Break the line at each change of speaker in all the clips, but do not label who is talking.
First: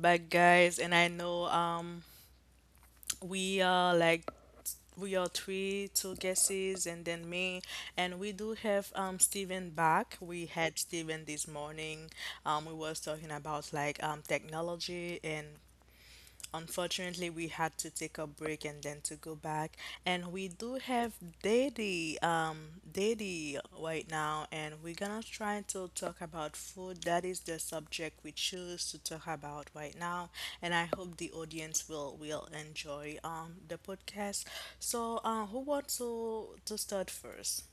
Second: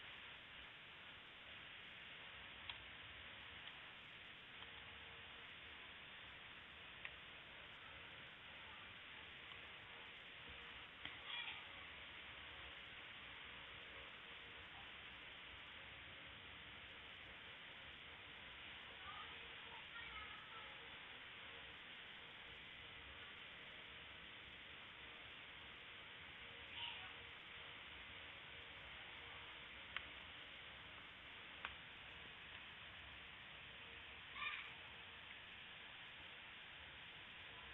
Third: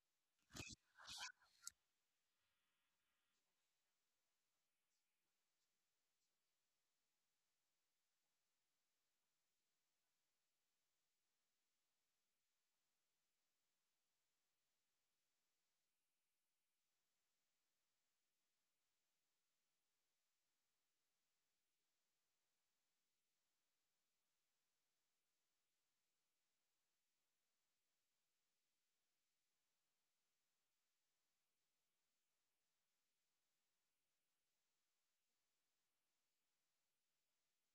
back, guys. And I know we are like, we are three, two guesses, and then me. And we do have Steven back. We had Steven this morning. We was talking about like technology and unfortunately, we had to take a break and then to go back. And we do have Daddy, Daddy right now, and we're gonna try to talk about food. That is the subject we choose to talk about right now, and I hope the audience will enjoy the podcast. So, who wants to start first?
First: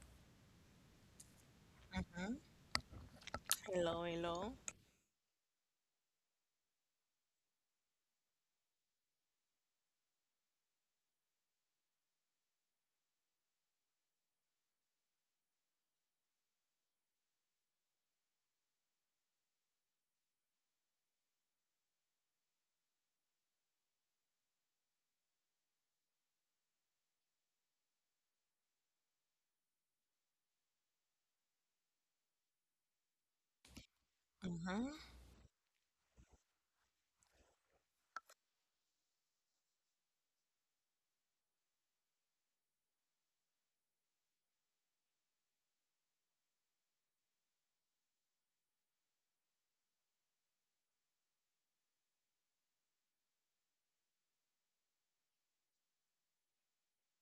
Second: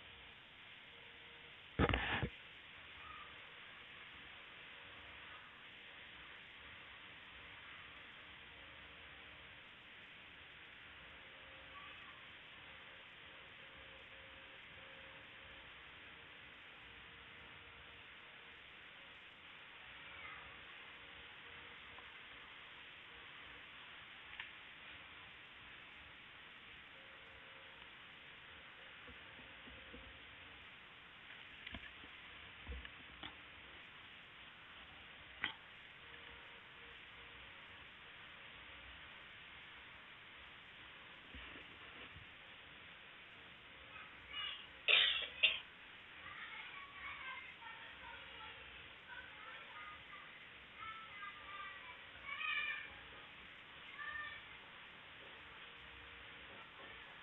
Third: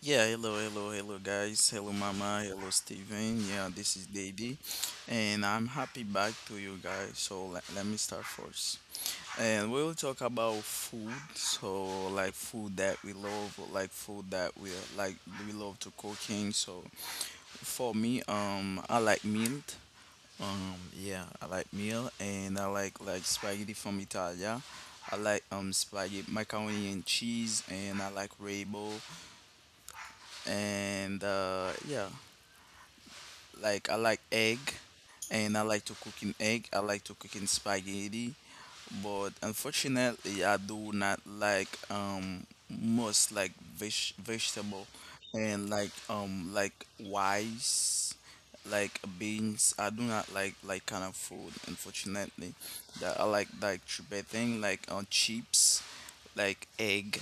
Yeah, hello, hello, hello, guys. Hello, Mama. Hello, Steven. Yeah, this
Hello,
is
hello.
Daddy, and I'm happy back to you guys. So let me start first, and we will talk about food. So like food that we love, like food that we like we love to cooking. So for me, I like meat. Yeah, I like meal, and I like spaghetti from Italia. I like spaghetti macaroni and cheese, and I like rainbow and yeah. Like I like egg,
Mm-hmm.
and I like to cook in egg. I like to cook in spaghetti, but unfortunately, I do not like most like vegetable and like rice, like beans. I do not like like kind of food. Unfortunately, that I like tripe thing like on chips, like egg,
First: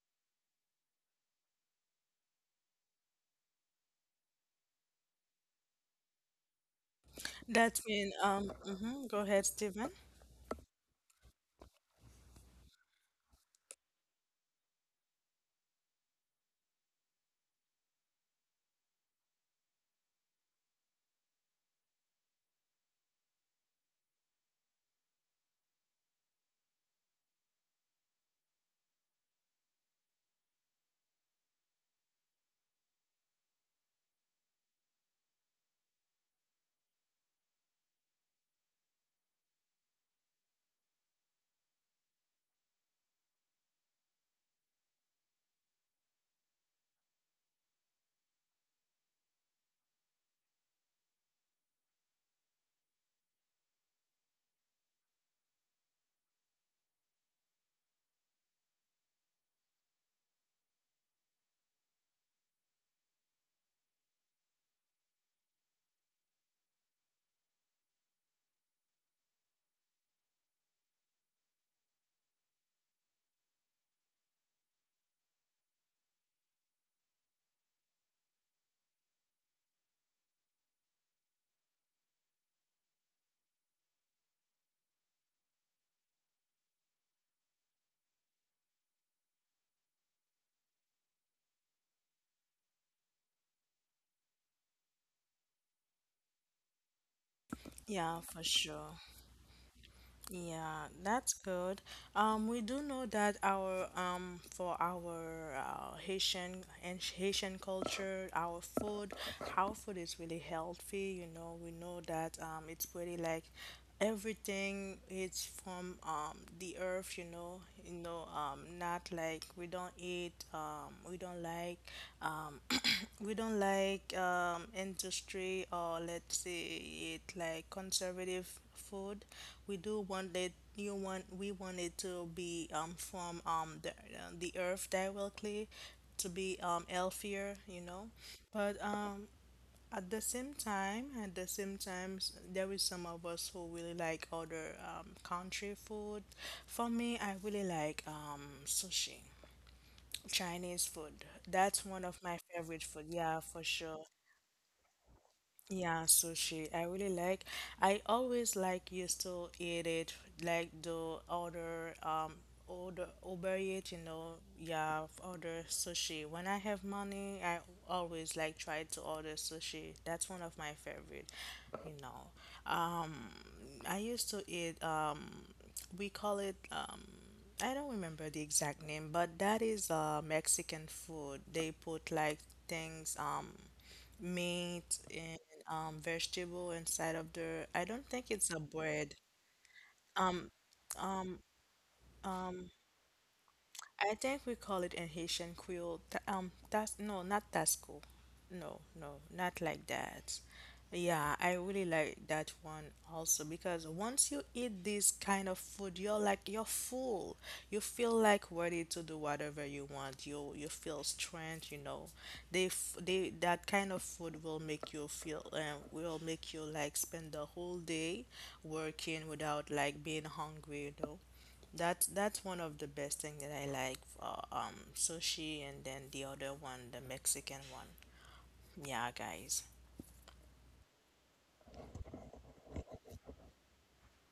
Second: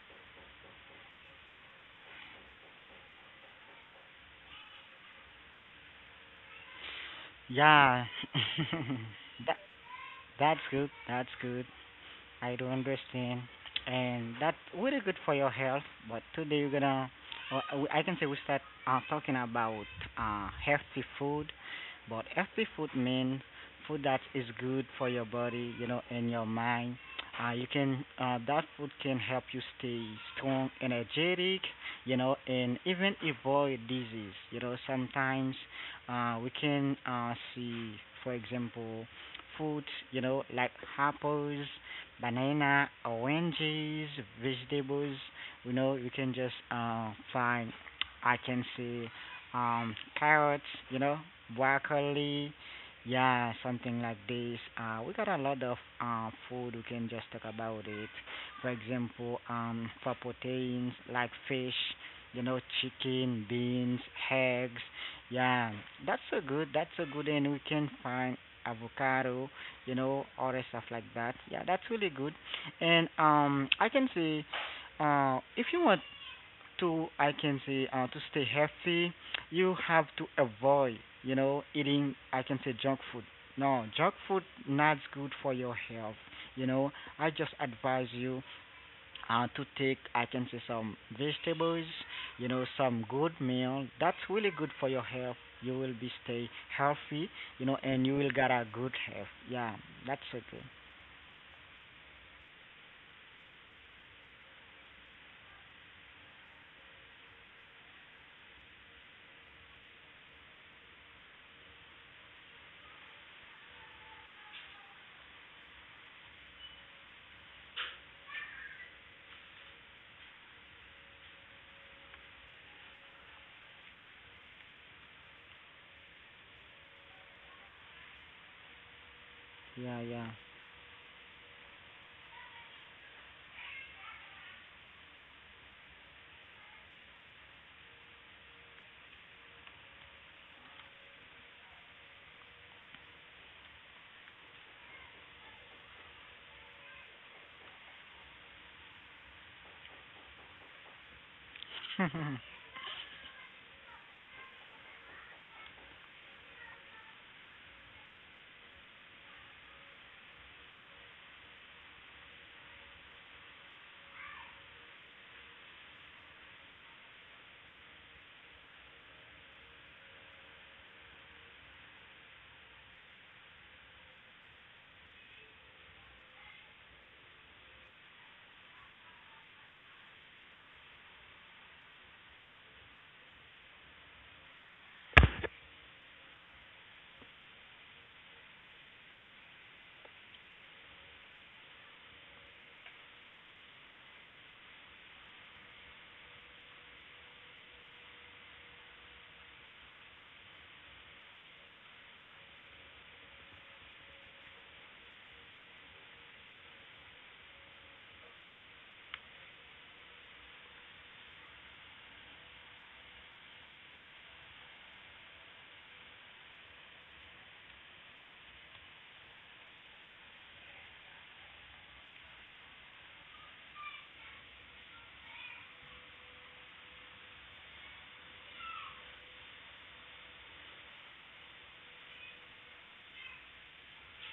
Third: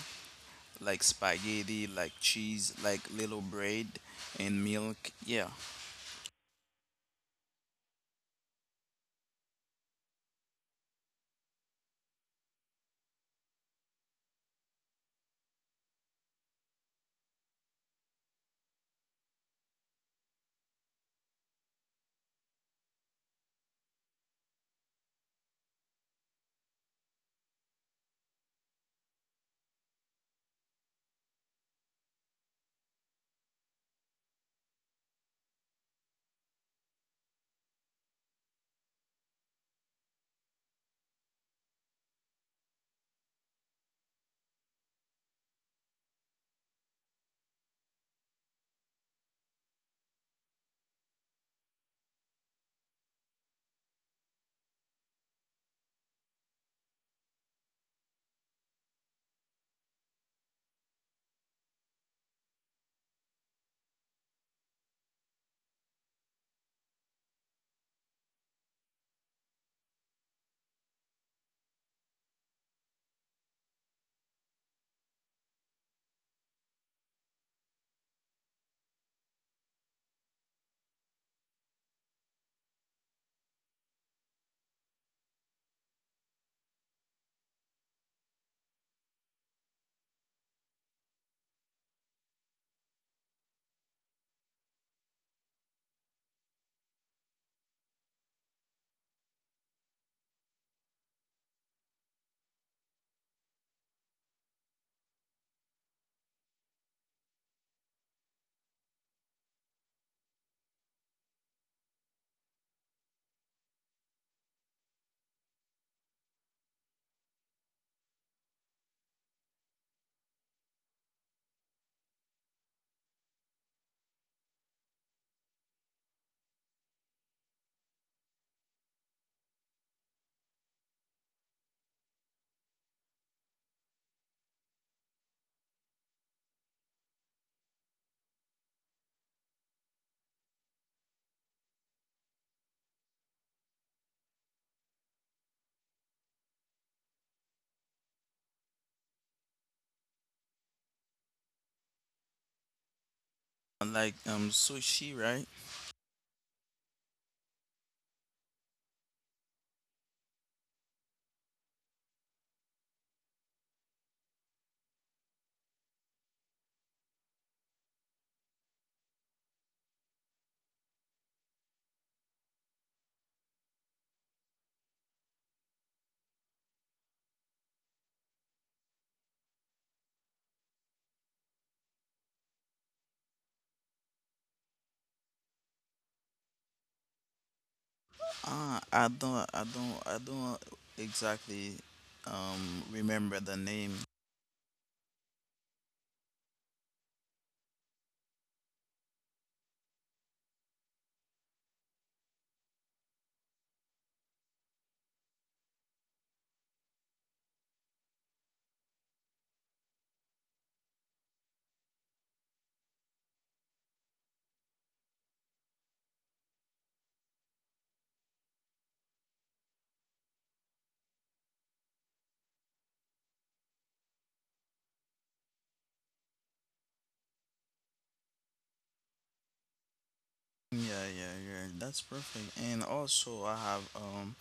like spaghetti, like cheese, like little bread and milk. Yeah.
That's
Yeah.
mean. Mm-hmm. Go ahead,
That
Stephen.
that's good. That's good. I do understand, and that's really good for your health. But today we're gonna, or I can say we start talking about healthy food. But healthy food means food that is good for your body, you know, and your mind. You can that food can help you stay strong, energetic, you know, and even avoid disease. You know, sometimes we can see, for example, food, you know, like apples, banana, oranges, vegetables. You know, you can just find. I can see carrots. You know, broccoli. Yeah, something like this. We got a lot of food. We can just talk about it. For example, for proteins like fish. You know, chicken, beans, eggs. Yeah, that's so good. That's so good, and we can find avocado, you know, other stuff like that. Yeah, that's really good. And I can say, if you want to, I can say, to stay healthy, you have to avoid, you know, eating, I can say, junk food. No, junk food not good for your health. You know, I just advise you to take, I can say, some vegetables, you know, some good meal. That's really good for your health. You will be stay healthy, you know, and you
Yeah,
will
for
get a good
sure.
health. Yeah, that's okay.
Yeah, that's good. We do know that our for our Haitian and Haitian culture, our food is really healthy. You know, we know that it's pretty like everything it's from the earth. You know not like um we don't like industry or let's say it like conservative food. We
Yeah,
do
yeah.
want it. You want we want it to be from the earth directly, to be healthier. You know, but at the same time, there is some of us who really like other country food. For me, I really like sushi. Chinese food. That's one of my favorite food. Yeah, for sure.
Like sushi, right?
Yeah, sushi. I really like. I always like used to eat it like the other order overeat, you know, yeah, order sushi. When I have money, I always like try to order sushi. That's one of my favorite, you know. Um, I used to eat we call it I don't remember the exact name, but that is Mexican food. They put like things, meat and vegetable inside of the I don't think it's a
Ah, I
bread.
don't, I don't, I don't exactly remember the name.
I think we call it an Haitian creole. That's no, not tasco. No, no, not like that. Yeah, I really like that one also because once you eat this kind of food, you're like you're full. You feel like ready to do whatever you want. You feel strength, you know. They that kind of food will make you feel will make you like spend the whole day working without like being hungry, you know. That's one of the best thing that I like. Sushi and then the other one, the Mexican one. Yeah, guys.
Yeah, yeah, yeah. That's perfect. And also, I have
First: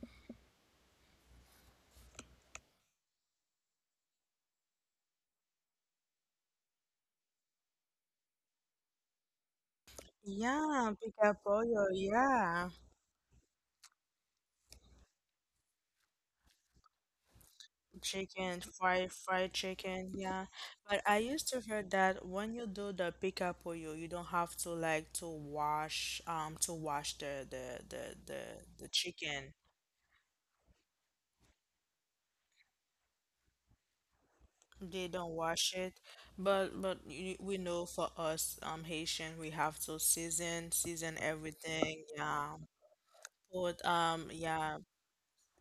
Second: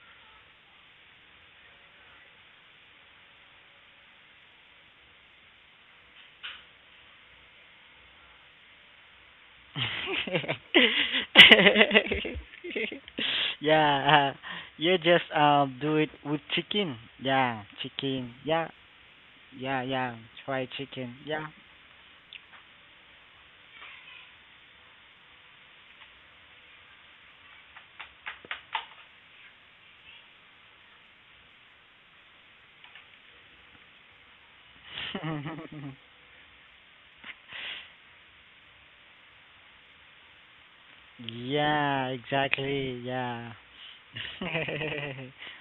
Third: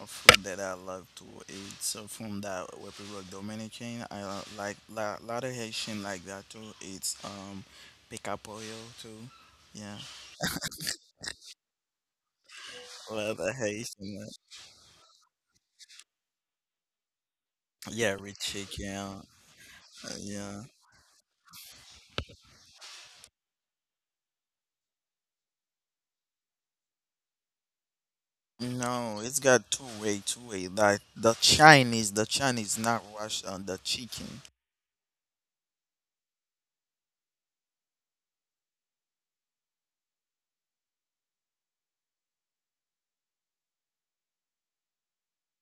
a food that I love to eat. So from that Republic Dominican, I like la lot of Haitian like that too. It's pica pollo too. Yeah,
Yeah, pica pollo. Yeah,
a lot of Haitian.
yeah,
Like.
you just do it with chicken. Yeah,
Yeah,
chicken.
rich
chicken,
Yeah,
chicken.
fried fried
yeah,
chicken.
yeah.
Yeah,
Yeah.
Fried
but
chicken.
I used
Yeah.
to hear that when you do the pica pollo, you don't have to like to wash the
No, it's
chicken.
got two way, two way. Like the Chinese not wash the chicken.
They don't wash it, but we know for us Haitian we have to season everything.
yeah,
Yeah,
exactly. Yeah.
put yeah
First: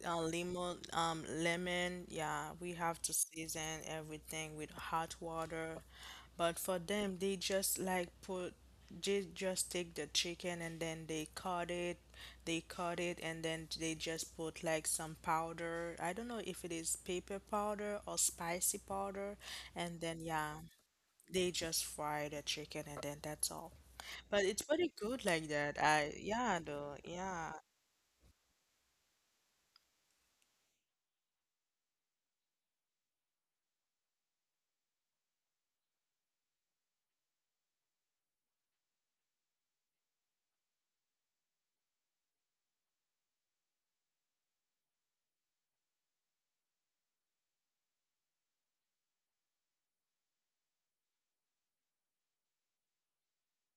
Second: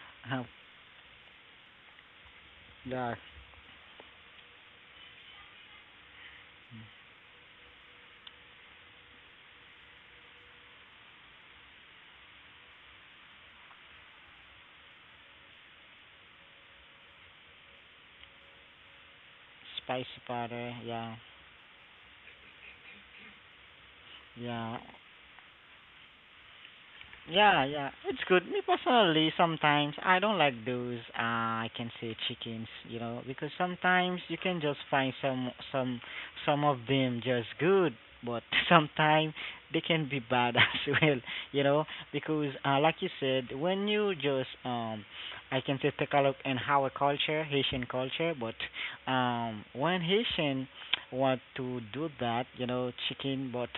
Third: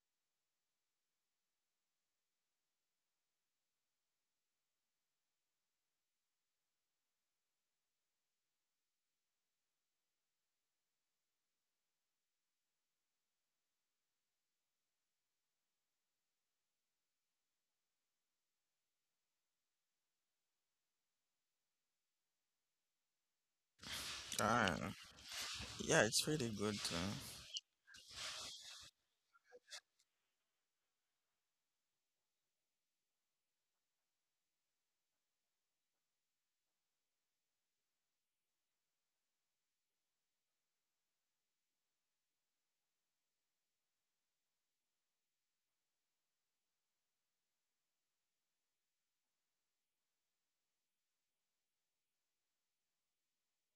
Uh,
lemon, lemon, yeah, we have to
yeah,
season everything with hot water. But for them, they just take the chicken and then they cut it, and then they just put like some powder. I don't know if it is pepper powder or spicy powder, and then
spicy
yeah,
powder. Yeah,
they just fry the chicken and then that's all. But it's
yeah.
pretty
Ah,
good like that.
yeah,
I
it's pretty
yeah,
good
though,
too.
yeah,
Yeah, yeah, it's good. Me personally, sometimes I don't like those. I can say chickens, you know, because sometimes you can just find some of them just good, but sometimes they can be bad as well, you know, because like you said, when you just I can say take a look in our culture, Haitian culture, but when Haitian want to do that, you know, chicken, but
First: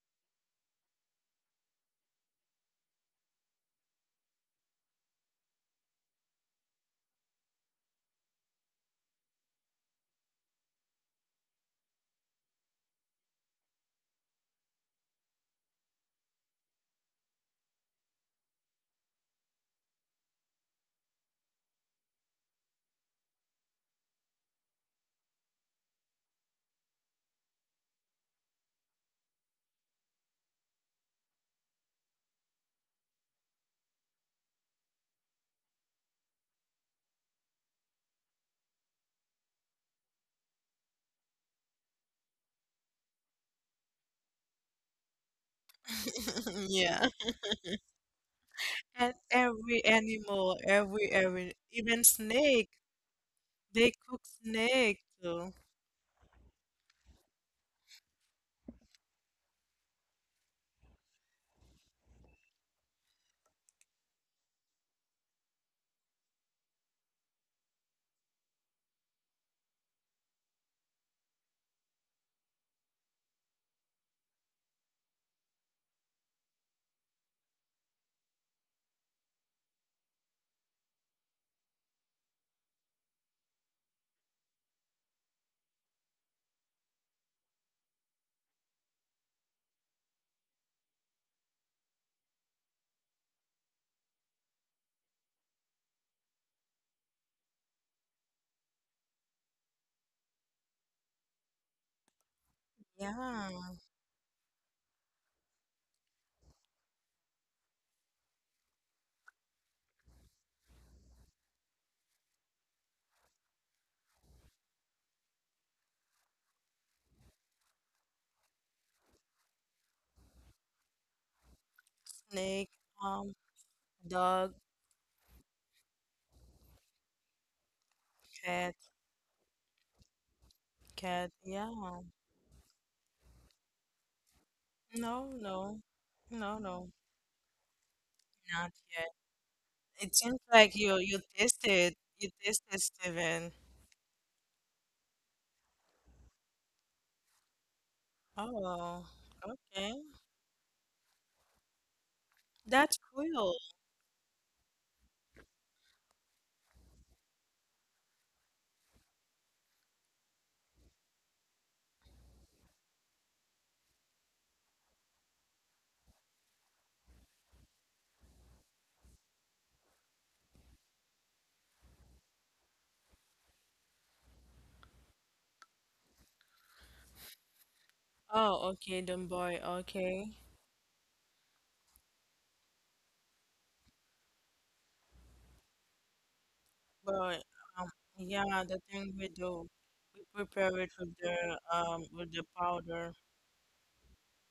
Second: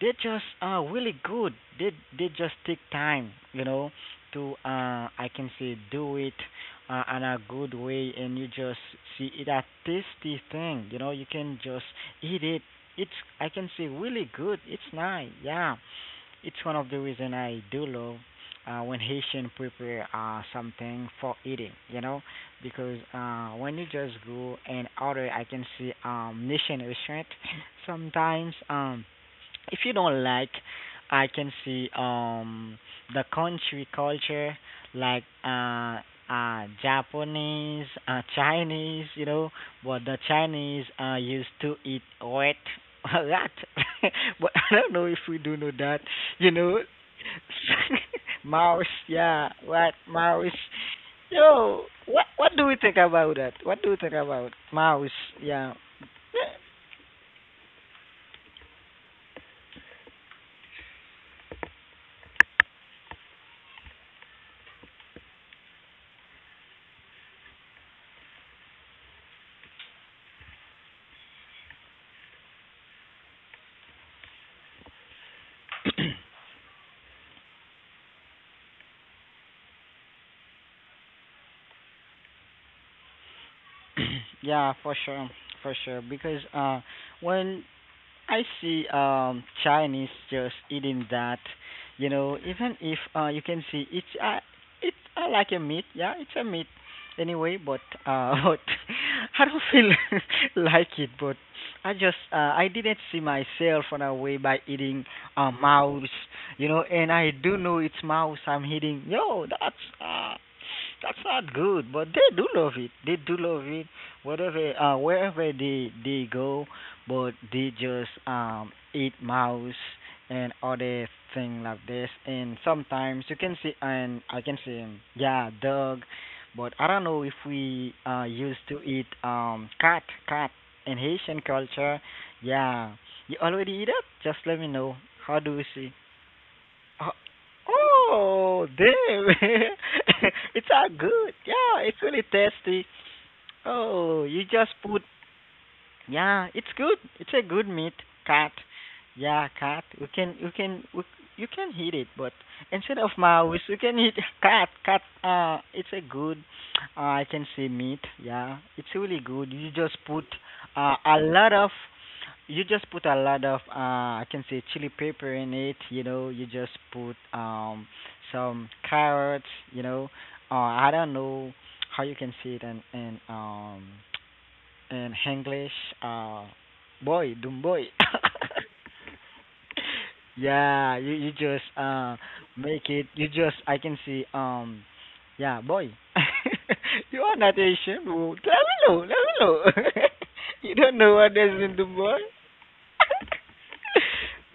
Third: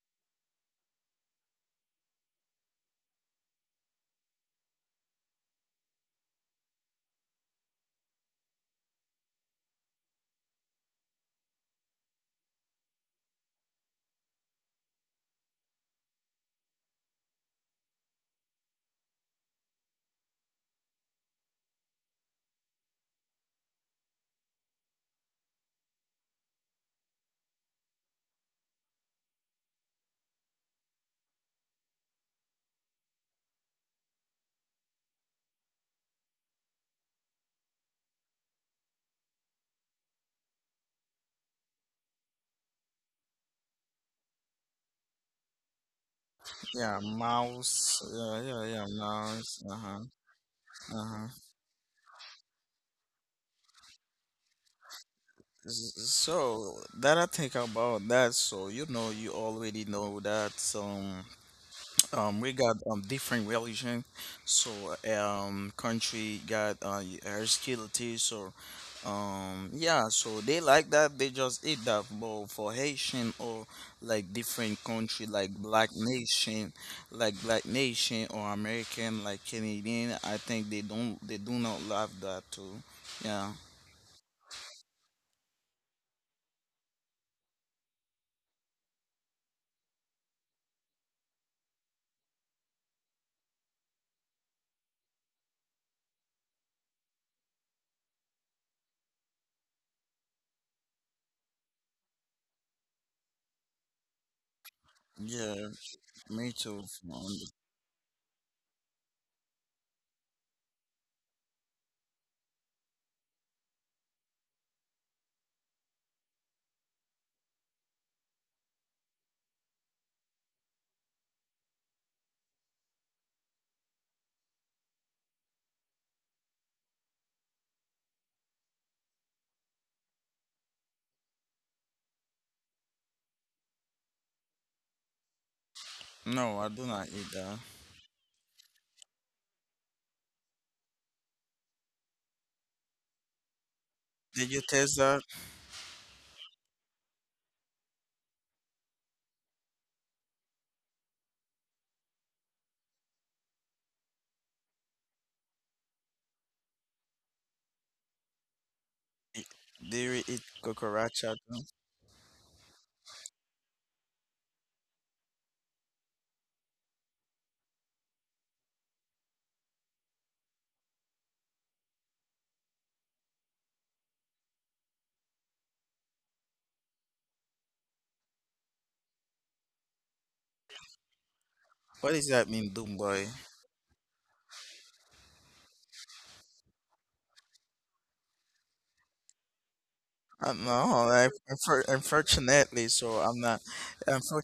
they just are really good. They they just take time, you know, to I can say do it in a good way, and you just see it a tasty thing. You know, you can just eat it. It's I can say really good. It's nice. Yeah, it's one of the reason I do love. When Haitian prepare something for eating, you know, because when you just go and order, I can see Haitian restaurant. Sometimes if you don't like, I can see the country culture like Japanese, Chinese, you know, but the Chinese used to eat rat rat. but I don't know if we do know that, you know.
Yeah,
Yeah.
mouse. Yeah, yeah,
mouse,
yeah,
And
yeah,
mouse. Uh
every
rat
huh.
mouse.
animal,
Uh
every
huh.
every
Yo,
even
what do
snake,
we think about that? What do
they
we think
cook
about
snake
mouse?
too.
Yeah.
So that I think about that. So you know, you already know that. So we got different religion, so country got hostility, so yeah, so they like that they just eat that. But for Haitian or like different country like Black Nation or American like Canadian, I think they don't they do not love that too. Yeah,
Yeah, for sure, for sure. Because when I see Chinese just eating that, you know, even if you can see it's like a meat, yeah, it's a meat anyway, but but I don't feel like it, but I just I didn't see
Yeah,
myself on a way by eating a
yeah,
mouse,
me
you know,
too.
and
Um,
I do know it's mouse I'm eating. Yo, uh that's not good. But they do love it. They do love it. Whatever, wherever they go, but they just eat mouse and other thing like this. And
snake,
sometimes
um,
you can see, and I
dog,
can see, yeah, dog. But I don't know if we used
cat,
to eat cat, cat in
cat.
Haitian
Yeah.
culture. Yeah, you already eat it? Just let me know.
No,
How do we
no,
see?
no,
No, I
no,
do
Oh,
not eat that.
oh
not yet.
damn.
It seems
it's
like
all
you you
good. Yeah,
tasted
it's really
you tasted
tasty.
Steven.
Oh, you
Did you
just put
taste that?
yeah, it's good. It's a good meat, cat.
Oh,
Yeah, cat.
okay.
You can eat it, but instead
That's
of
cool.
mouse, you can eat cat. Cat. It's a good. I can say meat. Yeah, it's really good. You just put
Did you eat
a
cucaracha?
lot of. You just put a lot of. I can say chili pepper in it. You know, you just put some carrots. You know, I don't know how you can say it in English, uh, boy, dumb boy.
Oh, okay, then boy. Okay,
yeah, you just
What does that mean,
make
doom
it. You
boy?
just I can see yeah, boy. you are
but
not
um,
Asian, bro. Let
yeah,
me
the
know. Let
thing we
me know.
do, we
I
you
do
prepare it
don't know what
I,
this is in the
unfor-
boy.
with the
unfortunately,
powder.
so I'm not.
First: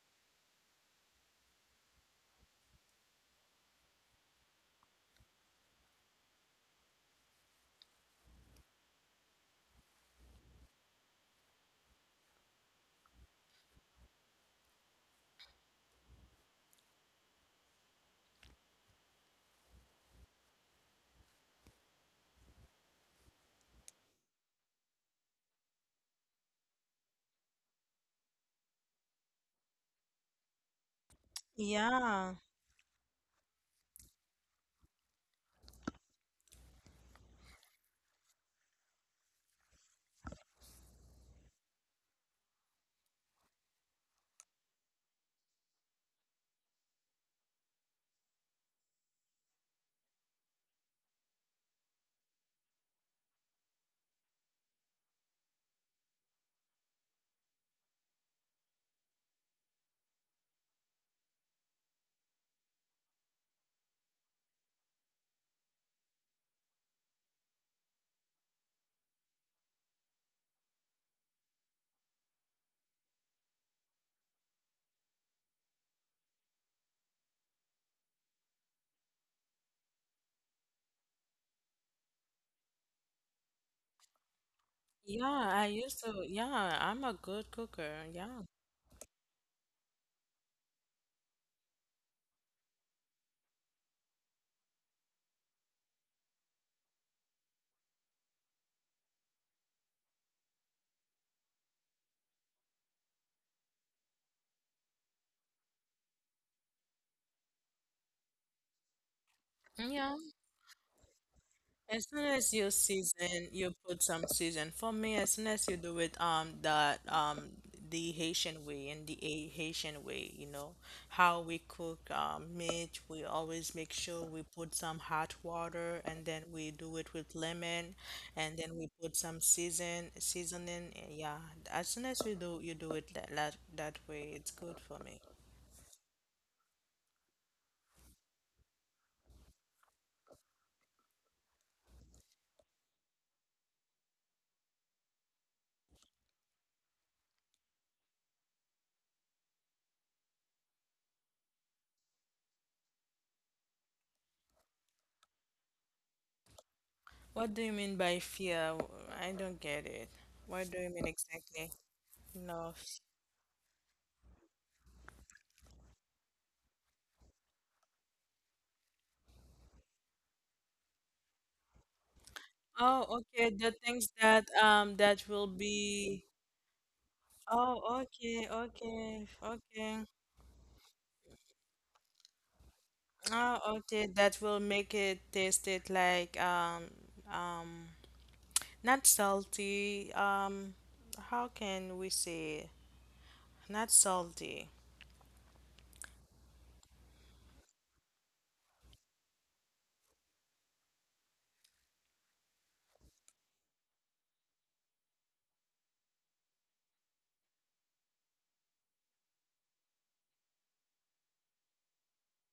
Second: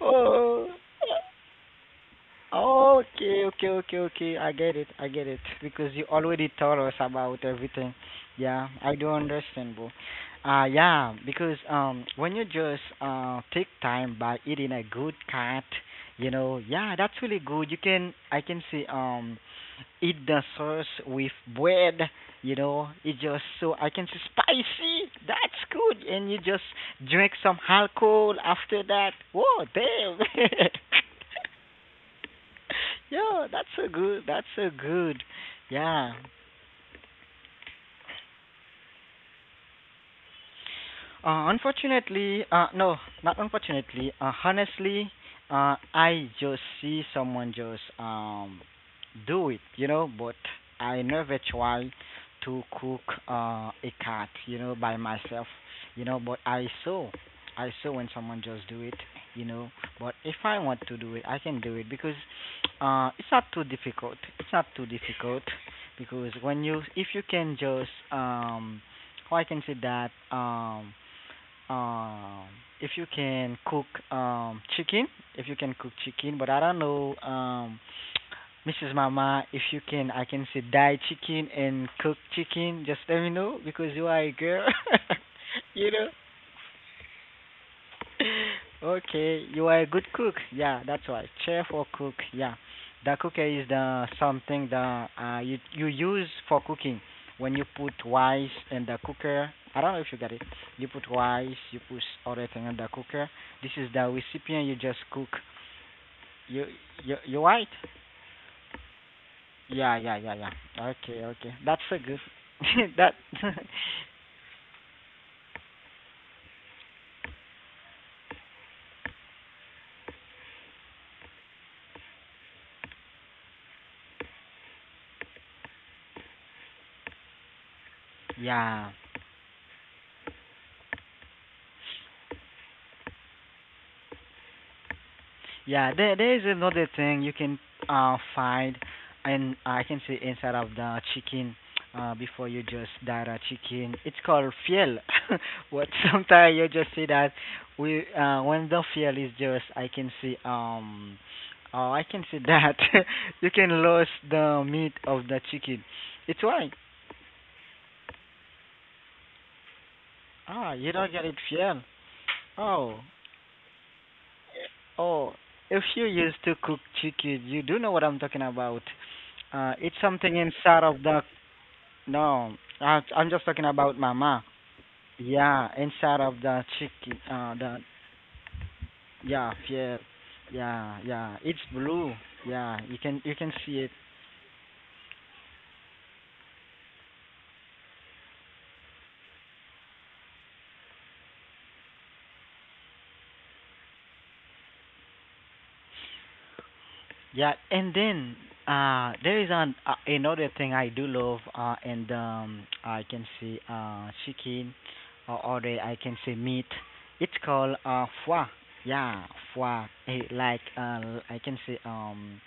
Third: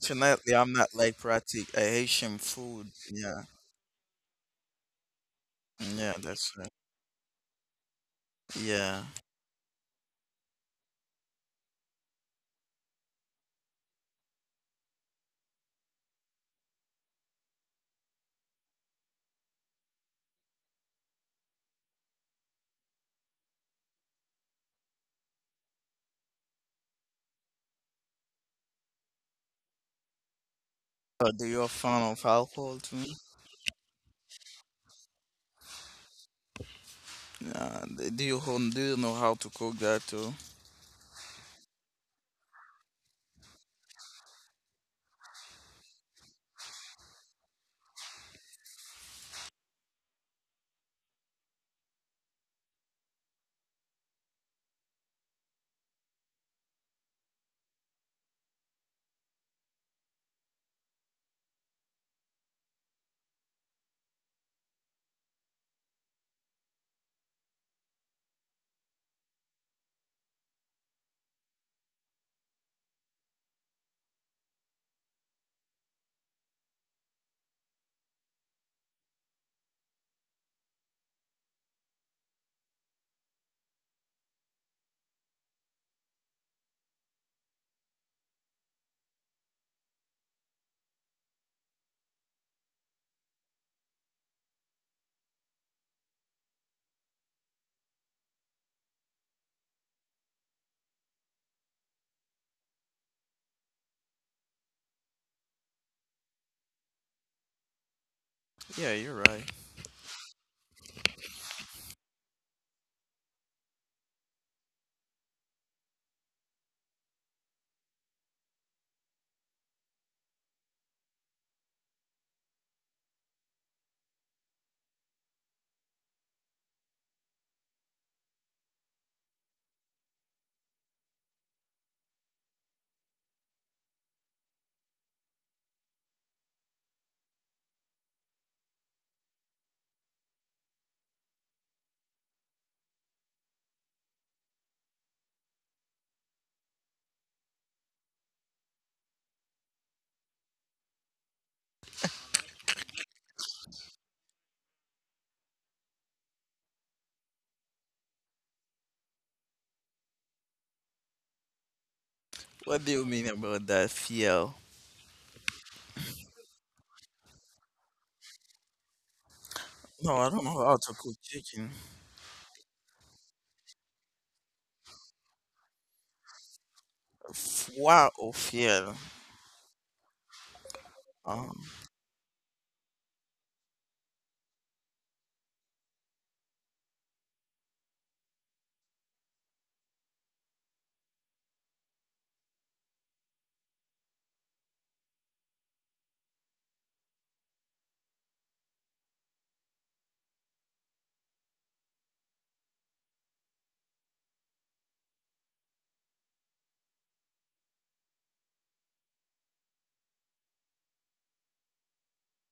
oh,
I'm not like practic a Haitian food. Yeah,
Okay, okay, okay, okay. I get it. I get it. Because you
yeah,
already
that's right.
told us about everything. Yeah, I
Yeah.
do understand, bro. Yeah, because when you just take time by eating a good cat, you know, yeah, that's really good. You can I can see eat the sauce with bread, you know, it just so I can say spicy. That's good. And you just drink some alcohol after that. Whoa, damn.
Do you fan of
Yeah,
alcohol too?
Yeah, that's so good. That's so good. Yeah.
Yeah. Do you do you know how to cook that too?
Unfortunately, no, not unfortunately. Honestly, I just see someone just do it, you know. But I never try to cook a cat, you know, by myself, you know. But I saw when someone just do it, you know. But if I want to do it, I can do it because it's not too difficult. It's not too difficult because if you can just how I can say that um if you can cook chicken, if you can cook chicken, but I don't know Mrs. Mama, if you can, I can say dye chicken and cook chicken. Just let me know because you are a girl,
Yeah, I
you
used
know.
to. Yeah, I'm a good cooker. Yeah.
Okay, you are a good cook. Yeah, that's why Chef or cook. Yeah, the cooker is the something that uh you use for cooking. When you put rice in the cooker, I don't know if you got it. You put rice, you put other thing in the cooker. This is the recipient you just cook. You you right?
Yeah, you're right.
Yeah
Yeah.
yeah yeah yeah. Okay okay, that's so
As
good.
soon as you
that
season, you put some season. For me, as soon as you do it, that the Haitian way and the A Haitian way, you know, how we cook meat, we always make sure we put some hot water and then we do it with lemon and then we
yeah.
put some seasoning. Yeah, as soon as we do you do it that way, it's good for me.
Yeah, there is another thing you can find and I can say inside of the chicken before you just dye the chicken. It's called fiel. what sometimes you just see that we when the fiel is just I can see oh I can see that you can lose the meat of the chicken. It's why.
What do you mean by fear? I don't get it. What do
Ah,
you
you
mean
don't get it
exactly?
fiel.
No.
What do
Oh.
you mean about that fiel?
Oh, if you used to cook chicken, you do know what I'm talking about. It's
No, I
something
don't know how
inside
to
of
cook
the
chicken.
no. I,
Oh,
I'm
okay.
just talking
The
about
things
mama.
that that will
Yeah,
be.
inside of the chicken.
Oh,
The
Foie or
okay,
fiel.
okay,
yeah,
okay.
yeah, yeah.
Um,
It's blue. Yeah, you can
Oh,
see it.
okay. That will make it taste it like um not salty. How can we say not salty?
Yeah, and then there is an another thing I do love, and I can say chicken, or other I can say meat. It's called foie. Yeah, foie. Eh, Like I can say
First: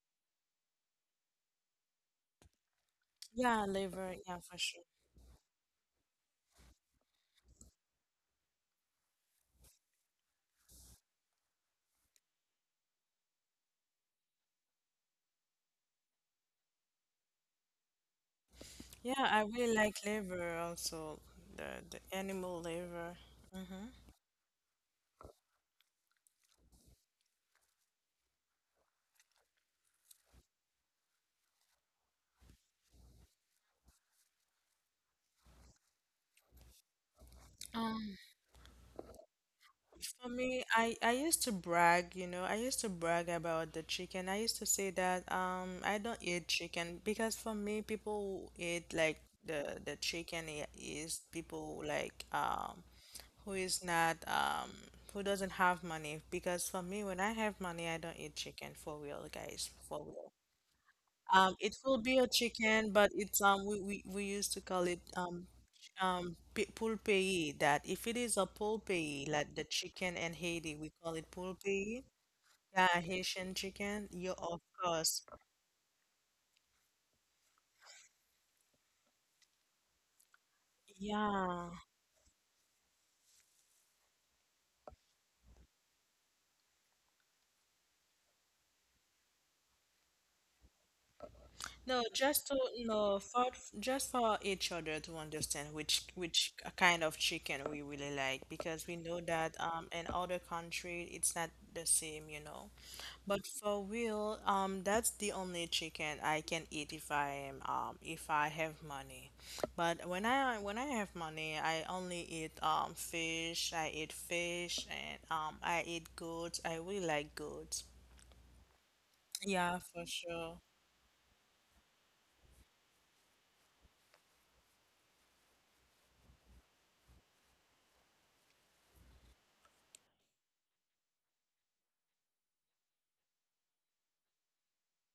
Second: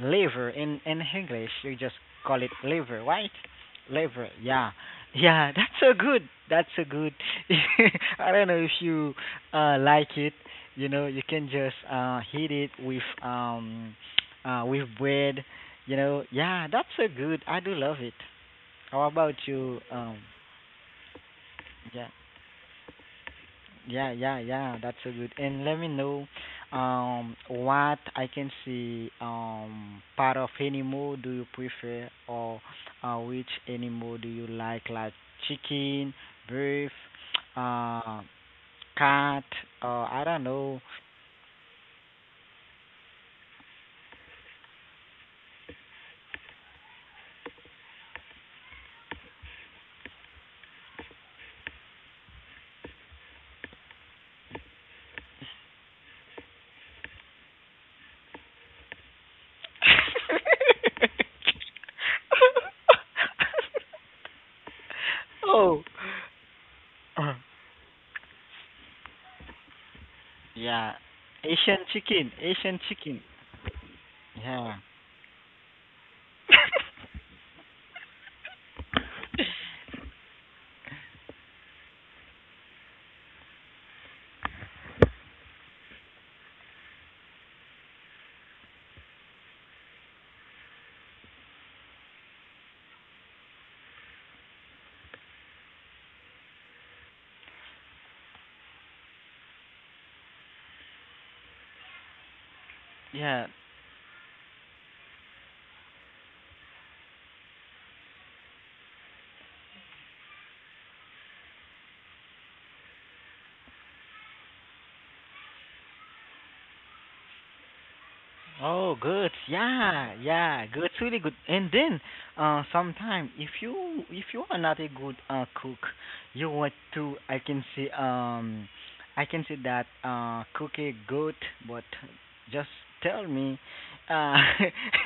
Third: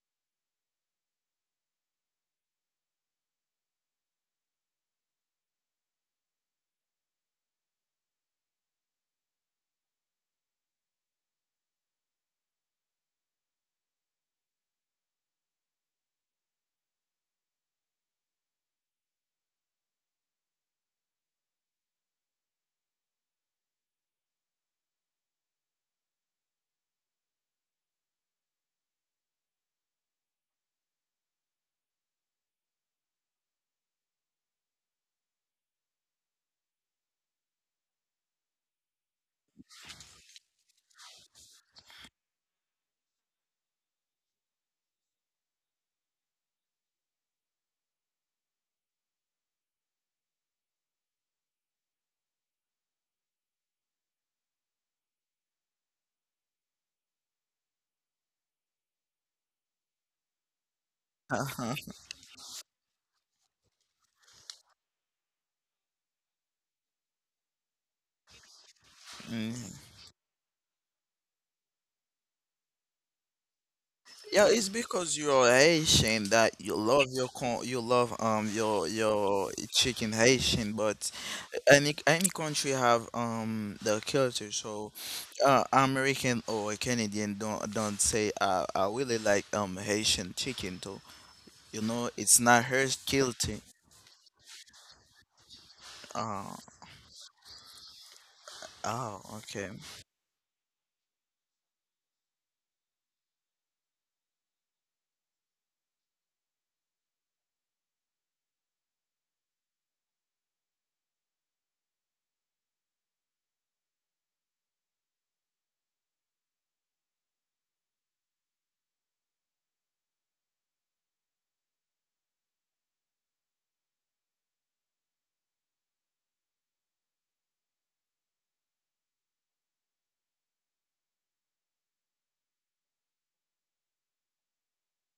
liver in English. You just call it liver, right?
Yeah, liver.
Liver.
Yeah, for
Yeah,
sure.
yeah. That's so good. That's so good. I don't know if you like it. You know, you can just hit it with bread, you know. Yeah, that's so good. I do love it. How
Yeah,
about
I really
you?
like liver also. The
Yeah.
animal liver. Mm-hmm.
Yeah, yeah, yeah, that's so good. And let me know what I can see part of any animal do you prefer or which animal do you like chicken, beef, uh cat, or I
For
don't
me,
know.
I used to brag, you know, I used to brag about the chicken. I used to say that I don't eat chicken because for me people who eat like the chicken is people who, who is not, who doesn't have money, because for me when I have money I don't eat chicken, for real guys, for real.
uh-huh.
It will be a chicken, but it's we used to call it pulpei. That if it is a pulpei,
Mm.
like the chicken in Haiti
Yeah.
we call it
Asian
pulpei,
chicken, Asian
yeah,
chicken.
Haitian chicken, you
Yeah, it's
of
Yeah.
because
course,
you're Haitian that you love your con you love your chicken Haitian, but
yeah,
any country have the culture. So, American or Canadian don't say I really like Haitian chicken too. You
no,
know, it's
just to,
not her
no, for
guilty.
just for each other to understand
Oh,
which kind of chicken we really like, because we
oh,
know that
okay.
in other country it's not the same, you know.
Yeah.
But for real, that's the only chicken I can eat if I am if I have money. But when I have money, I only eat fish. I eat fish and I eat goats. I really like goats.
Oh, good.
Yeah, for
Yeah,
sure.
yeah, good. It's really good. And then, sometime if you are not a good cook, you want to I can say that cook a good, but just tell me, uh,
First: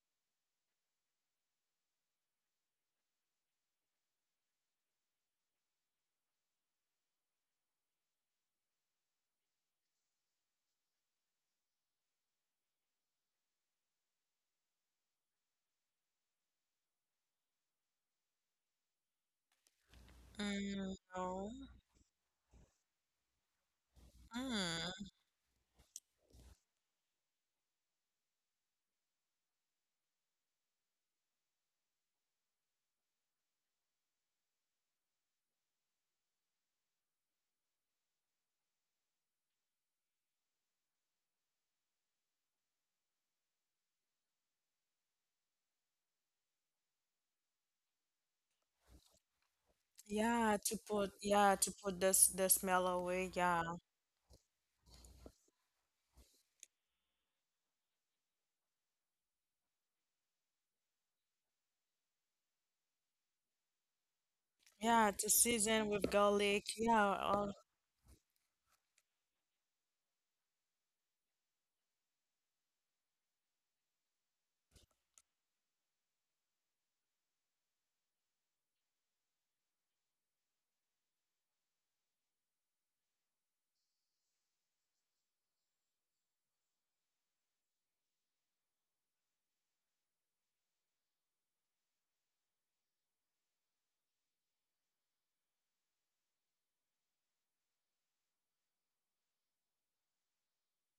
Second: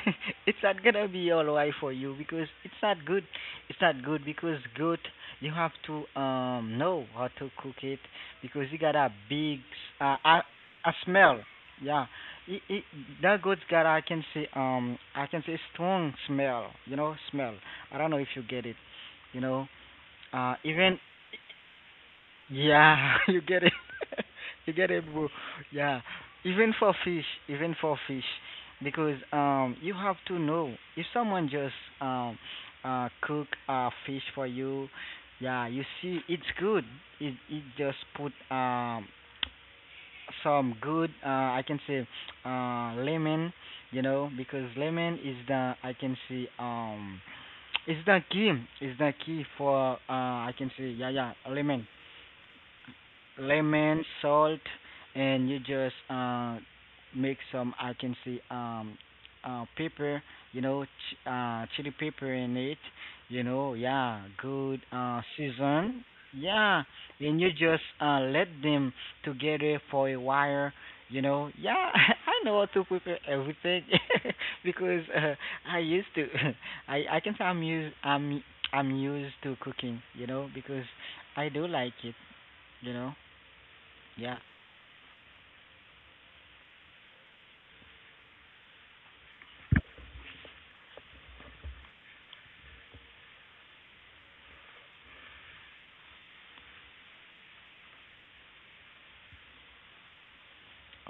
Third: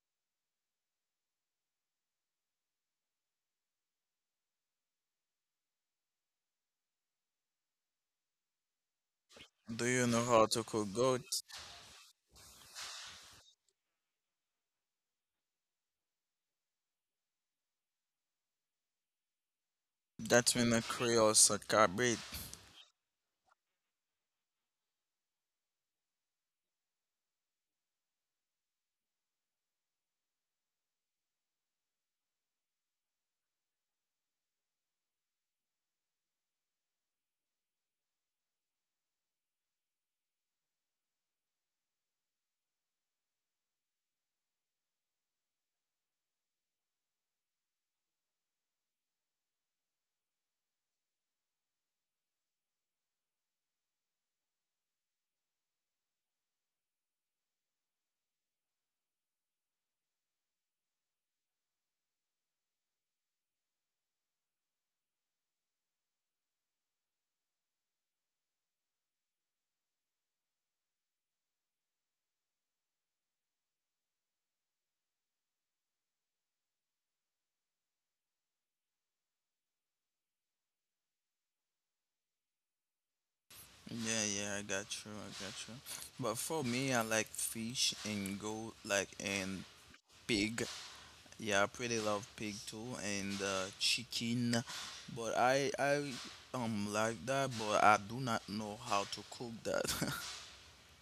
it's not gonna be alright for you because it's not good. It's not good because good you have to know how to cook it because you got a big
Do
uh,
you know
a
how to
a
cook goat?
smell. Yeah, it, it, that goods that I can see strong smell. You know, smell. I don't know if you get it. You know,
That's when a
even
Mm,
Creole
no.
sacabre.
yeah, you get it. you get it,
Mm.
bro. Yeah, even for fish, because you have to know if someone just um, cook fish for you. Yeah, you see, it's good. It just put some good I can say lemon, you know, because lemon is the I can say is the key, is the key for I can say yeah yeah
Yeah to
lemon,
put this the smell away. Yeah,
lemon, salt, and you just make some. I can see pepper, you know, chili pepper in it. You know, yeah, good
yeah to season
season.
with garlic.
Yeah,
Yeah,
and you
all
just let them together for a while. You know, yeah, I know how to prepare everything because I used to. I can say I'm used to cooking. You know, because I do like it. You know. Yeah.
Yeah, yeah, I got you, I got you. But for me, I like fish and goat, like and pig. Yeah, I pretty love pig too, and chicken. But I like that, but I do not know how to cook that.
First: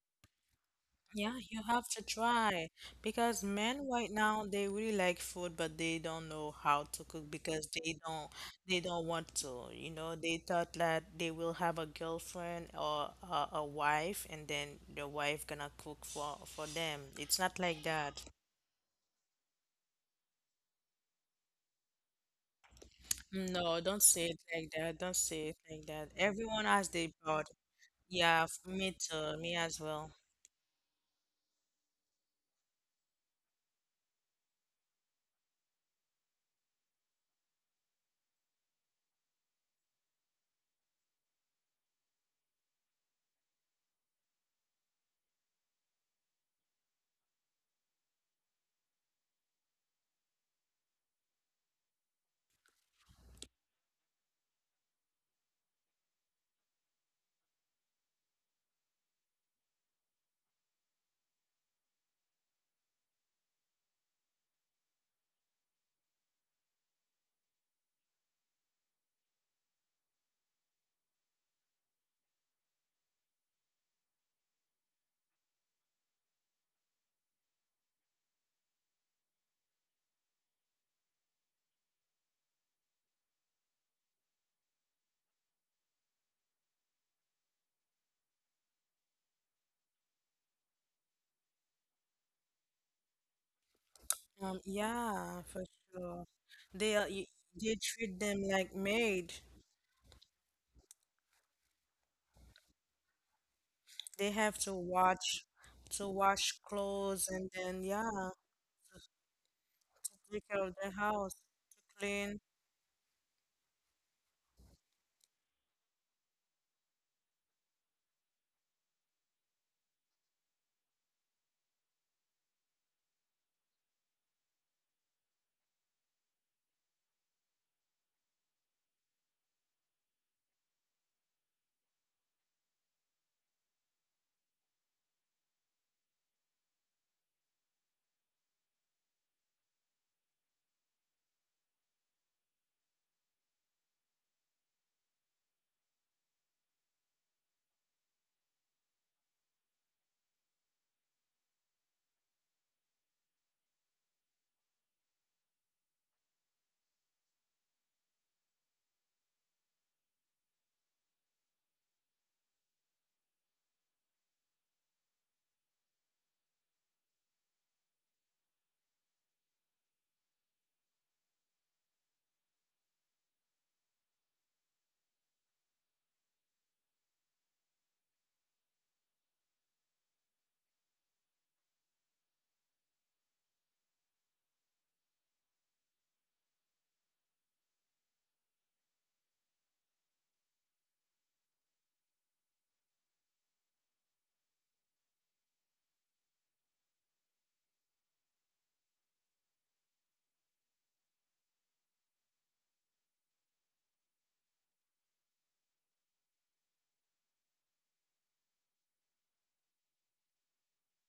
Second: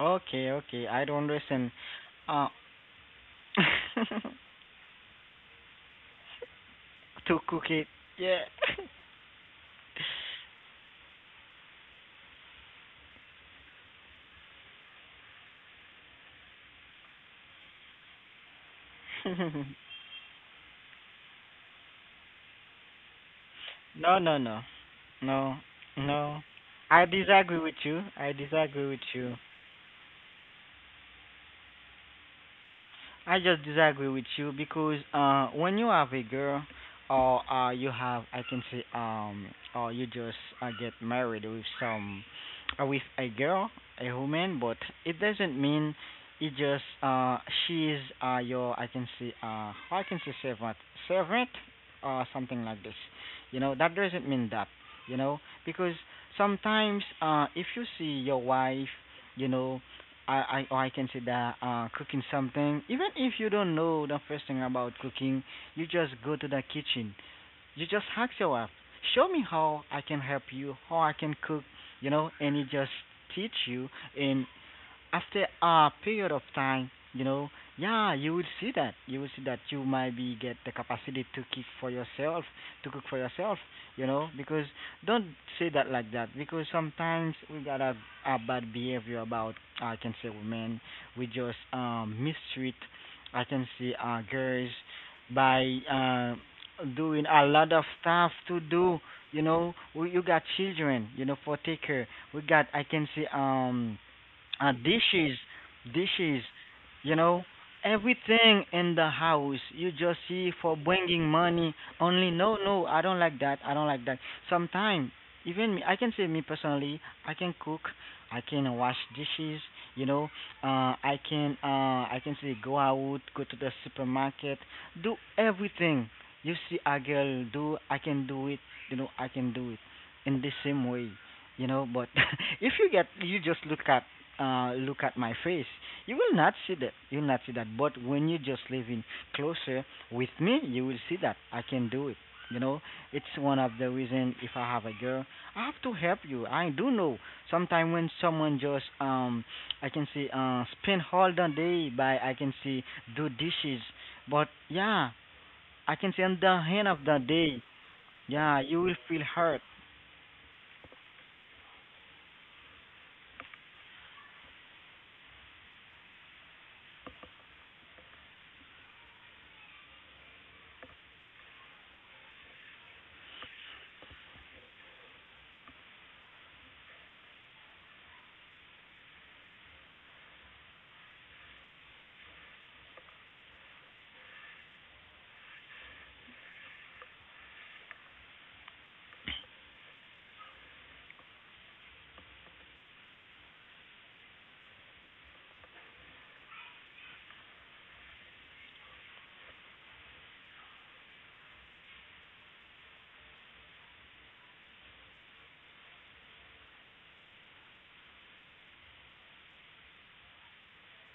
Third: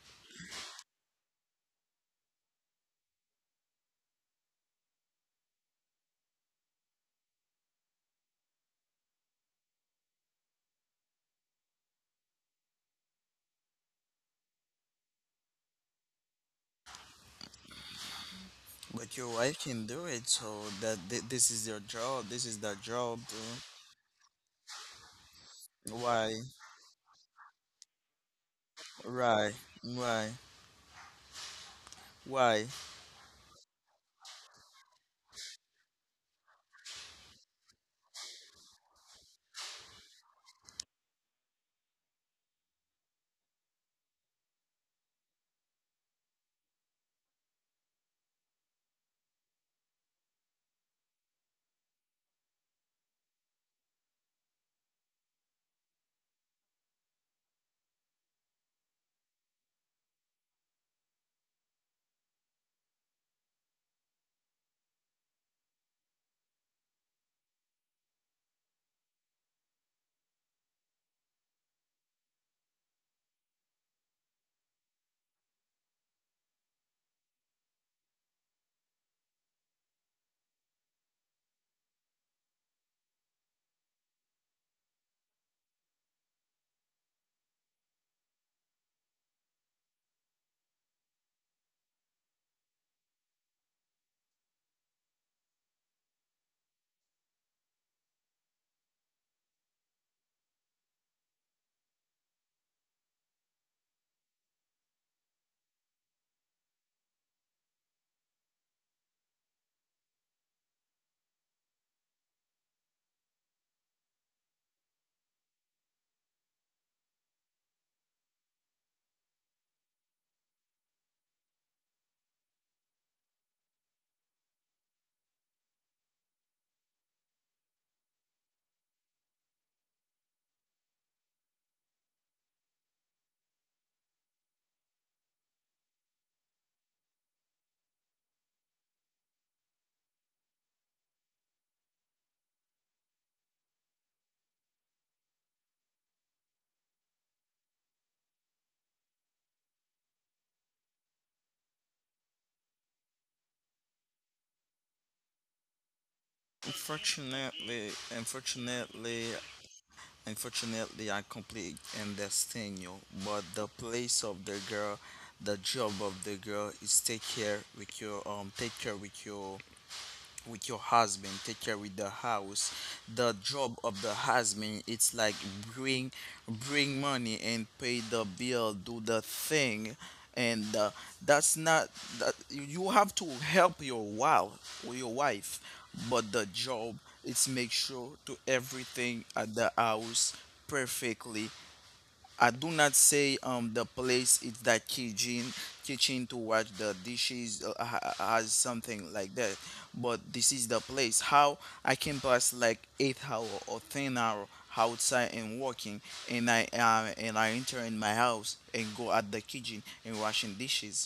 Okay, okay. I don't
Yeah, you
listen.
have to
Uh,
try because men right now they really like food, but they don't know how to cook
to
because
cook it. Yeah.
they don't want to. You know, they thought that they will have a girlfriend or a wife, and then the wife gonna cook for them. It's not like that.
But your wife can do it, so that this is your job. This is the job, too.
No, don't
no,
say it
no, no,
like that. Don't say it
no,
like that.
no.
Why?
Everyone has
I
their part.
disagree with you. I
Yeah,
disagree
me
with
too.
you.
Why?
Me as well.
Why? Why?
I just disagree with you because when you have a girl or you have, I can say, or you just get married with some, with a girl, a woman, but it doesn't mean it just she is your, I can say servant, servant, or something like this. You know, that doesn't mean that. You know, because sometimes if you see your wife, you know, I, or I can say that cooking something, even if you don't know the first thing about cooking, you just go to the kitchen. You just ask your wife, show me how I can help you, how I can cook, you know, and he just teach you. And after a period of time, you know, yeah, you will see that. You will see that you might be get the capacity to cook for yourself, to cook for yourself, you know, because don't say that like that because sometimes we got a bad behavior about I can say women. We just mistreat I can say girls
Yeah, for
by
sure. They are,
doing a lot
they
of
treat
stuff
them
to
like
do,
maid.
you know. We you got children, you know, for take care. We got I can say
They have to
dishes,
watch, to
dishes,
wash
you
clothes
know,
and then, yeah,
everything in the house. You just
take
see
care of
for
the
bringing
house,
money only.
clean.
No, no, I don't like that. I don't like that. Sometimes, even me, I can say me personally, I can cook, I can wash dishes. You know, I can say go out, go to the supermarket, do everything. You see a girl do, I can do it. You know, I can do it in the same way, you know, but if you get you just look at my face. You will not see that. You will not see that. But when you just live in closer with me, you will see that I can do it. You know, it's one of the reason if I have a girl, I have to help you. I do know. Sometimes when someone just I can see spend all the day by I can see do dishes, but yeah, I can see on the end of the day,
Unfortunately,
yeah, you will feel
unfortunately,
hurt.
Unfortunately, I completely understand you, but the place of the girl, the job of the girl is take care with your take care with your husband, take care with the house. The job of the husband it's like bring bring money and pay the bill do the thing, and that's not that you have to help your wife or your wife, but the job it's make sure to everything at the house perfectly. I do not say the place it's that kitchen, kitchen to wash the dishes has something like that, but this is the place how I can pass like 8 hour or 10 hour outside and working, and I enter in my house and go at the kitchen and washing dishes,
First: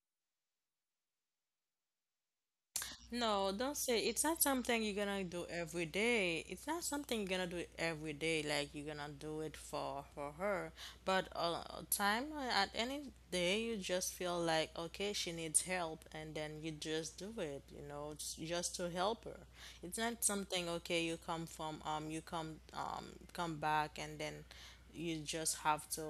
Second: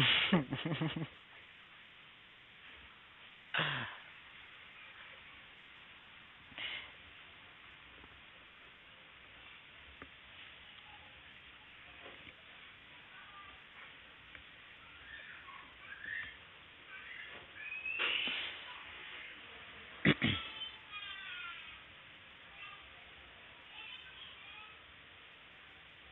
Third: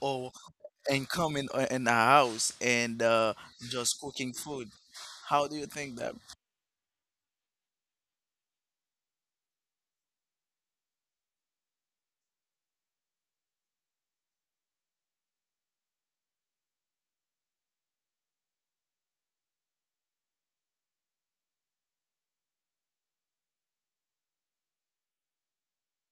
or and coming in the house and
No, don't say,
just
it's
cooking
not
food.
something you're gonna do
How do you
every
think that?
day. It's not something you're gonna do every day, like you're gonna do it for her. But time at any day, you just feel like okay, she needs help, and then you just do it, you know, just to help her. It's not something okay, you come from you come come back, and then you just have to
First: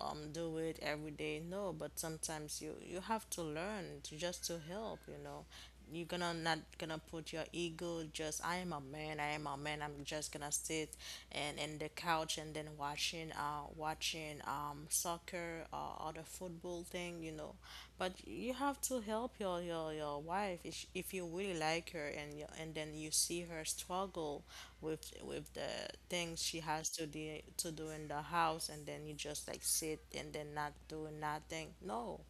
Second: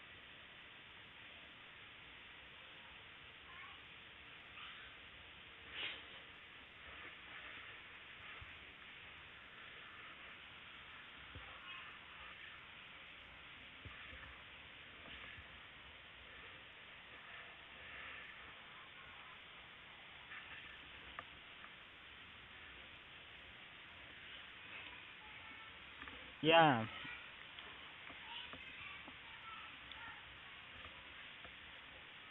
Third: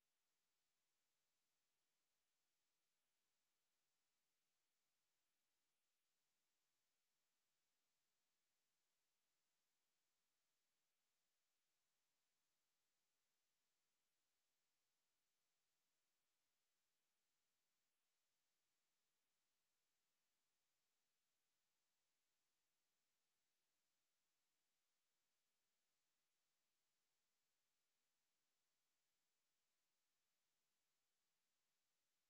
do it every day. No, but sometimes you you have to learn to, just to help. You know, you're gonna not gonna put your ego. Just I am a man. I am a man. I'm just gonna sit and in the couch and then watching soccer or other football something, you know. But you have to help your wife if, if you really like her and and then you see her struggle with the things she
yeah.
has to do in the house and then you just like sit and then not do nothing. No.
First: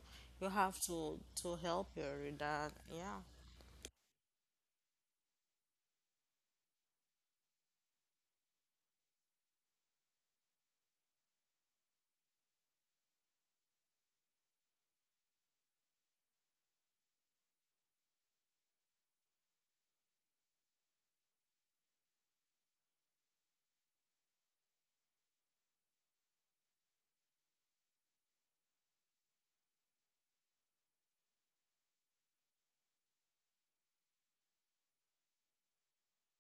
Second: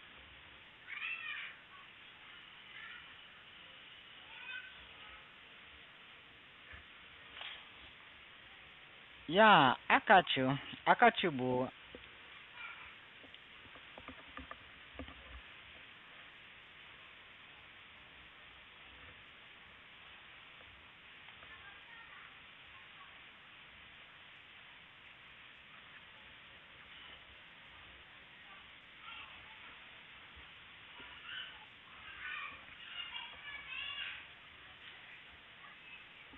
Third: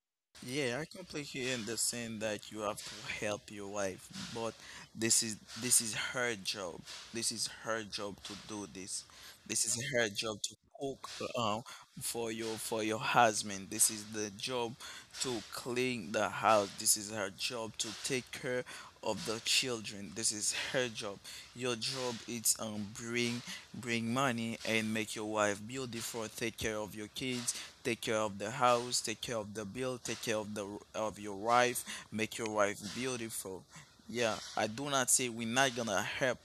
You
Yeah,
have
I
to
completely
to help her
understand
with
that you
that.
have to
Yeah.
help your wife, but this is her job. This is her job to do this. This
Yeah,
is
I
her
got
job
you.
to
I
cook
got you,
uh,
boo.
for your husband. This is the job to clean the house. This is her job to take care of the children. This is her job. Your job is bring bring money and make your wife beautiful, take care of your kids, take care of the house, take care of the bill, take care of the of your wife, make your wife beautiful. Yeah, I do not say we're not gonna help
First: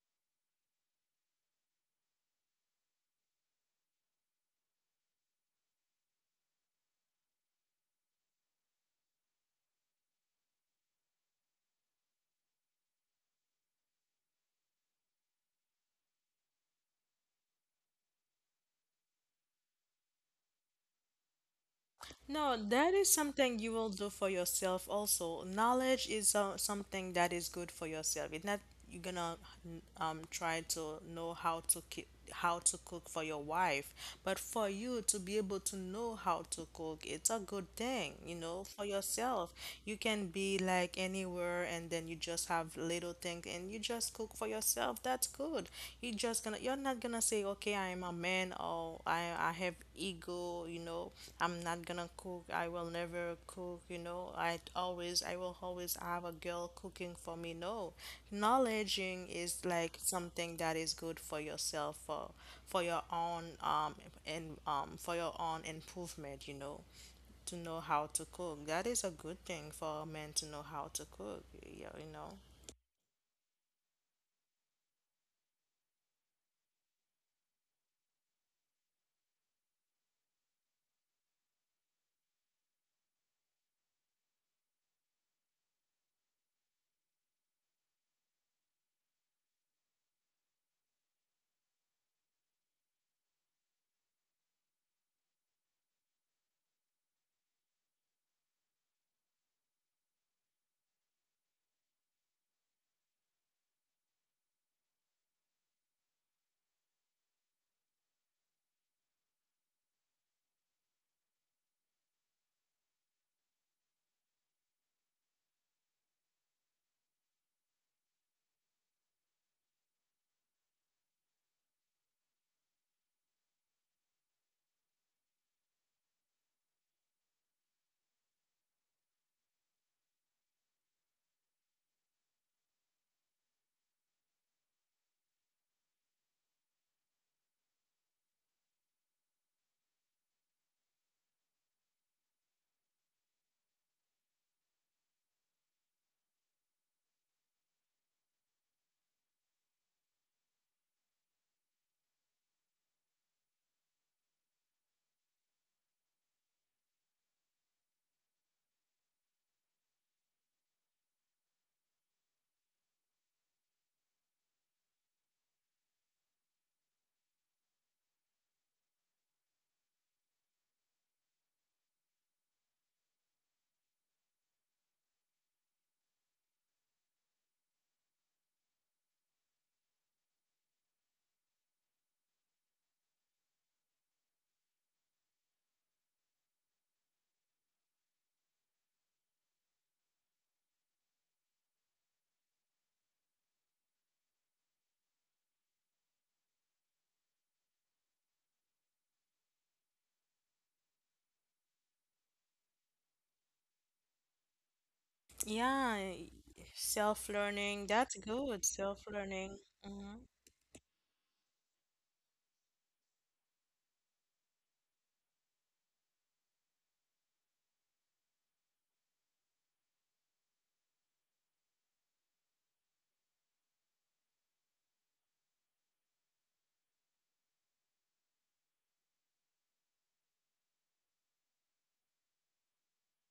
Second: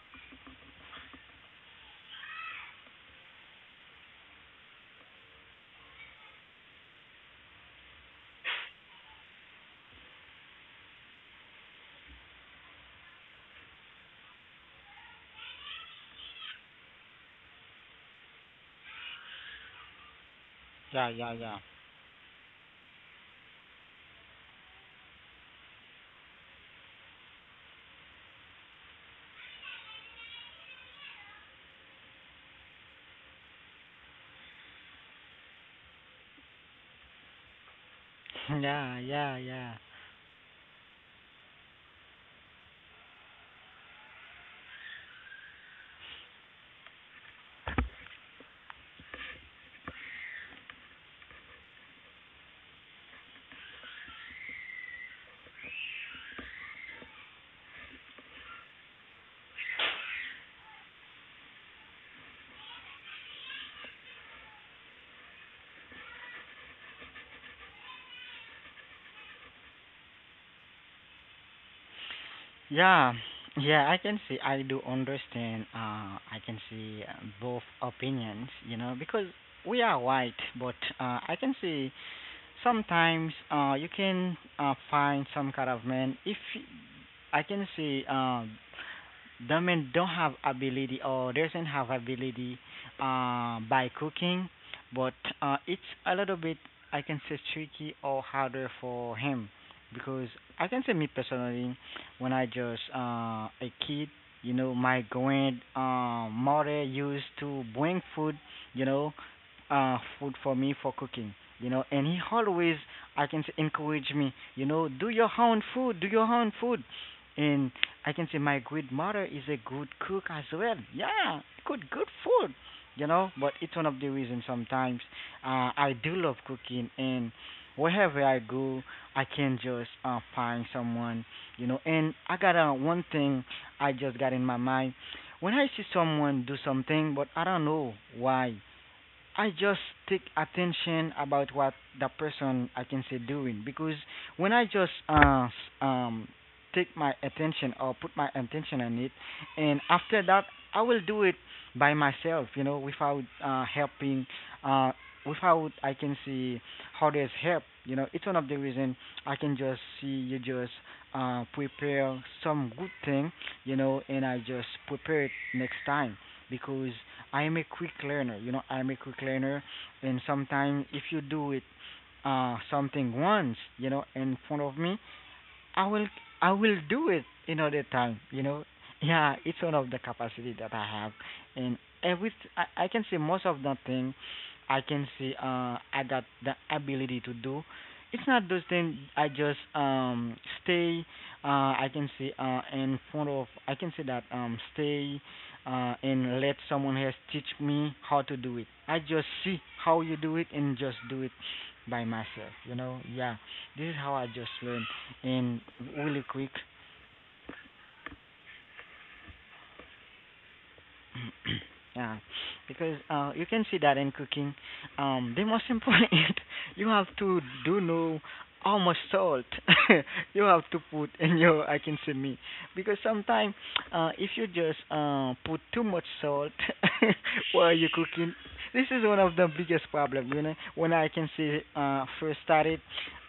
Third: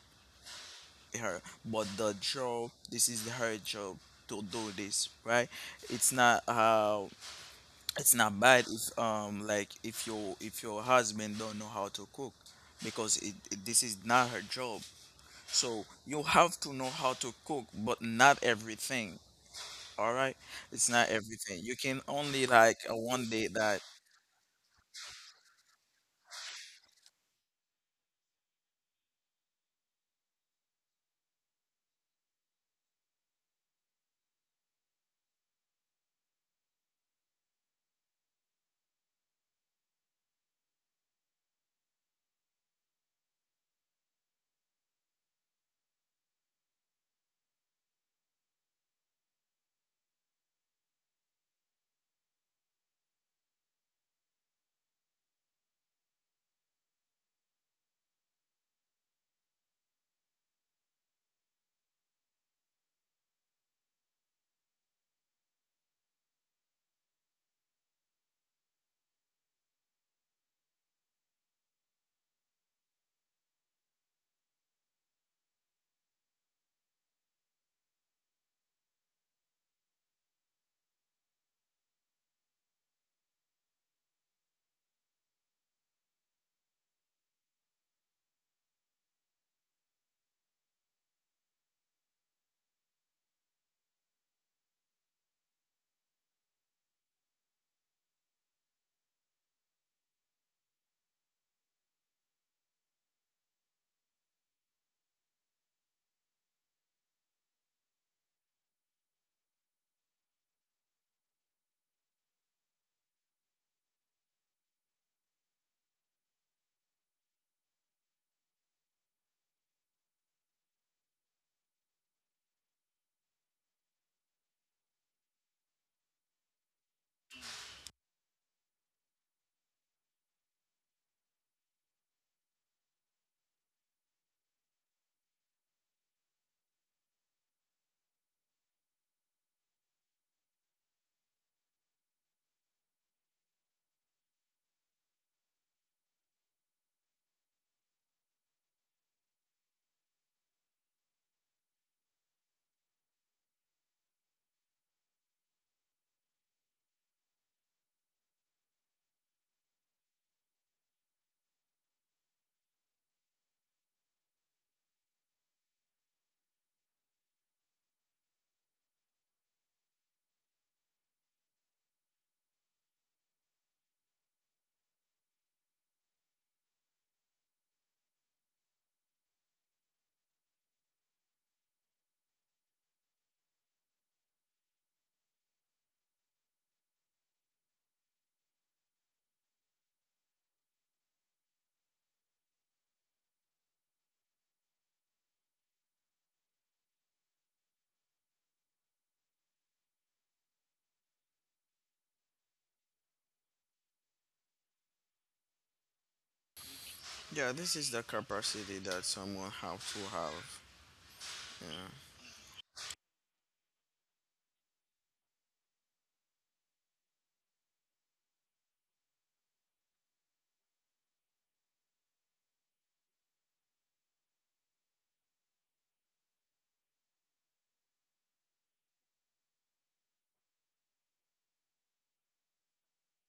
her, but the job, this is her job to do this, right? It's not how it's not bad if like if your husband don't know how to cook because this is not her job. So you have to know how to cook, but not everything. All right, it's not
Yeah, yeah, yeah.
everything. You can only
No,
like
that is
one day
something you
that.
will do for yourself also. Knowledge is something that is good for yourself. It's not you're gonna try to know how to how to cook for your wife, but for you to be able to know how to cook, it's a good thing, you know, for
Yeah, yeah,
yourself.
yeah.
You can be like anywhere and then you just have little things and you just cook for yourself, that's good. You're not gonna say, okay, I am a man or I have ego, you know, I'm not gonna cook, I will never cook, you know, I will always have a girl cooking for me. No. Knowledging is like something that is good for yourself for your own and for your own improvement, you know, to know how to cook. That is a good thing for a man to know how to cook. You know,
Yeah, yeah, I can see, I do understand, I can see both opinions, you know, because we are white, but I can see sometimes you can find some kind of man, if y- I can see the men don't have ability or doesn't have ability by cooking, but it's a little bit I can say tricky or harder for him because I can say me personally when I just a kid, you know, my grand mother used to bring food, you know, food for me for cooking. You know, and he always, I can say, encourage me. You know, do your own food, do your own food. And I can say my grandmother is a good cook as well. Yeah, good, good food. You know, but it's one of the reasons sometimes I do love cooking, and wherever I go, I can just find someone. You know, and I got one thing I just got in my mind when I see someone do something, but I don't know why. I just take attention about what the person I can say doing because when I just um take my attention or put my attention on it, and after that I will do it by myself, you know, without helping, uh without I can see others help. You know, it's one of the reason I can just see you just prepare some good thing, you know, and I just prepare it next time because I am a quick learner. You know, I'm a quick learner, and sometimes if you do it something once, you know, in front of me, I will I will do it another time, you know. Yeah, it's one of the capacity that I have, and every I can say most of the thing I can see I got the ability to do. It's not those things I just stay uh I can see in front of I can say that stay and let someone else teach me how to do it. I just see how you do it and just do it by myself, you know. Yeah, this is how I just learn and
Yeah,
really quick.
Yeah, this
self-learning.
is the
That's good.
capacity that someone
Self-learning.
have to
Hmm
have.
yeah, because you can see that in cooking, the most important you have to do know how much salt you have to put in your I can say me because sometimes if you just put too much salt while you're cooking, this is one of the biggest problem. You know, when I can say first started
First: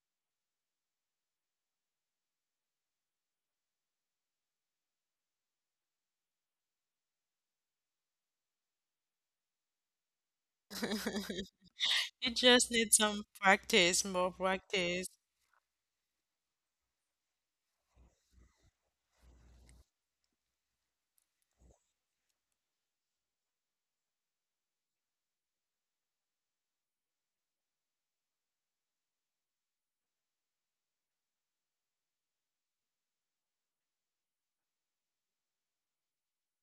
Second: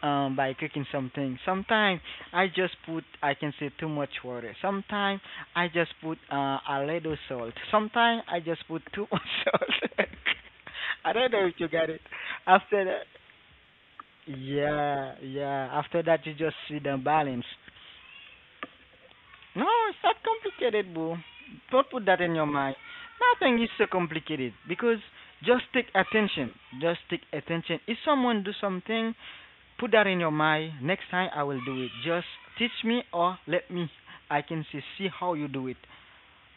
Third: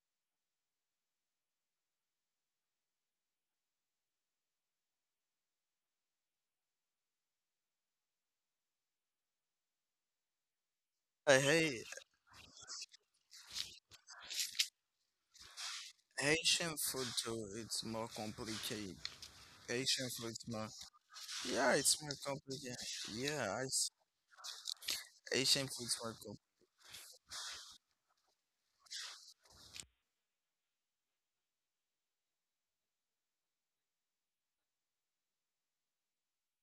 by cooking something, sometimes I just put I can say too much water. Sometimes I just put a little salt. Sometimes I just put too much salt. I don't know if you
hey.
got it.
You just
After
need
that,
some practice, more practice.
yeah, yeah. After that, you just
Haitian
see the
food too,
balance.
it's more complicated.
No, it's
Asian
not
food's more.
complicated, boo.
Yeah,
Don't
it's
put
more
that in your
complicated.
mind.
Yeah,
Nothing is so
it's
complicated because just
Asian
take
food's more complicated.
attention. Just take attention. If someone do something, put that in your mind. Next time I will do it. Just teach me or let me. I can see see how you do it.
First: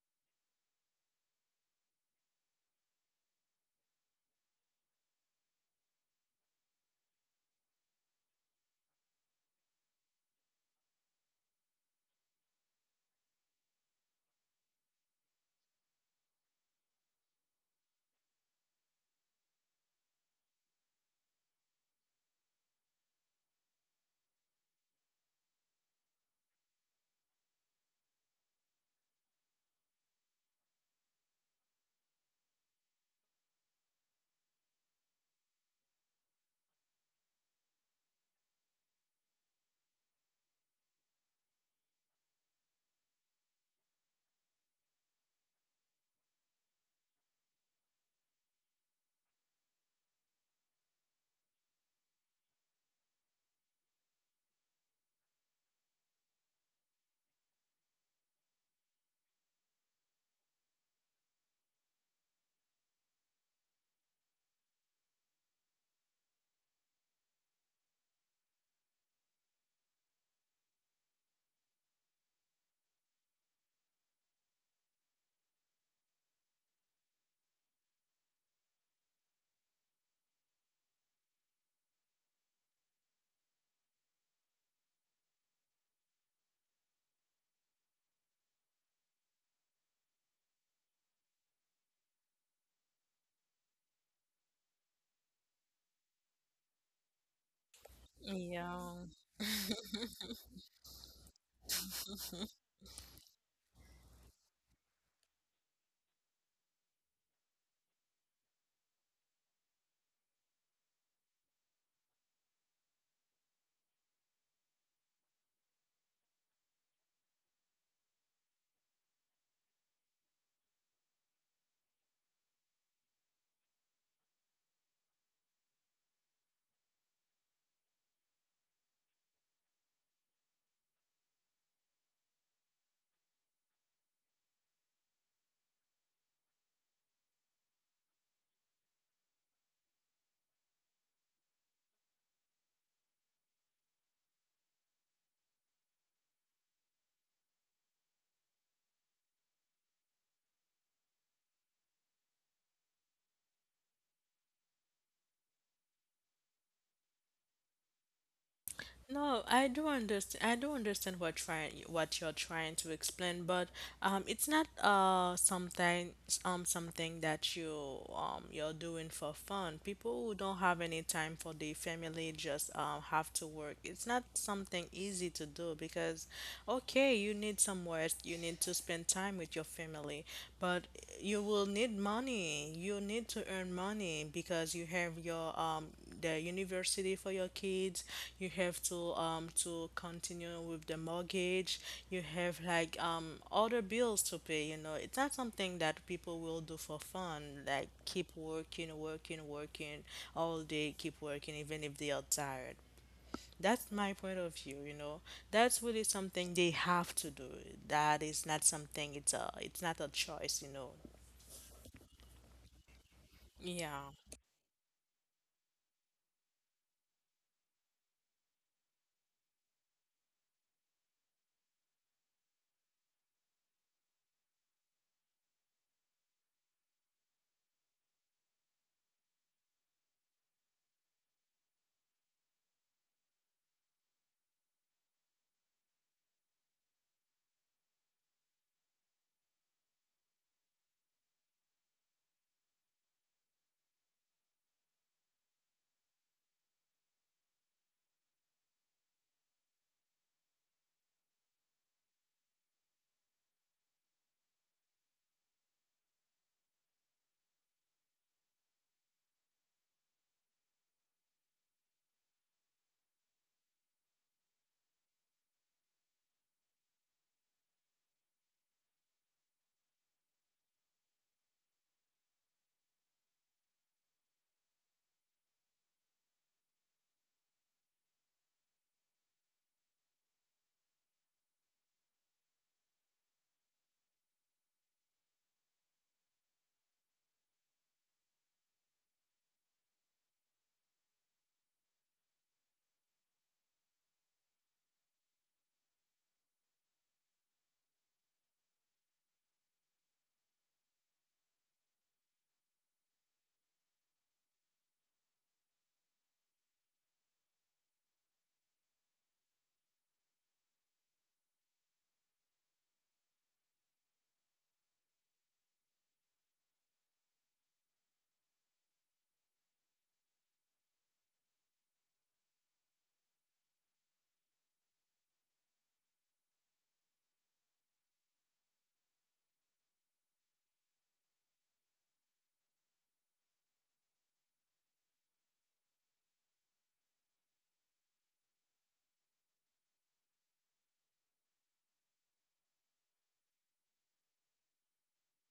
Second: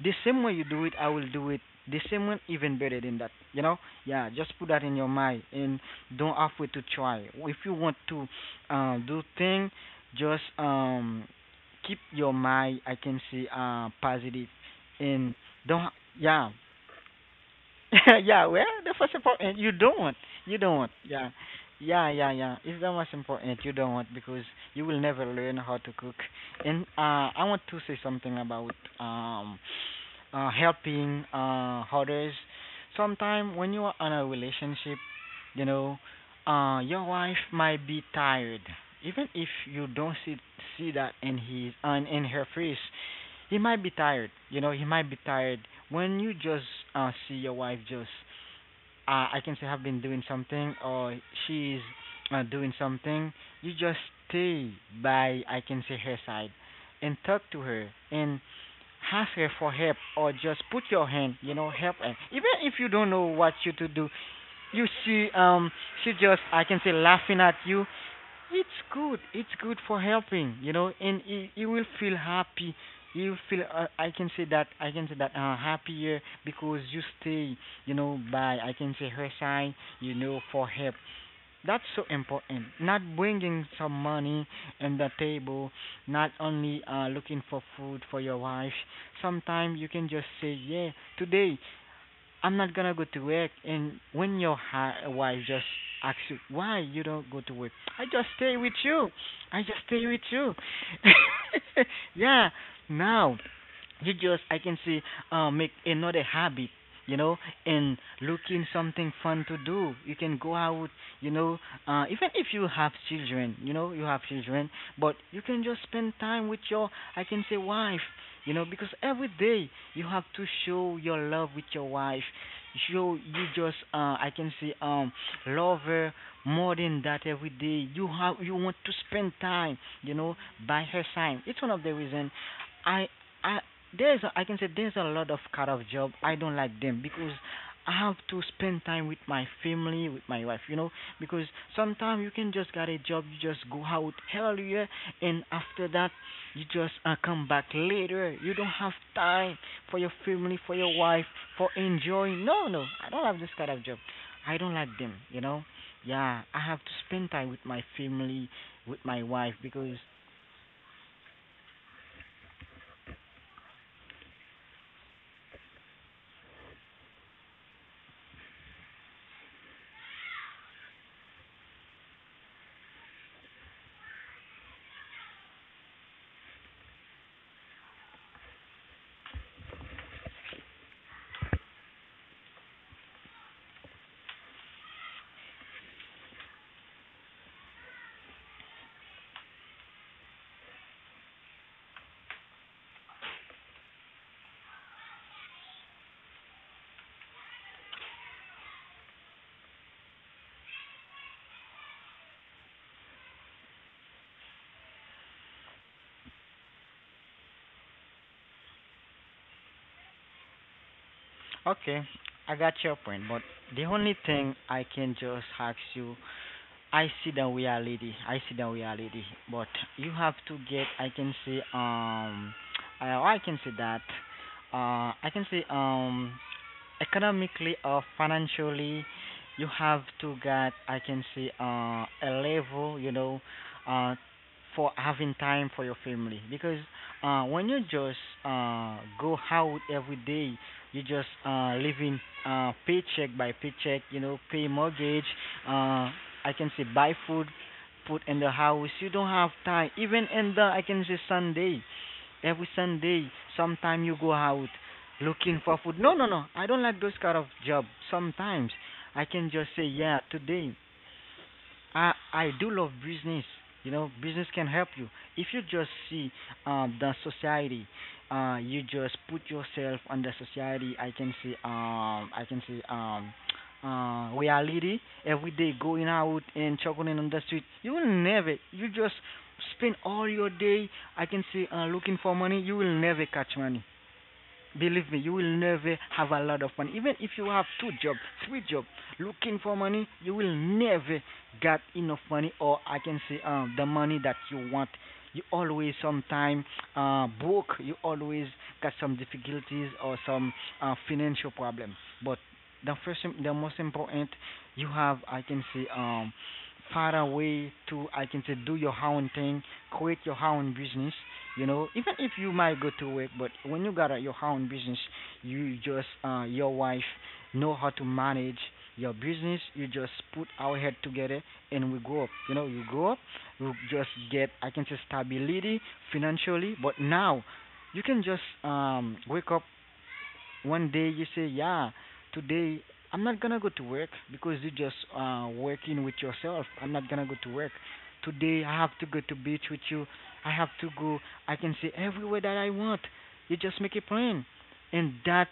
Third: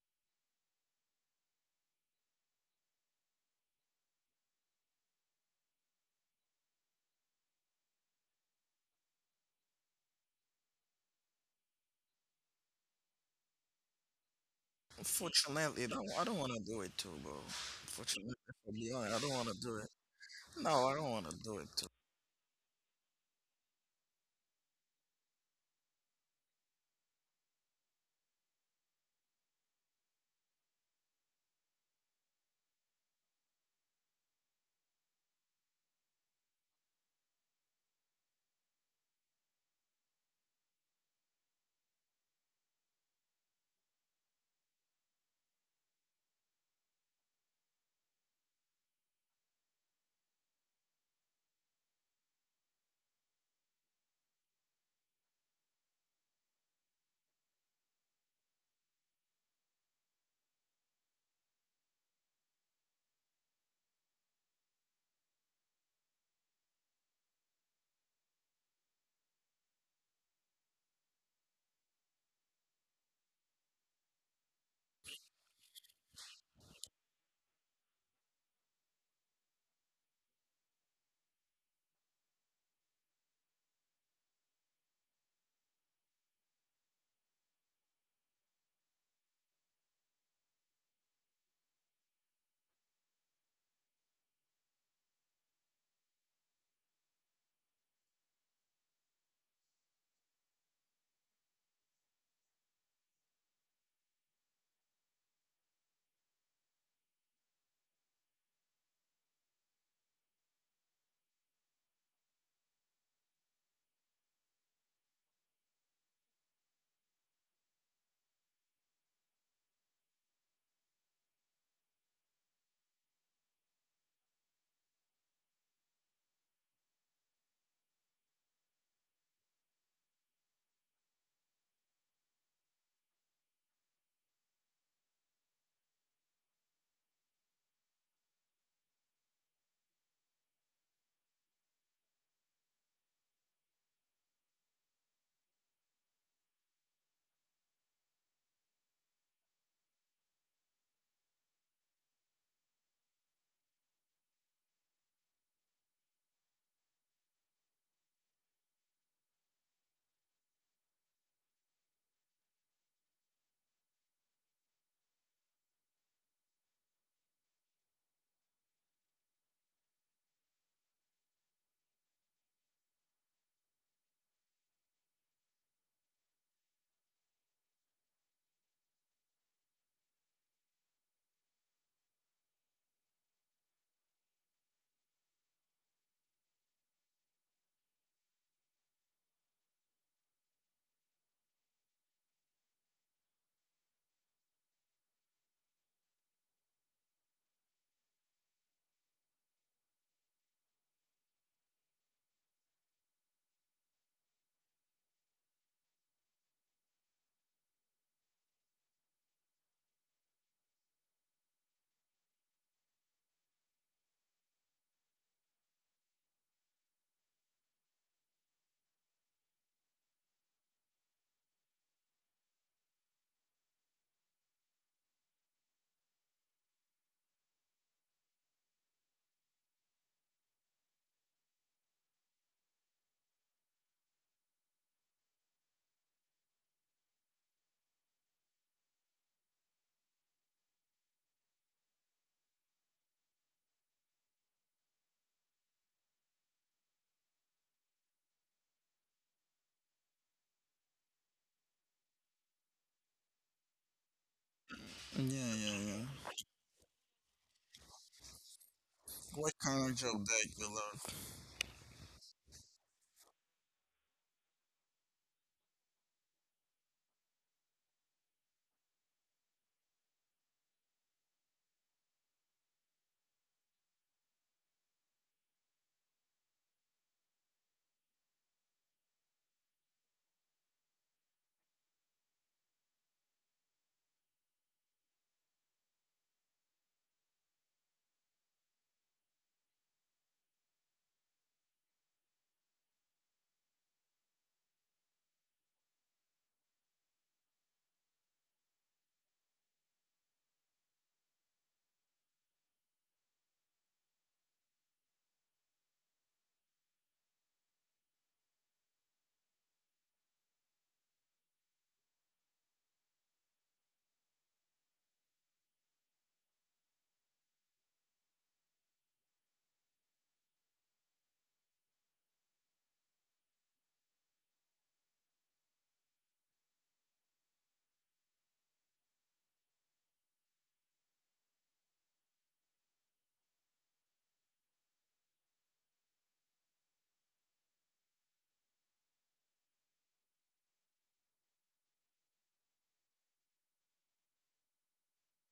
The same way you do it, I will do it. The same way, even better than that. You know, yeah. Just put that in your mind and don't halfway to try. If you want to do thing, just keep your mind, I can say, positive, and
Unfortunately,
don't.
I don't
Yeah,
want to do it too, bro. Unfortunately,
yeah, well,
for
the
me,
first
I don't want
important.
to
You
do it.
don't. You
No,
don't.
I don't
Yeah.
want to do it too.
Yeah, yeah, yeah. It's the most important. You don't because you will never learn how to cook. And I want to say something about um, helping others. Sometimes when you are in a relationship, you know, your wife might be tired, even if you don't see that in his on in her face. He might be tired. You know, he might be tired. When you just see your wife just, I can say, have been doing something or she's doing something, you just stay by, I can say, her side and talk to her and ask her for help or just put your hand, you know, help her. Even if you don't know what you to do, you see, she just, I can say, laughing at you. It's good. It's good for helping, you know, and you will feel happy. You feel I can say that happier because you stay, you know, by I can say her side, you know, for help. That's so important. Not bringing some money on the table, not only looking for food for your wife. Sometimes you can just say, yeah, today I'm not gonna go to work. And when your wife just asks you, why you don't go to work? I just stay with
Yeah.
you. I just stay with you. yeah. Now, you just I can see make another habit, you know, and looking something fun to do. You can go out, you know, even if you have children, you know, you have children, but you can just spend time with your I can say wife, you know, because every day you have to show your love with your wife. Show you just I can say love her more than that every day. You have you want to spend time, you know, by her side. It's one of the reason I I there's a, I can say there's a lot of kind of job I don't like them because I have to spend time with my family, with my wife, you know, because sometimes you can just get a job, you just go out earlier and after that you just come back later. You don't have time for your family, for your wife, for enjoying. No, no, I don't have this kind of job. I don't like them. Yeah, I have to spend time with my family, with my
No,
wife
I do
because...
understand. I do understand what trying what you're trying to explain, but it's not something something that you you're doing for fun. People who don't have any time for their family just have to work. It's not something easy to do because, okay, you need some rest. You need to spend time with your family, but you will need money. You need to earn money because you have your the university for your kids. You have to continue with the mortgage. You have like other bills to pay. It's not something that people will do for fun, like keep working, working, working all day, keep working even if they are tired. That's my point of view. That's really something they have to do. That is not something it's not a choice.
Okay, I got your point, but the
Yeah.
only thing I can just ask you, I see the reality, I see the reality, but you have to get, I can say, I, I can say that, I can say, economically or financially you have to get, I can say, a level, you know, uh, for having time for your family because when you just go out every day, you just living, paycheck by paycheck, you know, pay mortgage, uh, I can say buy food, put in the house. You don't have time even in the, I can say, Sunday, every Sunday. Sometime you go out
Yeah,
looking
yeah,
for food. No,
yeah.
no, no, I don't like those kind of job. Sometimes I can
What
just say,
kind of
yeah,
job that you
today
love?
I do love business. You know, business can help you. If you just see the society, you just put yourself on the society. I can see, reality, every day going out and chugging on the street. You will never. You just spend all your day. I can see, looking for money. You will never catch money. Believe me, you will never have a lot of money. Even if you have two jobs, three jobs, looking for money, you will never get enough money, or I can say, the money that you want. You always sometime broke. You always got some difficulties or some financial problem. But the first, the most important, you have, I can say, far away to, I can say, do your own thing, create your own business, you know, even if you might go to work. But when you got your own business, you just your wife know how to manage your business. You just put our head together and we grow up. You know, you grow up, you just get, I can say, stability financially. But now, you can just wake up one day, you say, yeah, today I'm not gonna go to work because you just working with yourself. I'm not gonna go to work. Today I have to go to beach with you. I have to go. I can see everywhere that I want. You just make a plan, and that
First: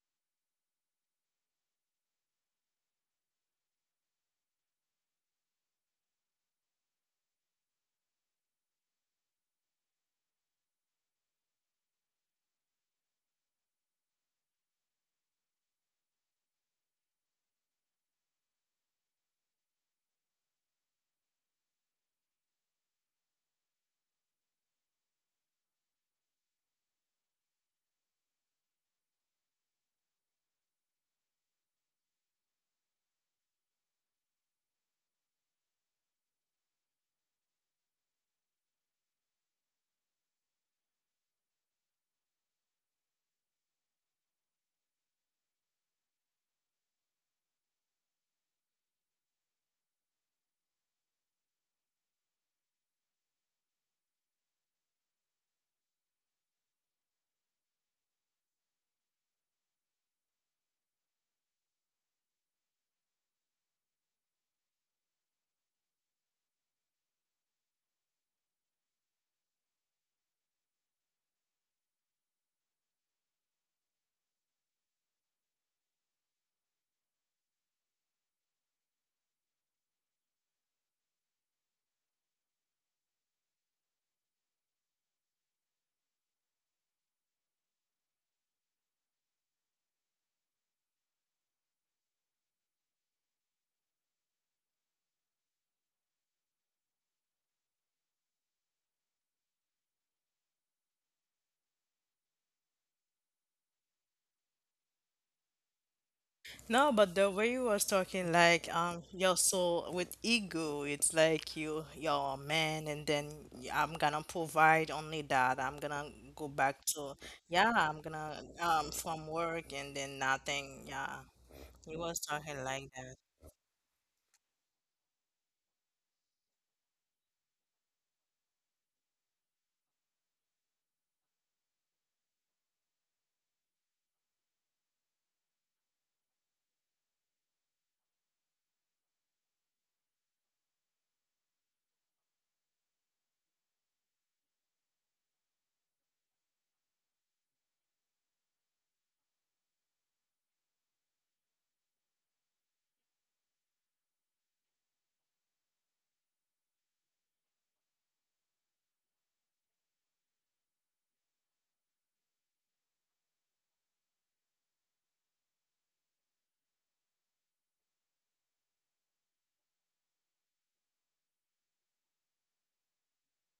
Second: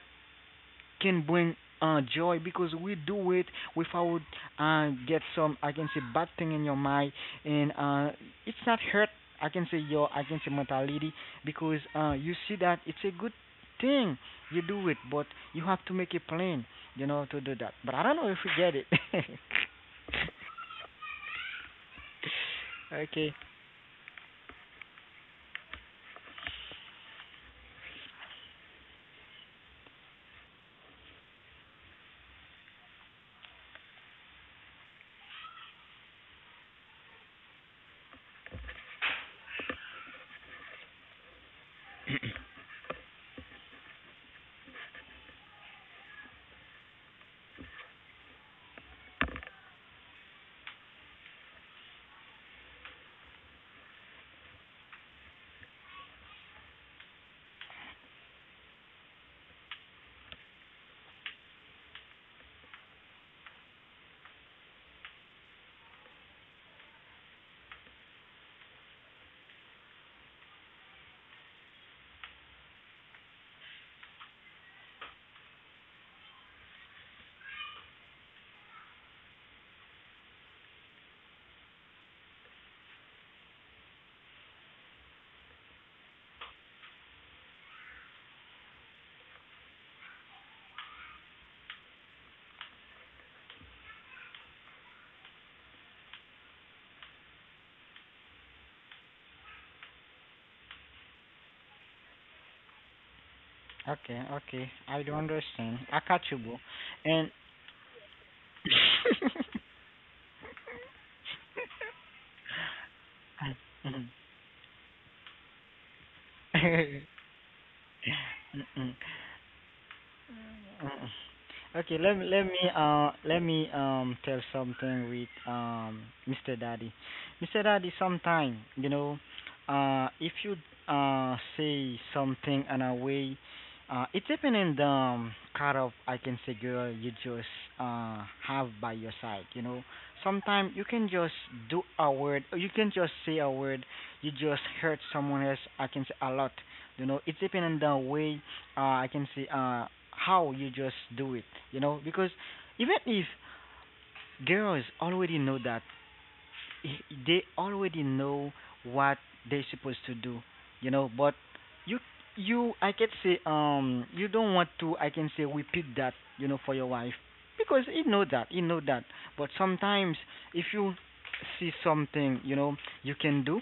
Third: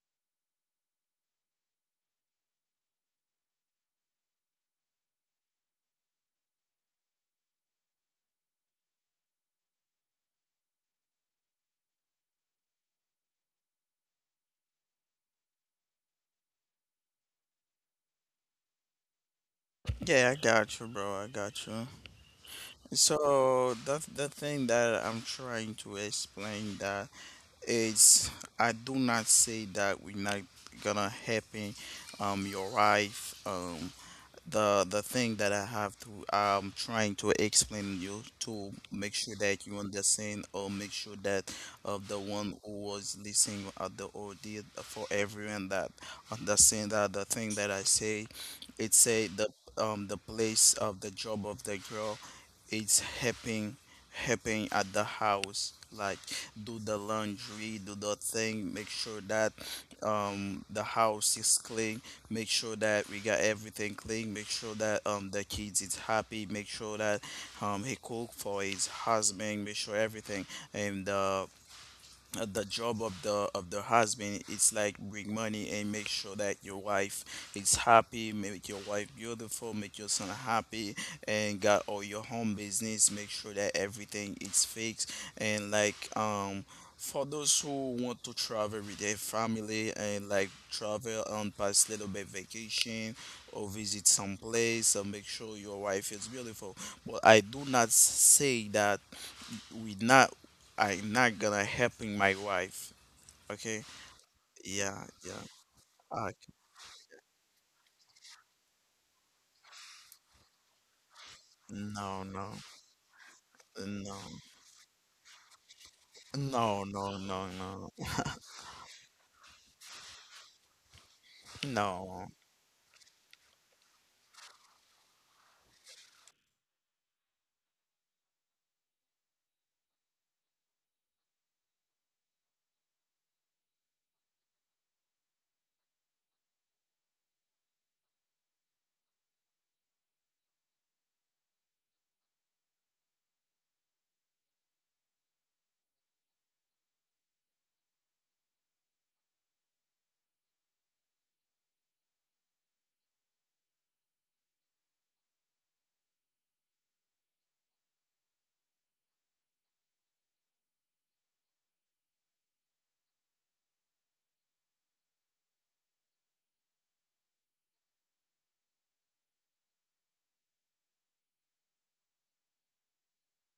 can bring joy because we do it without get some, I can say, bad thing in your mind, and it's not hurt, I can say, your, I can say, mentality because you see that it's a good thing you do it, but you have to make a plan, you know, to do that. But I don't know if you get it.
Yeah, I got you, bro. I got you.
Okay,
So that's the thing that I'm trying to explain that is I do not say that we're not gonna happen your wife the thing that I have to I'm trying to explain you to make sure that you understand or make sure that the one who was listening at the audio for everyone that understand that the thing that I say it say the place of the job of the girl it's helping, helping at the house like do the laundry do the thing, make sure that the house is clean, make sure that we got everything clean, make sure that the kids is happy, make sure that he cook for his husband, make sure everything, and the job of the husband it's like bring money and make sure that your wife is happy, make your wife beautiful, make your son happy, and got all your home business, make sure that everything is fixed, and like for those who want to travel with their family and like travel on past little bit vacation or visit some place and make sure your wife is beautiful, but I do not say that we not I'm not gonna helping my wife. Okay?
okay, okay. I
Yeah,
do
yeah.
understand, I catch
I,
you, bro.
No, but
And
the way you was talking, like you're so with ego, it's like you
no,
you're a
no,
man, and then I'm
Mm-mm.
no,
gonna provide only that. I'm gonna go
no,
back to
no, no,
yeah,
no,
I'm gonna
Mm-mm.
from work and then nothing.
Mm-mm.
Yeah,
Okay,
you
let
was
me
no.
let me
talking like that.
let me tell something with Mr. Daddy. Mr. Daddy, sometime you know, if you say something in a way, it's depending the kind of, I can say, girl you just have by your side. You know, sometimes you can just do a word, or you can just say a word, you just hurt someone else. I can say a lot. You know, it's depending the way I can see, how you just do it, you know, because even if girls already know that, they already know what they're supposed to do, you know, but you you I can say, you don't want to, I can say, repeat that, you know, for your wife because he know that, he know that, but sometimes if you see something, you know, you can do,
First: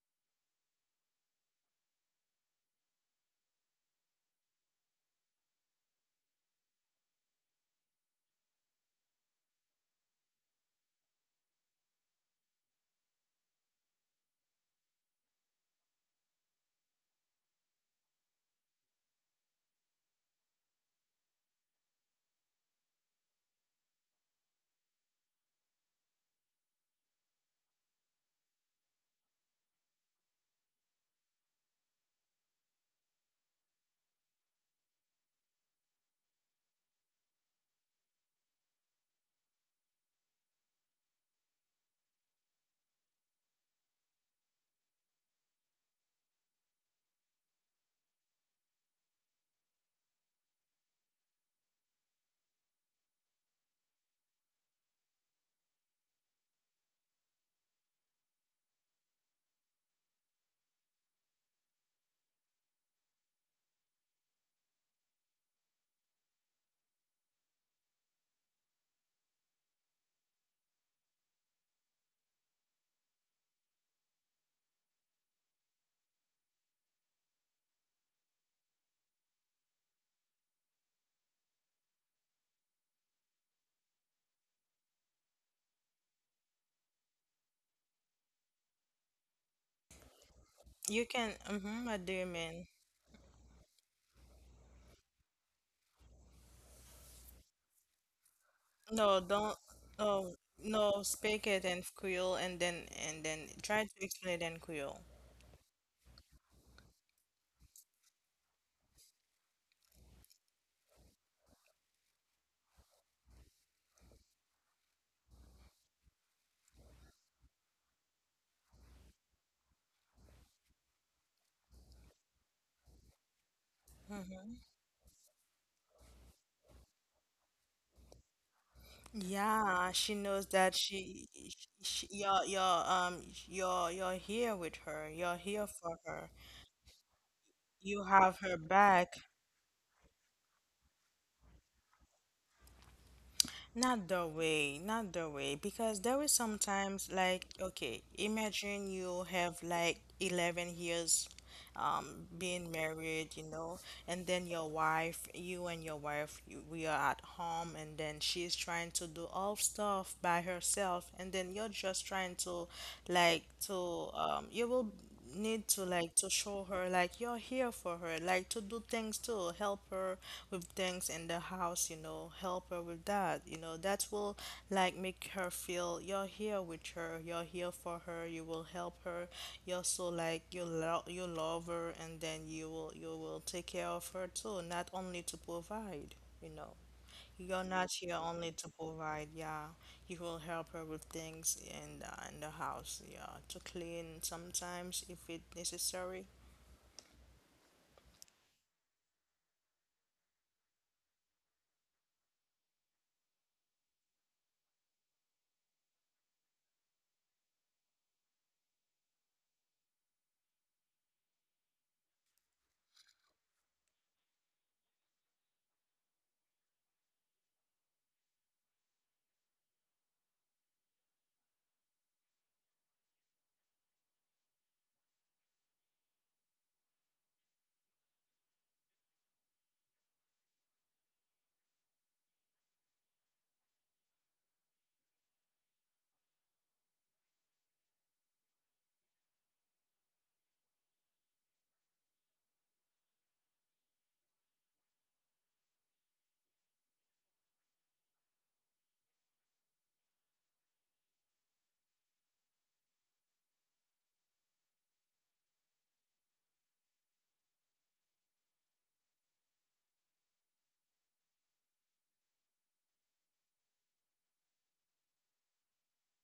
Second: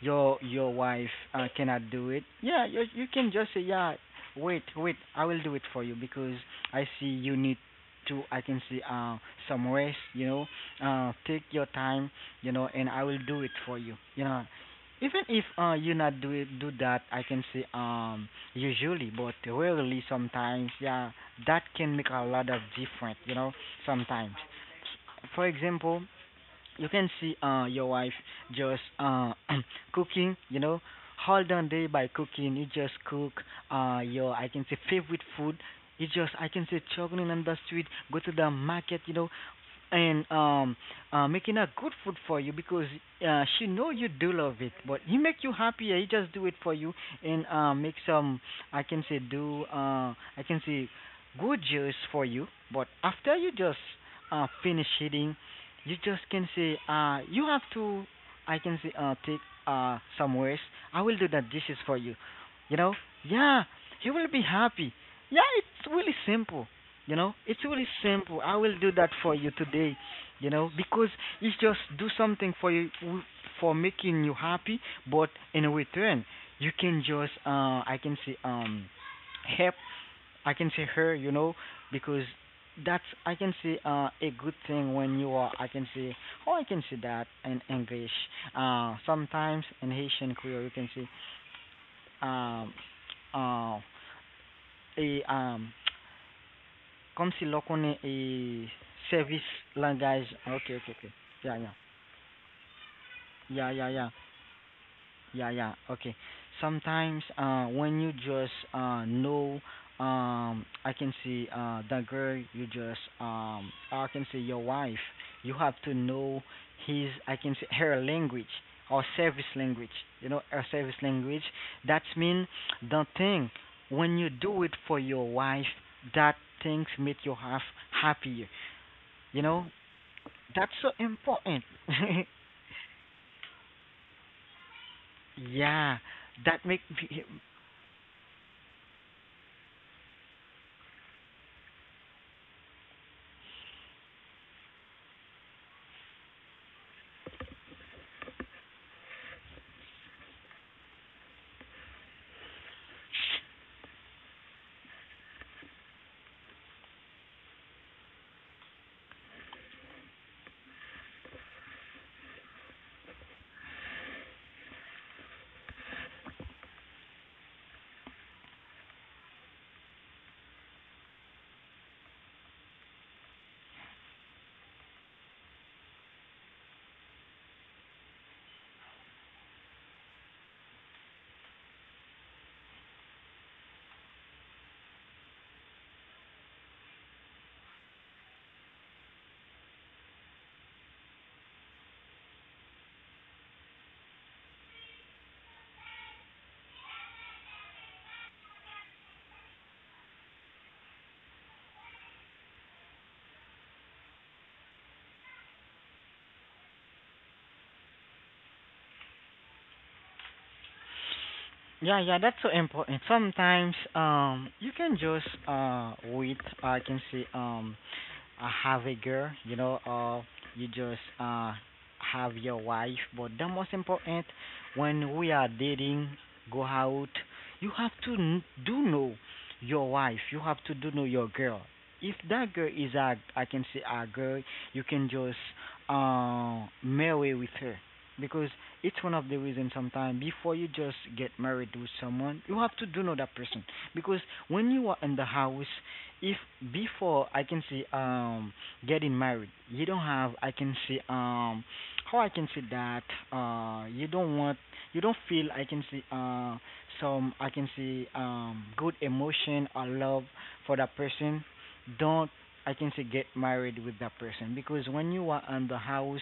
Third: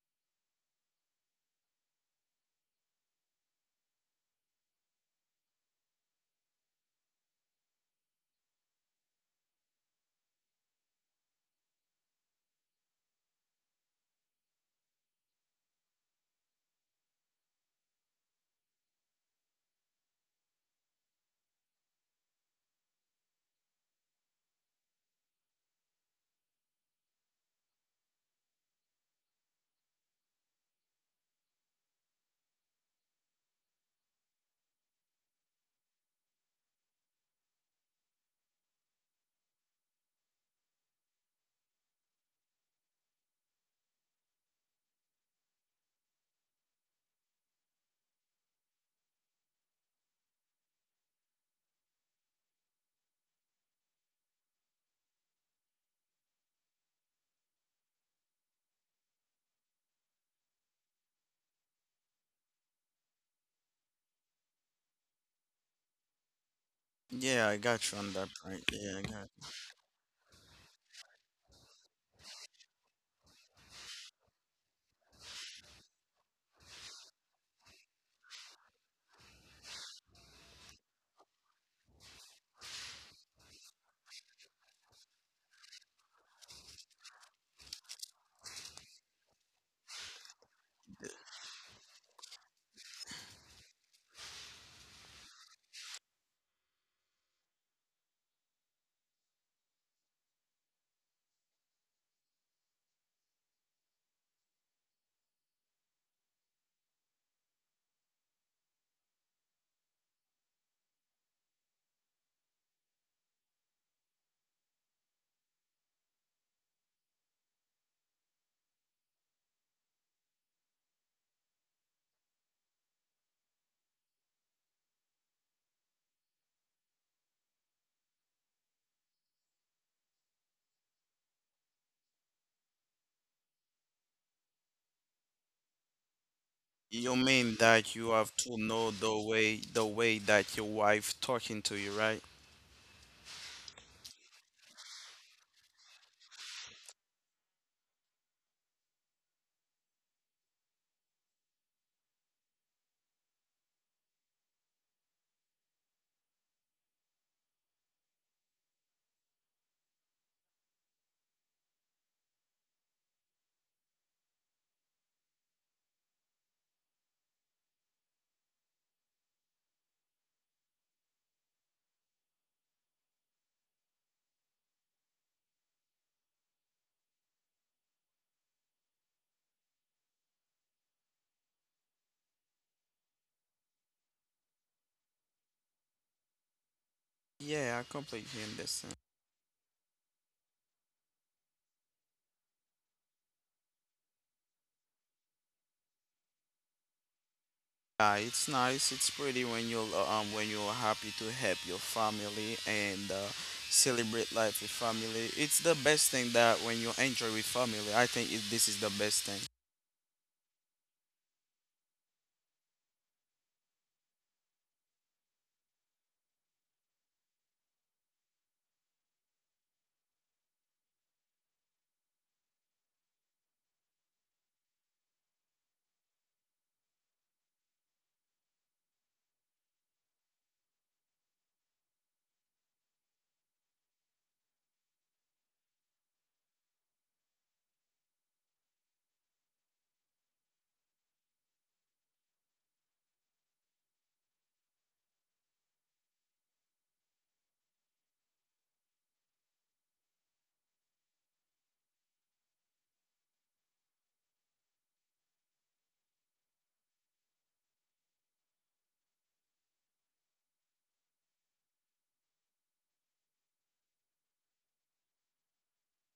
your wife cannot do it. Yeah, you can just say, yeah, wait, I will do it for you because I see you need to, I can see, some rest, you know, take your time, you know, and I will do it for you, you know, even if you not do it, do that, I can say, usually, but rarely sometimes, yeah, that can make a lot of difference, you know. Sometimes, for example, you can see your wife just cooking, you know, whole done day by cooking. You just cook your, I can say, favorite food. You just, I can say, struggling on the street, go to the market, you know, and making a good food for you because she know you do love it, but he make you happy, he just do it for you and make some, I can say, do, I can say, good juice for you. But after, you just finish eating, you just can say, you have to, I can say, take some rest. I will do the dishes for you, you know, yeah, he will be happy. Yeah, it's really simple, you know,
Yeah, I
it's really
got you on that
simple. I
point.
will do
Yeah, I
that
got
for you today. You know, because it's just do something for you for making you happy, but in return, you can just I can say, help. I can say her. You know, because that's, I can say, a good thing when you are. I can say, oh, I can say that in English. Sometimes in Haitian Creole you can
You
say
can. Mm-hmm, what do you mean?
um uh a Comme si l'on connaît et
No,
service
don't.
langage.
No,
Okay, okay,
no.
okay.
Speak
Yeah,
it
yeah,
in Creole, and then
yeah,
try
yeah,
to
yeah,
explain it in Creole.
yeah, yeah. Okay. Sometimes when you just know, I can see the girl you just I can see your wife. You have to know his, I can say, her language or service language. You know her service language. That means the thing when you
Mm-hmm.
do it for your wife, that things make your wife happier. You know,
Yeah, she knows that
that's so important.
she you're here with her. You're here for
Yeah,
her.
that make
you. You
me-
mean that
You
you
have
have
her
to know
back.
the way that your wife talking to you, right?
Not the way, not the way, because there is sometimes like okay, imagine you have like 11 years being married, and then your wife, you and your wife, you, we are at home and then she's trying to do all stuff by herself and then you're just trying to like to you will need to like to show her like you're here for her, like to do things to help her with things in the house, help her with that. That will like make her feel you're here with her, you're here for her, you will help her. You're so like you love her and then you will take care of her too, not only to provide, you know. You're
Yeah,
not
I
here
completely
only to
understand.
provide, yeah. You will help her with things in the house, yeah. To clean sometimes if it necessary.
Yeah, it's nice. It's pretty when you're happy to help your family and celebrate life with family. It's the best thing that when you enjoy with family. I think this is the best thing.
yeah, yeah, that's so important. Sometimes you can just wait. I can say, have a girl, you know, or you just have your wife. But the most important, when we are dating, go out, you have to do know your wife. You have to do know your girl. If that girl is a, I can say, a girl, you can just marry with her because it's one of the reasons sometimes before you just get married with someone, you have to do know that person. Because when you are in the house, if before, I can see, getting married, you don't have, I can see, how I can see that you don't want, you don't feel, I can see, some, I can see, good emotion or love for that person, don't, I can say, get married with that person because when you are on the house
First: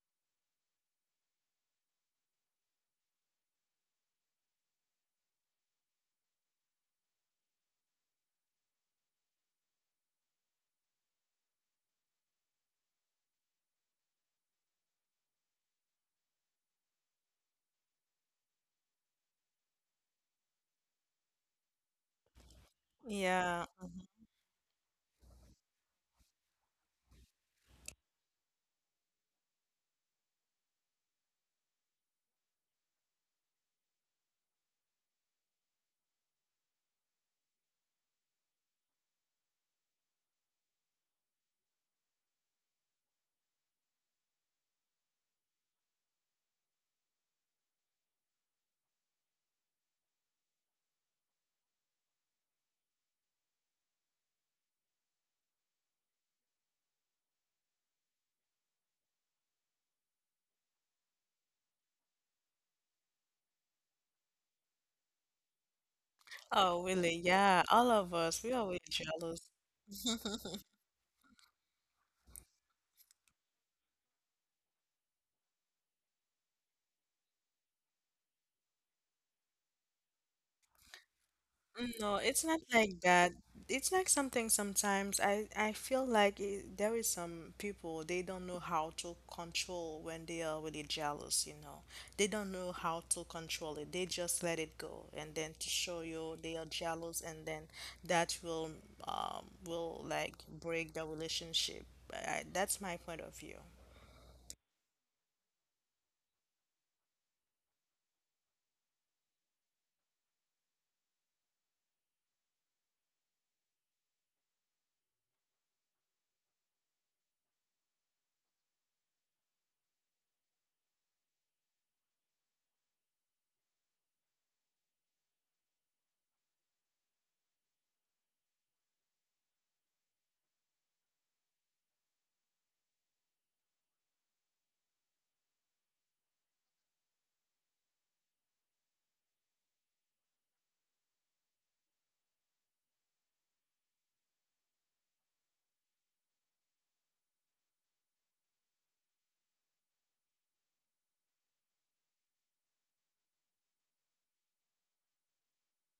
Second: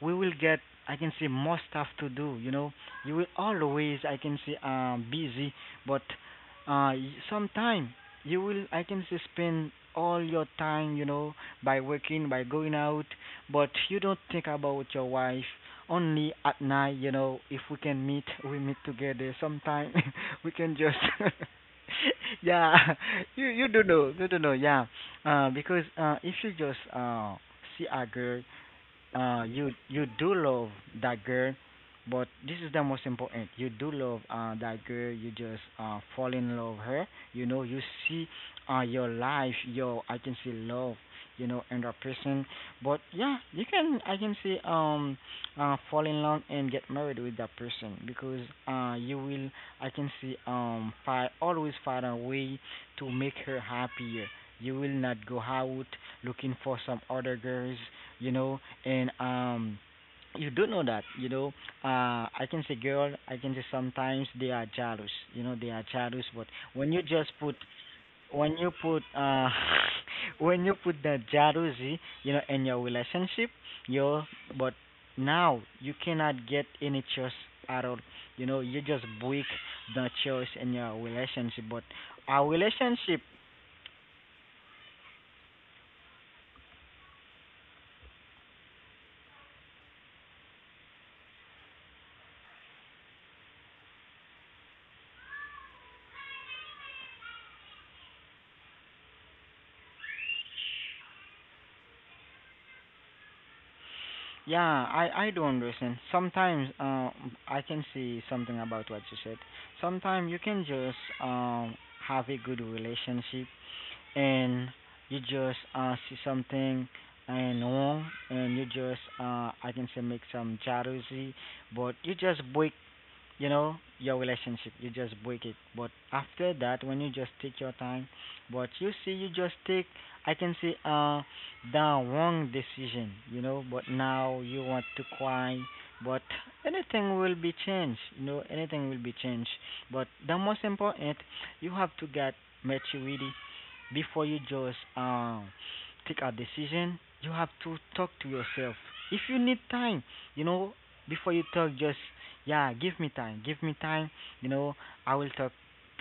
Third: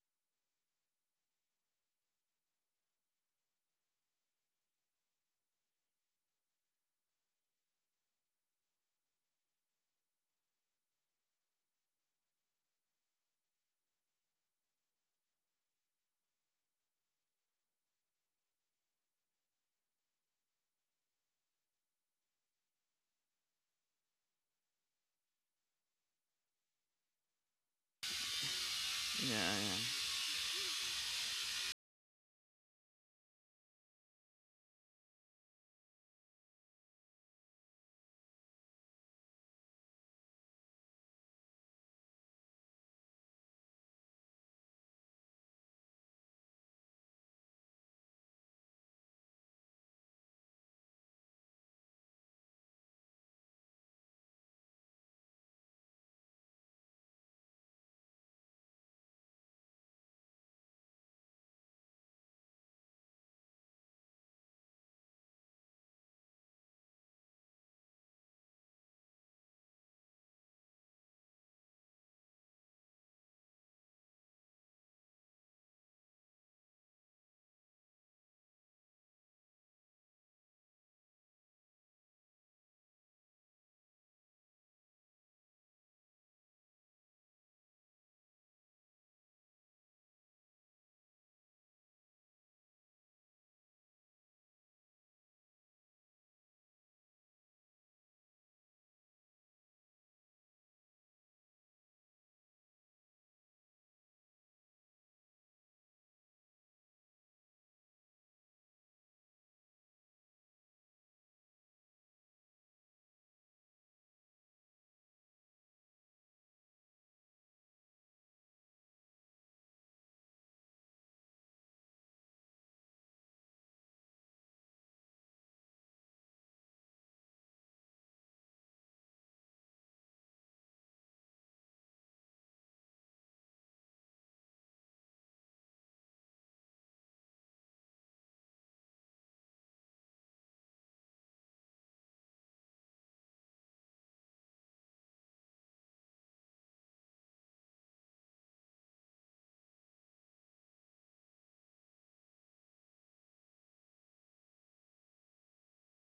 we will get, I can say, more stuff to do, you know. You will always, I can say, busy, but uh sometime you will, I can say, spend all your time, you know, by working, by going out, but you don't think about your wife, only at night, you know. If we can meet, we meet together sometime we can just yeah you
Yeah.
you don't know, you don't know, yeah, because if you just see a girl, you
Yeah,
you do love that girl. But this is the most important, you do love that girl, you just fall in love her, you know, you see your life, your, I can see, love, you know, in that person. But yeah, you can, I can see, fall in love and get married with that person because you will, I can see, find, always find a way to make her happier. You will not go out looking for some other girls, you know, and you do know that, you know, I can say girl, I can say sometimes they are jealous, you know, they are jealous. But
Oh,
when you
really?
just put,
Yeah. All of us, we
when you
always
put
jealous.
when you put the jealousy, you know, in your relationship, your, but now you cannot get any choice at all. You know, you just break the choice in your relationship. But
No, it's
our
not like
relationship...
that. It's like something sometimes I feel like it, there is some people they don't know how to control when they are really jealous. They don't know how to control it. They just let it go and then to show you they are jealous and then that will like break the relationship. That's my point of view.
Yeah, I do understand. Sometimes I can see something about what you said. Sometimes you can just um have a good relationship and you just see something and wrong, and you just I can say make some jealousy, but you just break you know your relationship, you just break it. But after that, when you just take your time, but you see, you just take, I can say the wrong decision, you know, but now you want to cry. But anything will be changed, you know, anything will be changed. But the most important, you have to get maturity before you just take a decision. You have to talk to yourself if you need time, you know, before you talk. Just, yeah, give me time, give me time, you know. I will talk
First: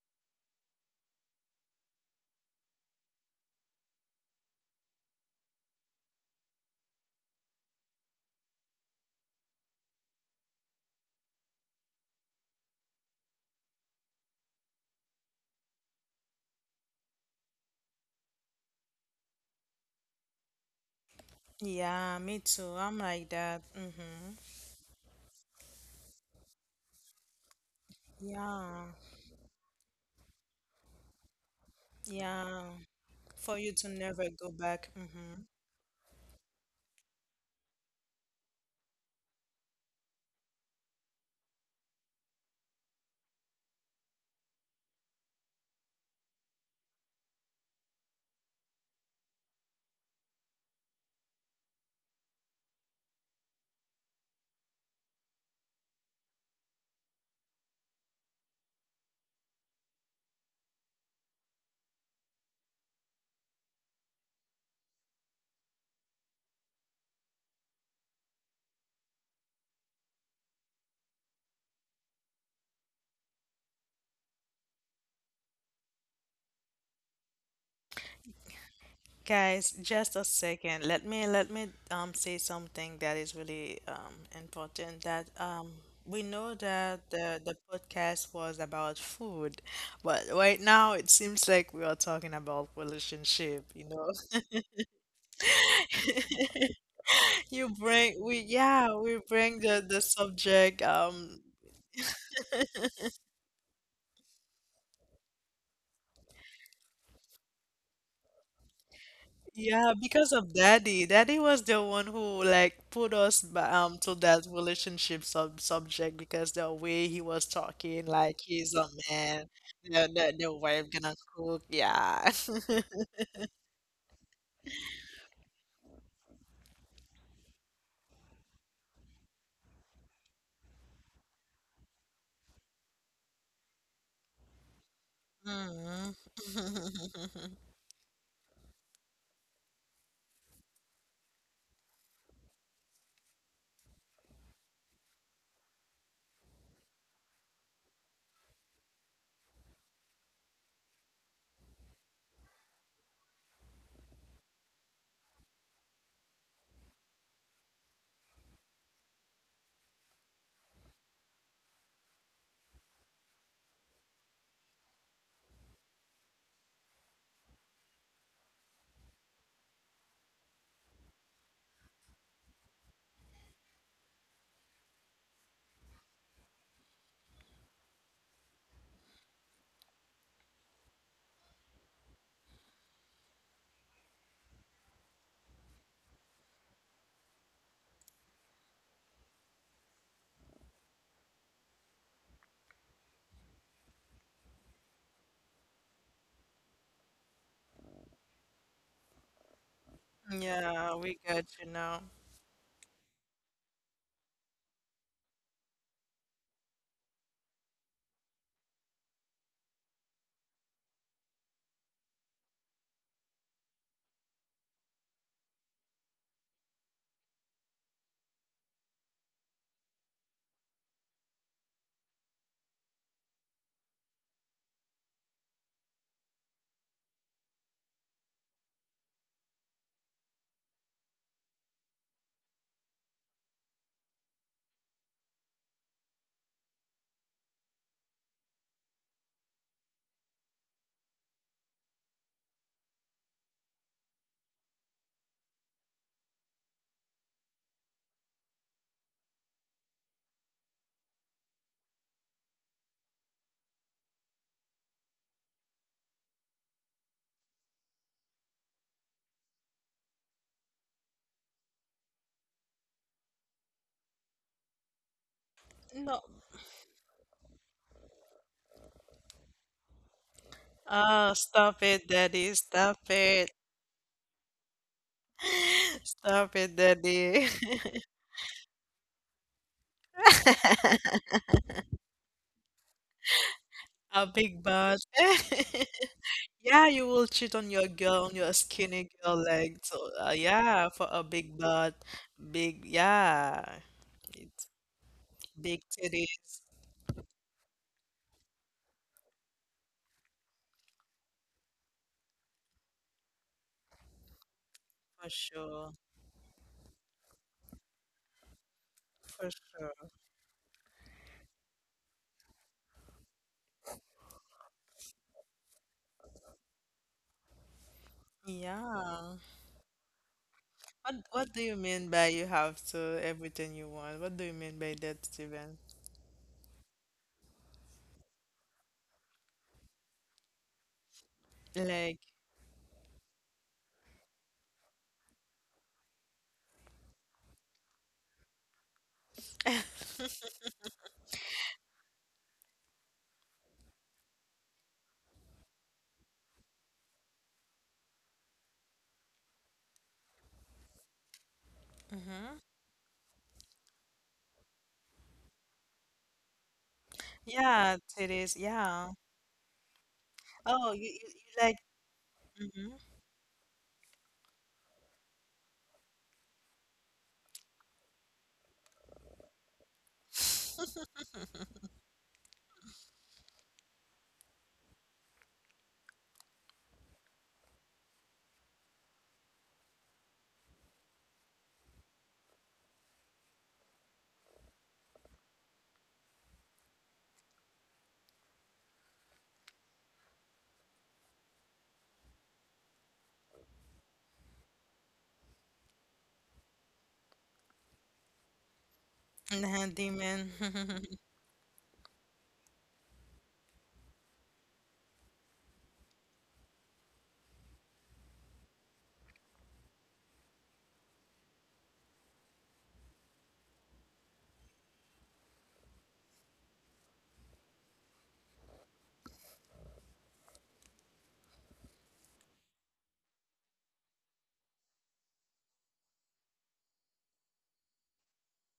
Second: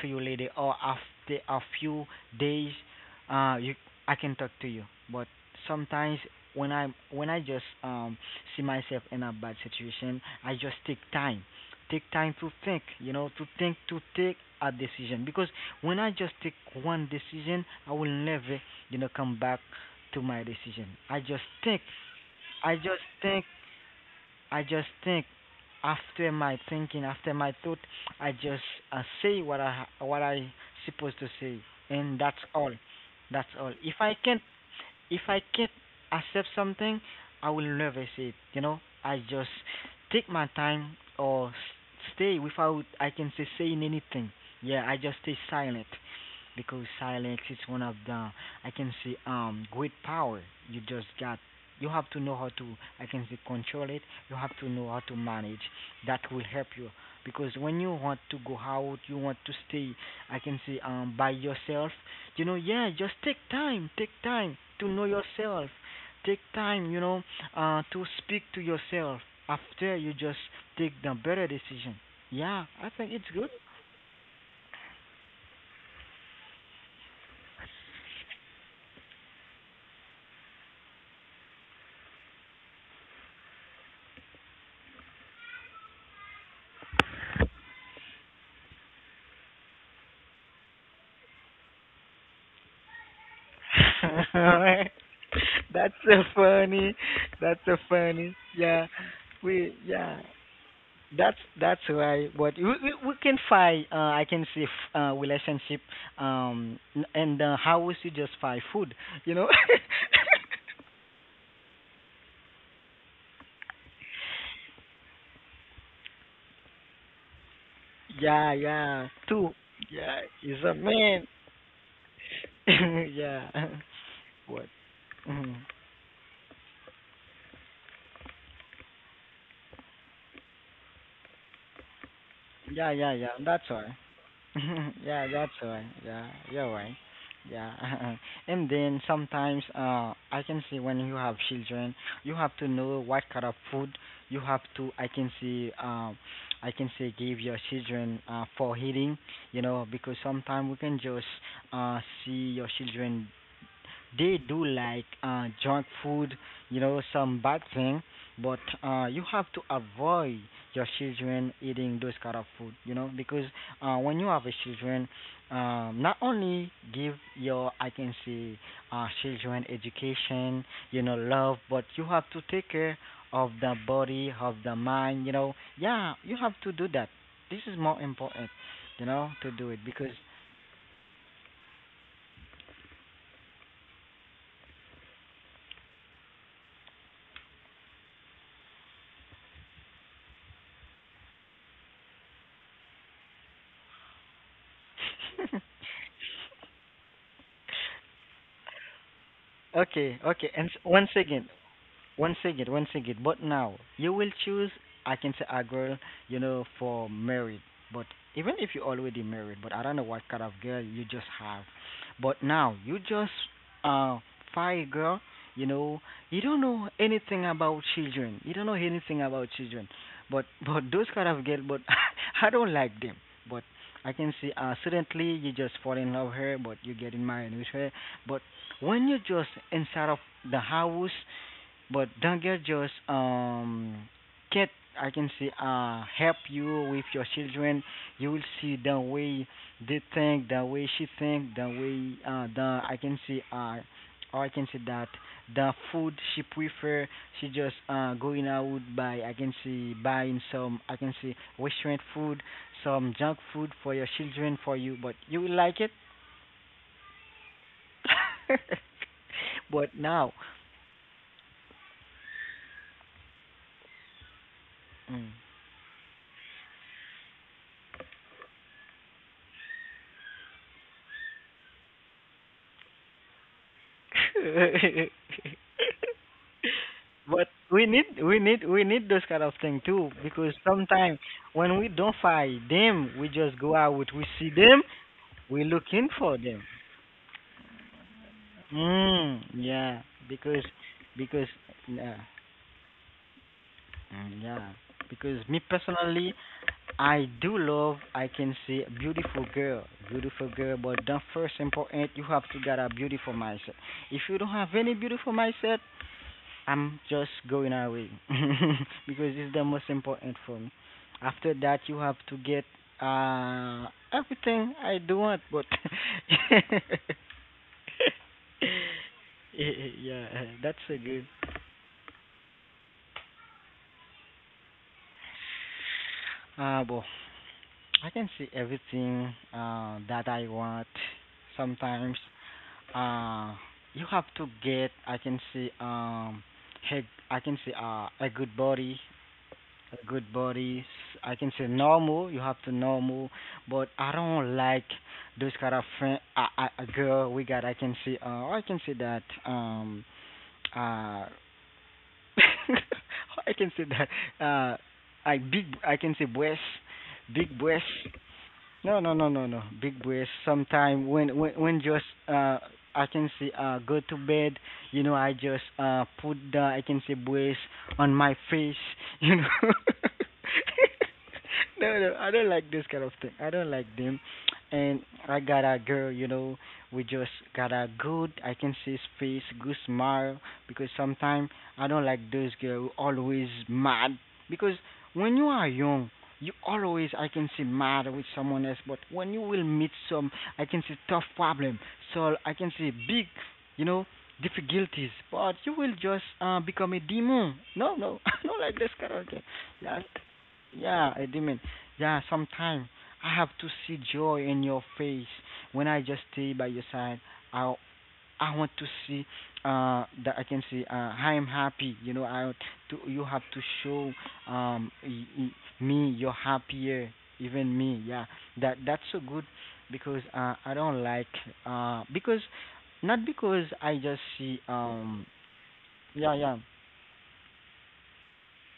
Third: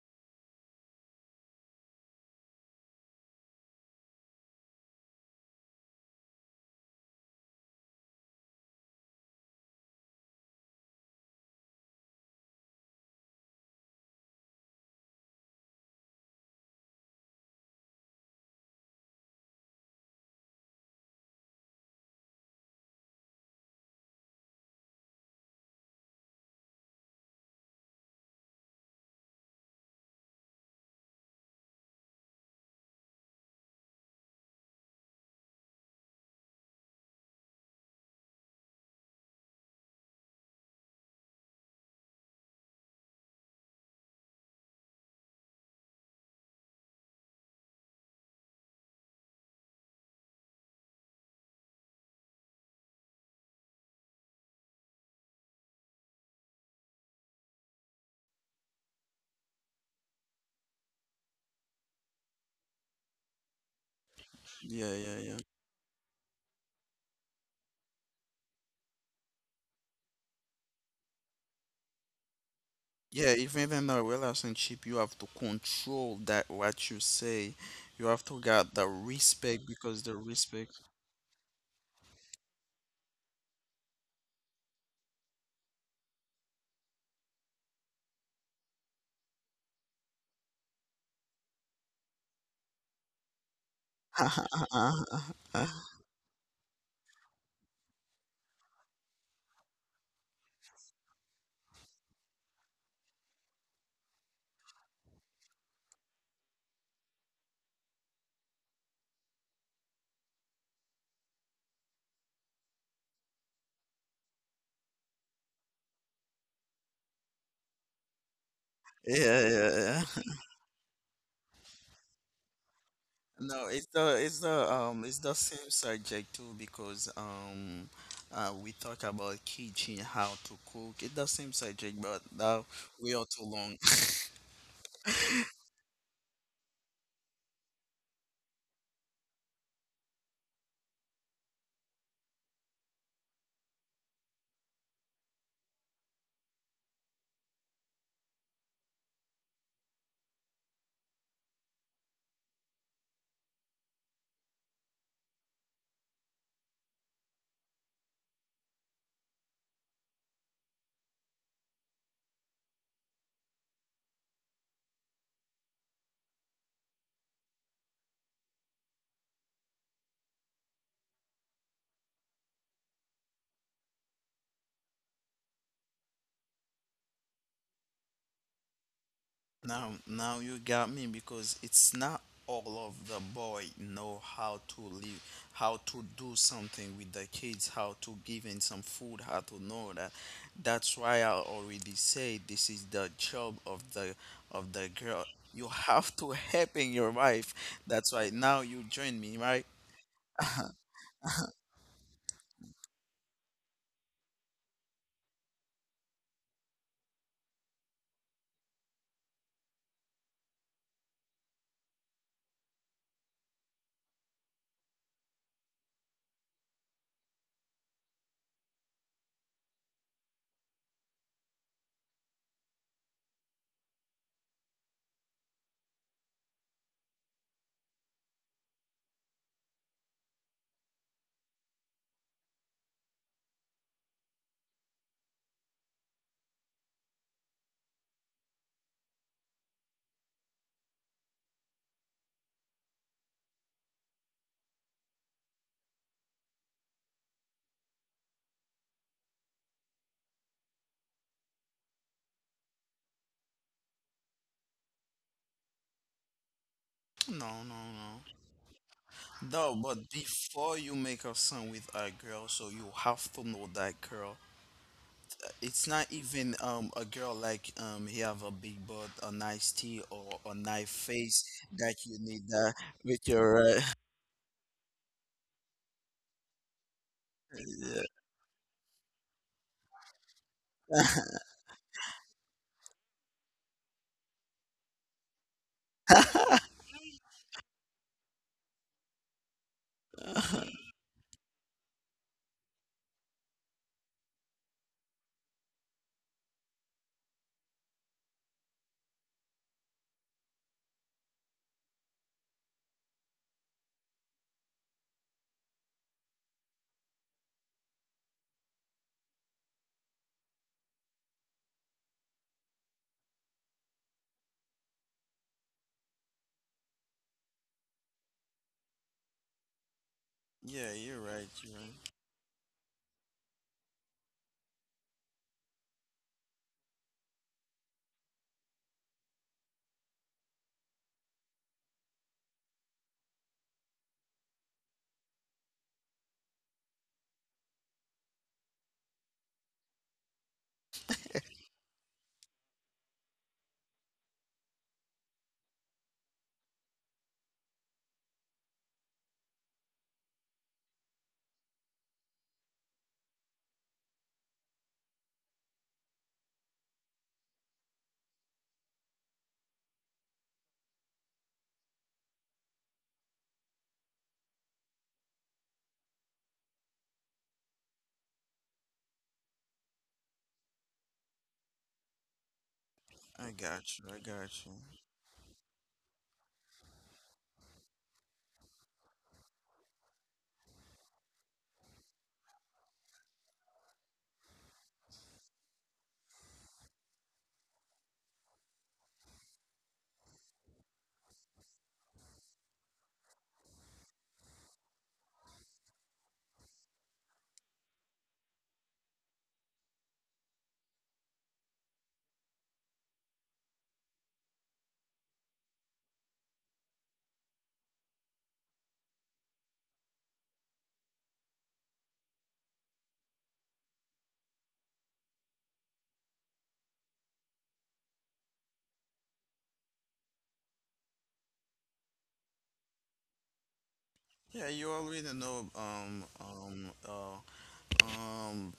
to you later or after a few days, you, I can talk to you. But sometimes when I just see myself in a bad situation, I just take time, take time to think, you know, to think, to take a decision. Because when I just take one decision, I will never, you know, come back to my decision. I just think,
Yeah, me too.
I
I'm
just
like
think,
that. Mm-hmm.
I just think. After my thinking, after my thought, I just
Yeah.
say what I supposed to say, and that's
Yeah.
all. That's
For
all.
you to
If I
never
can't
go back.
if I
Mm-hmm.
can't accept something, I will never say it. You know, I just take my time or stay without I can say saying anything. Yeah, I just stay silent because silence is one of the I can say great power. You just got You have to know how to I can say control it. You have to know how to manage. That will help you because when you want to go out, you want to stay I can say by yourself, you know. Yeah, just take time, take time
yeah,
to know
yeah, yeah, yeah.
yourself, take time, you know, to speak to yourself. After, you just take the better decision. Yeah, I think it's
Yeah,
good.
even in a relationship, you have to control that what you say. You have to get the respect
Guys,
because the
just a
respect.
second. Let me say something that is really important that we know that the podcast was about food, but right now it seems like we are talking about relationship.
Alright.
Yeah,
That's so funny. That's
You
so
bring
funny.
we
Yeah,
yeah, we bring
we
the
yeah.
subject
That's
um
that's why. But we can find I can say relationship and how we should just find food. You know.
Yeah, because of Daddy. Daddy was the one who like put us to that relationship subject because the way he was talking, like
Yeah,
he's a
yeah.
man,
Two.
yeah.
the
Yeah,
the
he's a
wife gonna
man.
cook, yeah.
yeah.
No, it's the it's
What?
the it's the
Mhm.
same subject too because we talk about kitchen how to cook. It's the same subject, but now
Yeah, yeah,
we are
yeah.
too
That's
long.
why. yeah, that's why.
Mhm.
Yeah, you're right. Yeah. And then sometimes I can see when you have children, you have to know what kind of food you have to I can see I can say give your children for eating, you know, because sometimes we can just uh see your children, they do like junk food, you know, some bad thing. But you have to avoid your children eating those kind of food, you know, because when you have a children, not only give your, I can say, children education, you know, love, but you have to take care of the body, of the mind, you know. Yeah, you have to do that. This is more important, you know, to do it
Now,
because.
now you got me because it's not all of the boy know how to live, how to do something with the kids, how to give in some food, how to know that. That's why I already say this is the job of the girl. You have to help in your wife. That's why now you join me, right?
Okay, okay, and
Yeah,
once
we
again,
got you now.
once again, once again, but now you will choose. I can say a girl, you know, for married. But even if you're already married, but I don't know what kind of girl you just have. But now you just uh find a girl, you know, you don't know anything about children. You don't know anything about children. But but those kind of girl, but I don't like them. But I can see suddenly you just fall in love with her, but you get in married with her. But when you just inside of the house, but don't just get I can say help you with your children. You will see the way they think, the way she think, the way the I can say or I can say that the food she prefer, she just going out by I can see buying some I can say restaurant food, some junk food for your children, for you, but you will like it.
No, no, no. No,
But
but
now,
before you make a son with a girl, so you have to know that girl. It's not
No,
even a girl like he have a big butt, a nice teeth, or a nice face
stop
that
it,
you need
Daddy,
that
stop
with
it,
your
mm.
stop it, Daddy.
But we need those kind of thing too, because sometimes when we don't find them, we just go out.
A
We see
big
them,
boss.
we looking for
uh,
them.
Yeah, you will cheat on your girl, on your skinny girl
Mm,
leg. So,
yeah, because
yeah, for a
because,
big butt,
yeah,
big, yeah,
mm,
it's
yeah. Because me
big
personally,
titties
I do love. I can see a beautiful girl, beautiful girl. But the first important, you have to get a beautiful mindset. If you don't have any
for
beautiful mindset,
sure,
I'm just going away because
for
it's the most
sure.
important for me. After that, you have to get uh everything I do want, but
Yeah.
yeah, that's
yeah.
a
What
You're
good.
right.
what do
You're
you
right.
mean by you have to everything you want? What do you mean by that, Steven?
Well, I can see everything that I want. Sometimes,
Like,
uh, you have to get. I can see hey, I can see a good body. Good body, I can say normal. You have to normal, but I don't like those kind of friend. A girl we got. I can say. I can say that. I
mm-hmm.
can say that. Uh, I big. I can say breast, big breast.
Yeah, titties,
No,
yeah.
no, no, no, no. Big breath.
Oh, you,
Sometimes
you,
when when
you like,
when just I can say go to bed, you know, I just put the I can say breath on my face, you know. No, no, I don't like this kind of thing. I
I
don't like
got you. I
them.
got you.
And I got a girl, you know, we just got a good I can say space, good smile, because sometimes I don't like those girls who always mad, because when you are young, you always I can see mad with someone else. But when you will meet some, I can see tough problem, so I can see big, you know, difficulties. But you will just become a demon. No, no, not like this karaoke.
mm-hmm.
Yeah,
Demon.
yeah, a demon. Yeah, sometime I have to see joy in your face when I just stay by your side. I I want to see that I can see I am happy. You know, I to you have to show um y- y- me you're happier, even me. Yeah, that that's so good, because I don't like because not because I just see
Yeah, you already know
yeah, yeah.
um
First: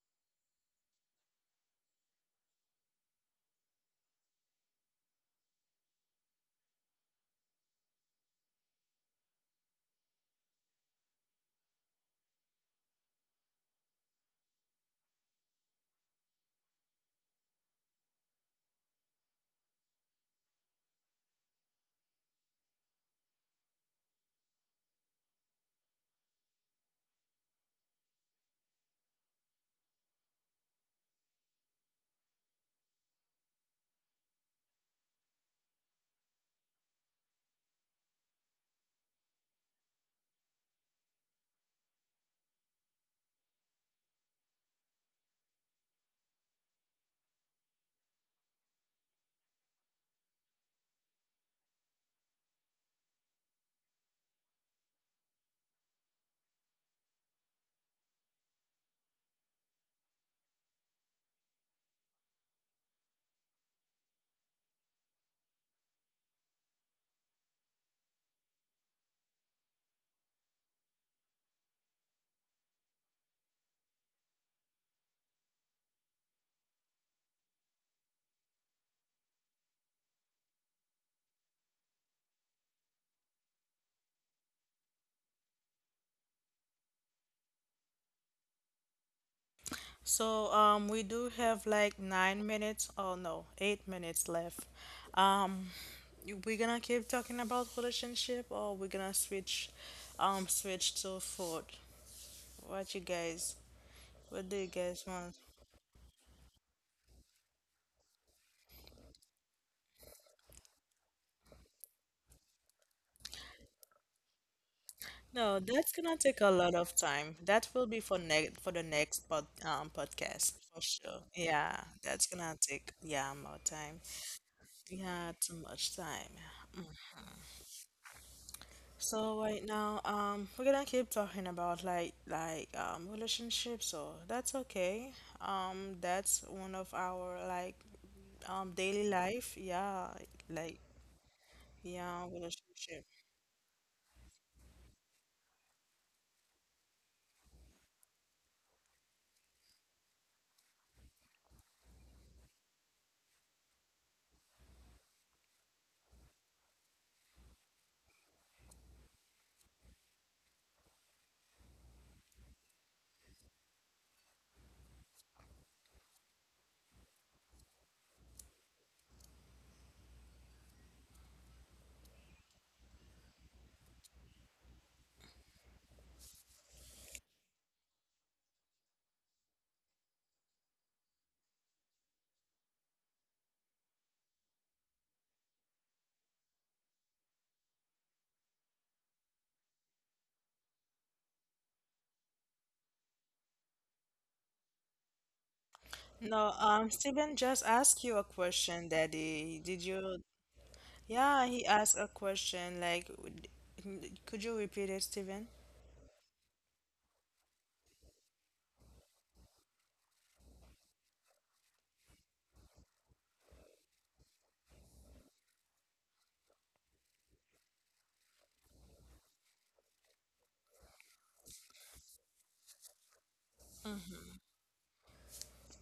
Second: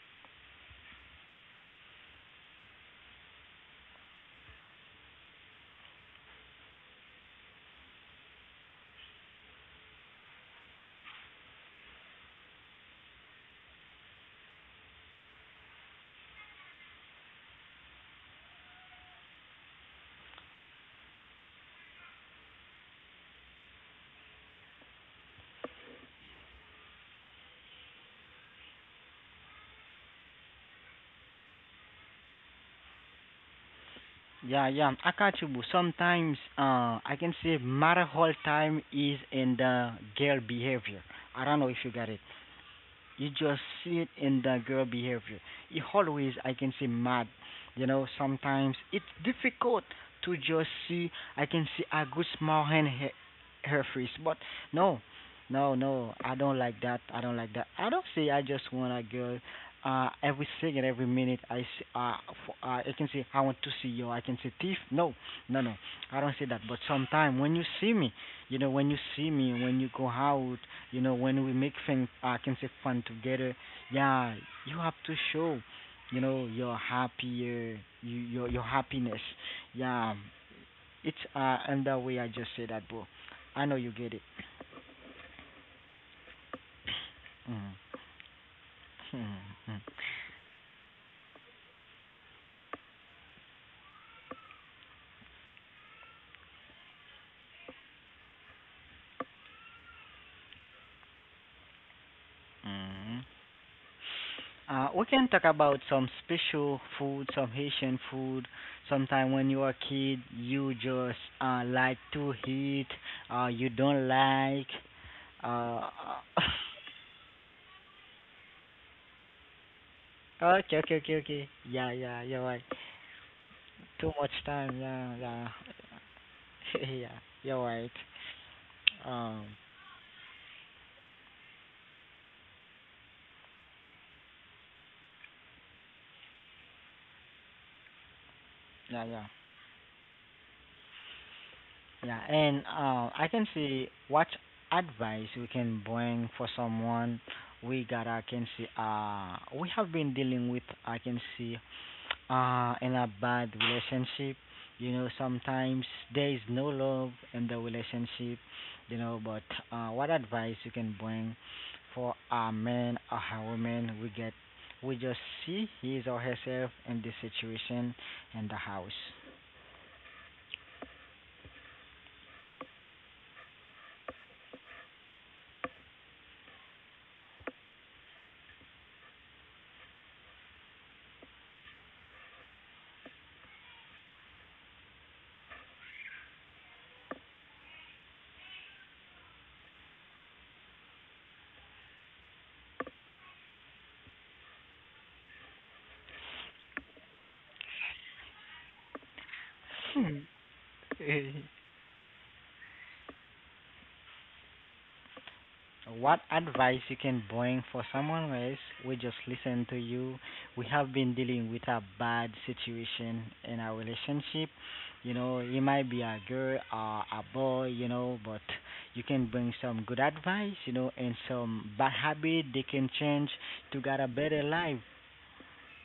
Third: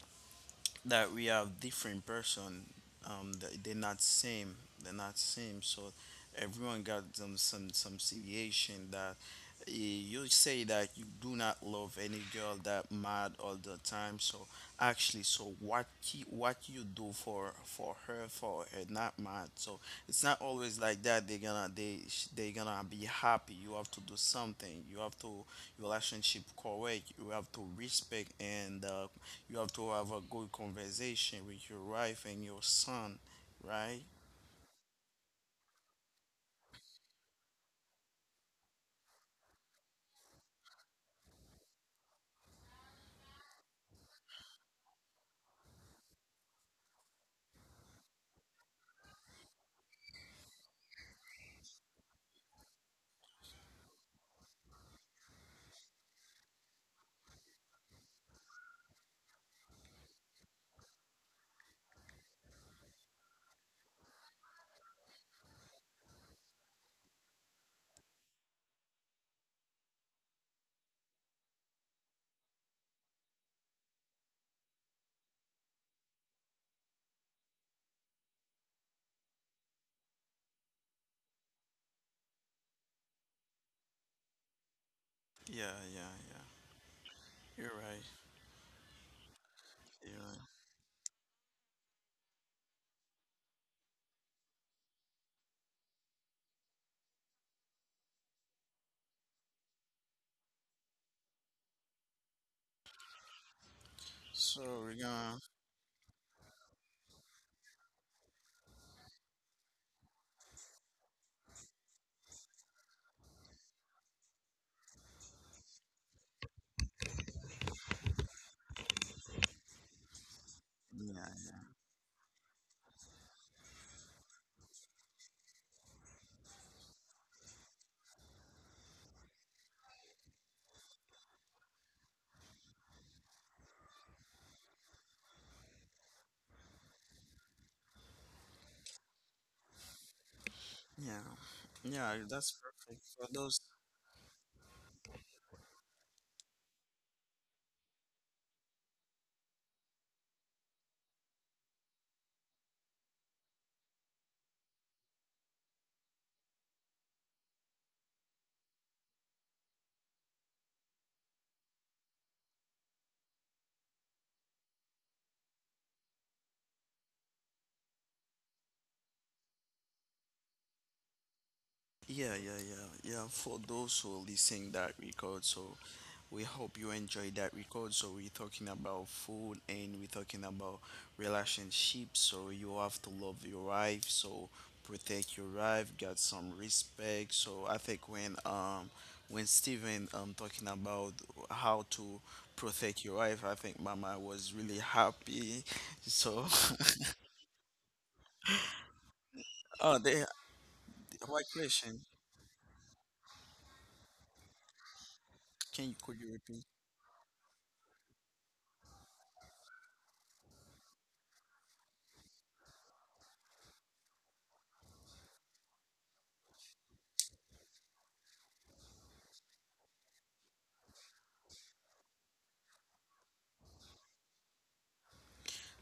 that we have different person. They're not same. They're not same. So everyone got some situation that. Eh, you say that you do not love any girl that mad all the time, so actually so what he, what you do for her not mad, so it's not always like that they're gonna they they gonna be happy. You have to do something. You have to relationship correct. You have to respect, and you have to have a good conversation with your wife and your son, right?
Yeah, yeah, I catch you, boo. Sometimes, I can say matter whole time is in the girl behavior. I don't know if you got it. You just see it in the girl behavior. It always, I can say, mad. You know, sometimes it's difficult to just see. I can see a good smile in her, her face, but no, no, no. I don't like that. I don't like that. I don't say I just want a girl. Every second, every minute, for, I can say I want to see you. I can say thief. No, no, no. I don't say that. But sometimes when you see me, you know, when you see me, when you go out, you know, when we make things, I can say fun together. Yeah, you have to show, you know, your happier, your happiness. Yeah, it's and that way I just say that, bro. I know you get it.
Yeah, yeah, yeah, you're
Mm-hmm.
right, you're
So
right.
um, we do have like 9 minutes, oh no, 8 minutes left. Um, we're gonna keep talking about relationship, or we're gonna switch, switch to food. What you
Mm-hmm.
guys? What do
So
you
we're
We
guys
can
want?
gonna
talk about some special food, some Haitian food. Sometime when you are a kid, you just like to eat, you don't like.
No,
Uh,
that's gonna take a lot of time. That will be for the next podcast
okay,
for
okay, okay,
sure.
okay.
yeah.
Yeah,
Yeah, yeah,
that's
you're
gonna
right.
take, yeah, more time.
Too much time, yeah,
Yeah,
yeah,
too much time. Mm.
yeah. You're right.
So
Um,
right now, we're gonna keep talking about relationships, so that's okay. That's one of our like
yeah,
daily
yeah.
life. Yeah, like
Yeah, yeah,
Yeah,
yeah,
that's
and
perfect
relationship.
for
I can
those.
see what advice we can bring for someone. We got, I can see, we have been dealing with, I can see, in a bad relationship. You know, sometimes there is no love in the relationship. You know, but what advice you can bring for a man or a woman? We get, we just see his or herself in this situation in the house.
Yeah, yeah, yeah, yeah. For those who are listening that record, so we hope you enjoy that record. So we're talking about food and we're talking about relationships. So you have to love your wife. So protect your wife. Get some respect. So I think when Steven talking about how to protect your wife, I think Mama was really happy. So
No, Steven just asked you a question, Daddy. Did
oh,
you?
they what
Yeah, he asked
question?
a question. Like, could you repeat it, Steven?
Can you could
What
you repeat?
advice you can bring for someone else? We just listen to you. We have been dealing with a bad situation in our relationship. You know, it might be a girl or a boy. You know, but you can bring some good advice. You know, and some bad habit they can change to get a better life.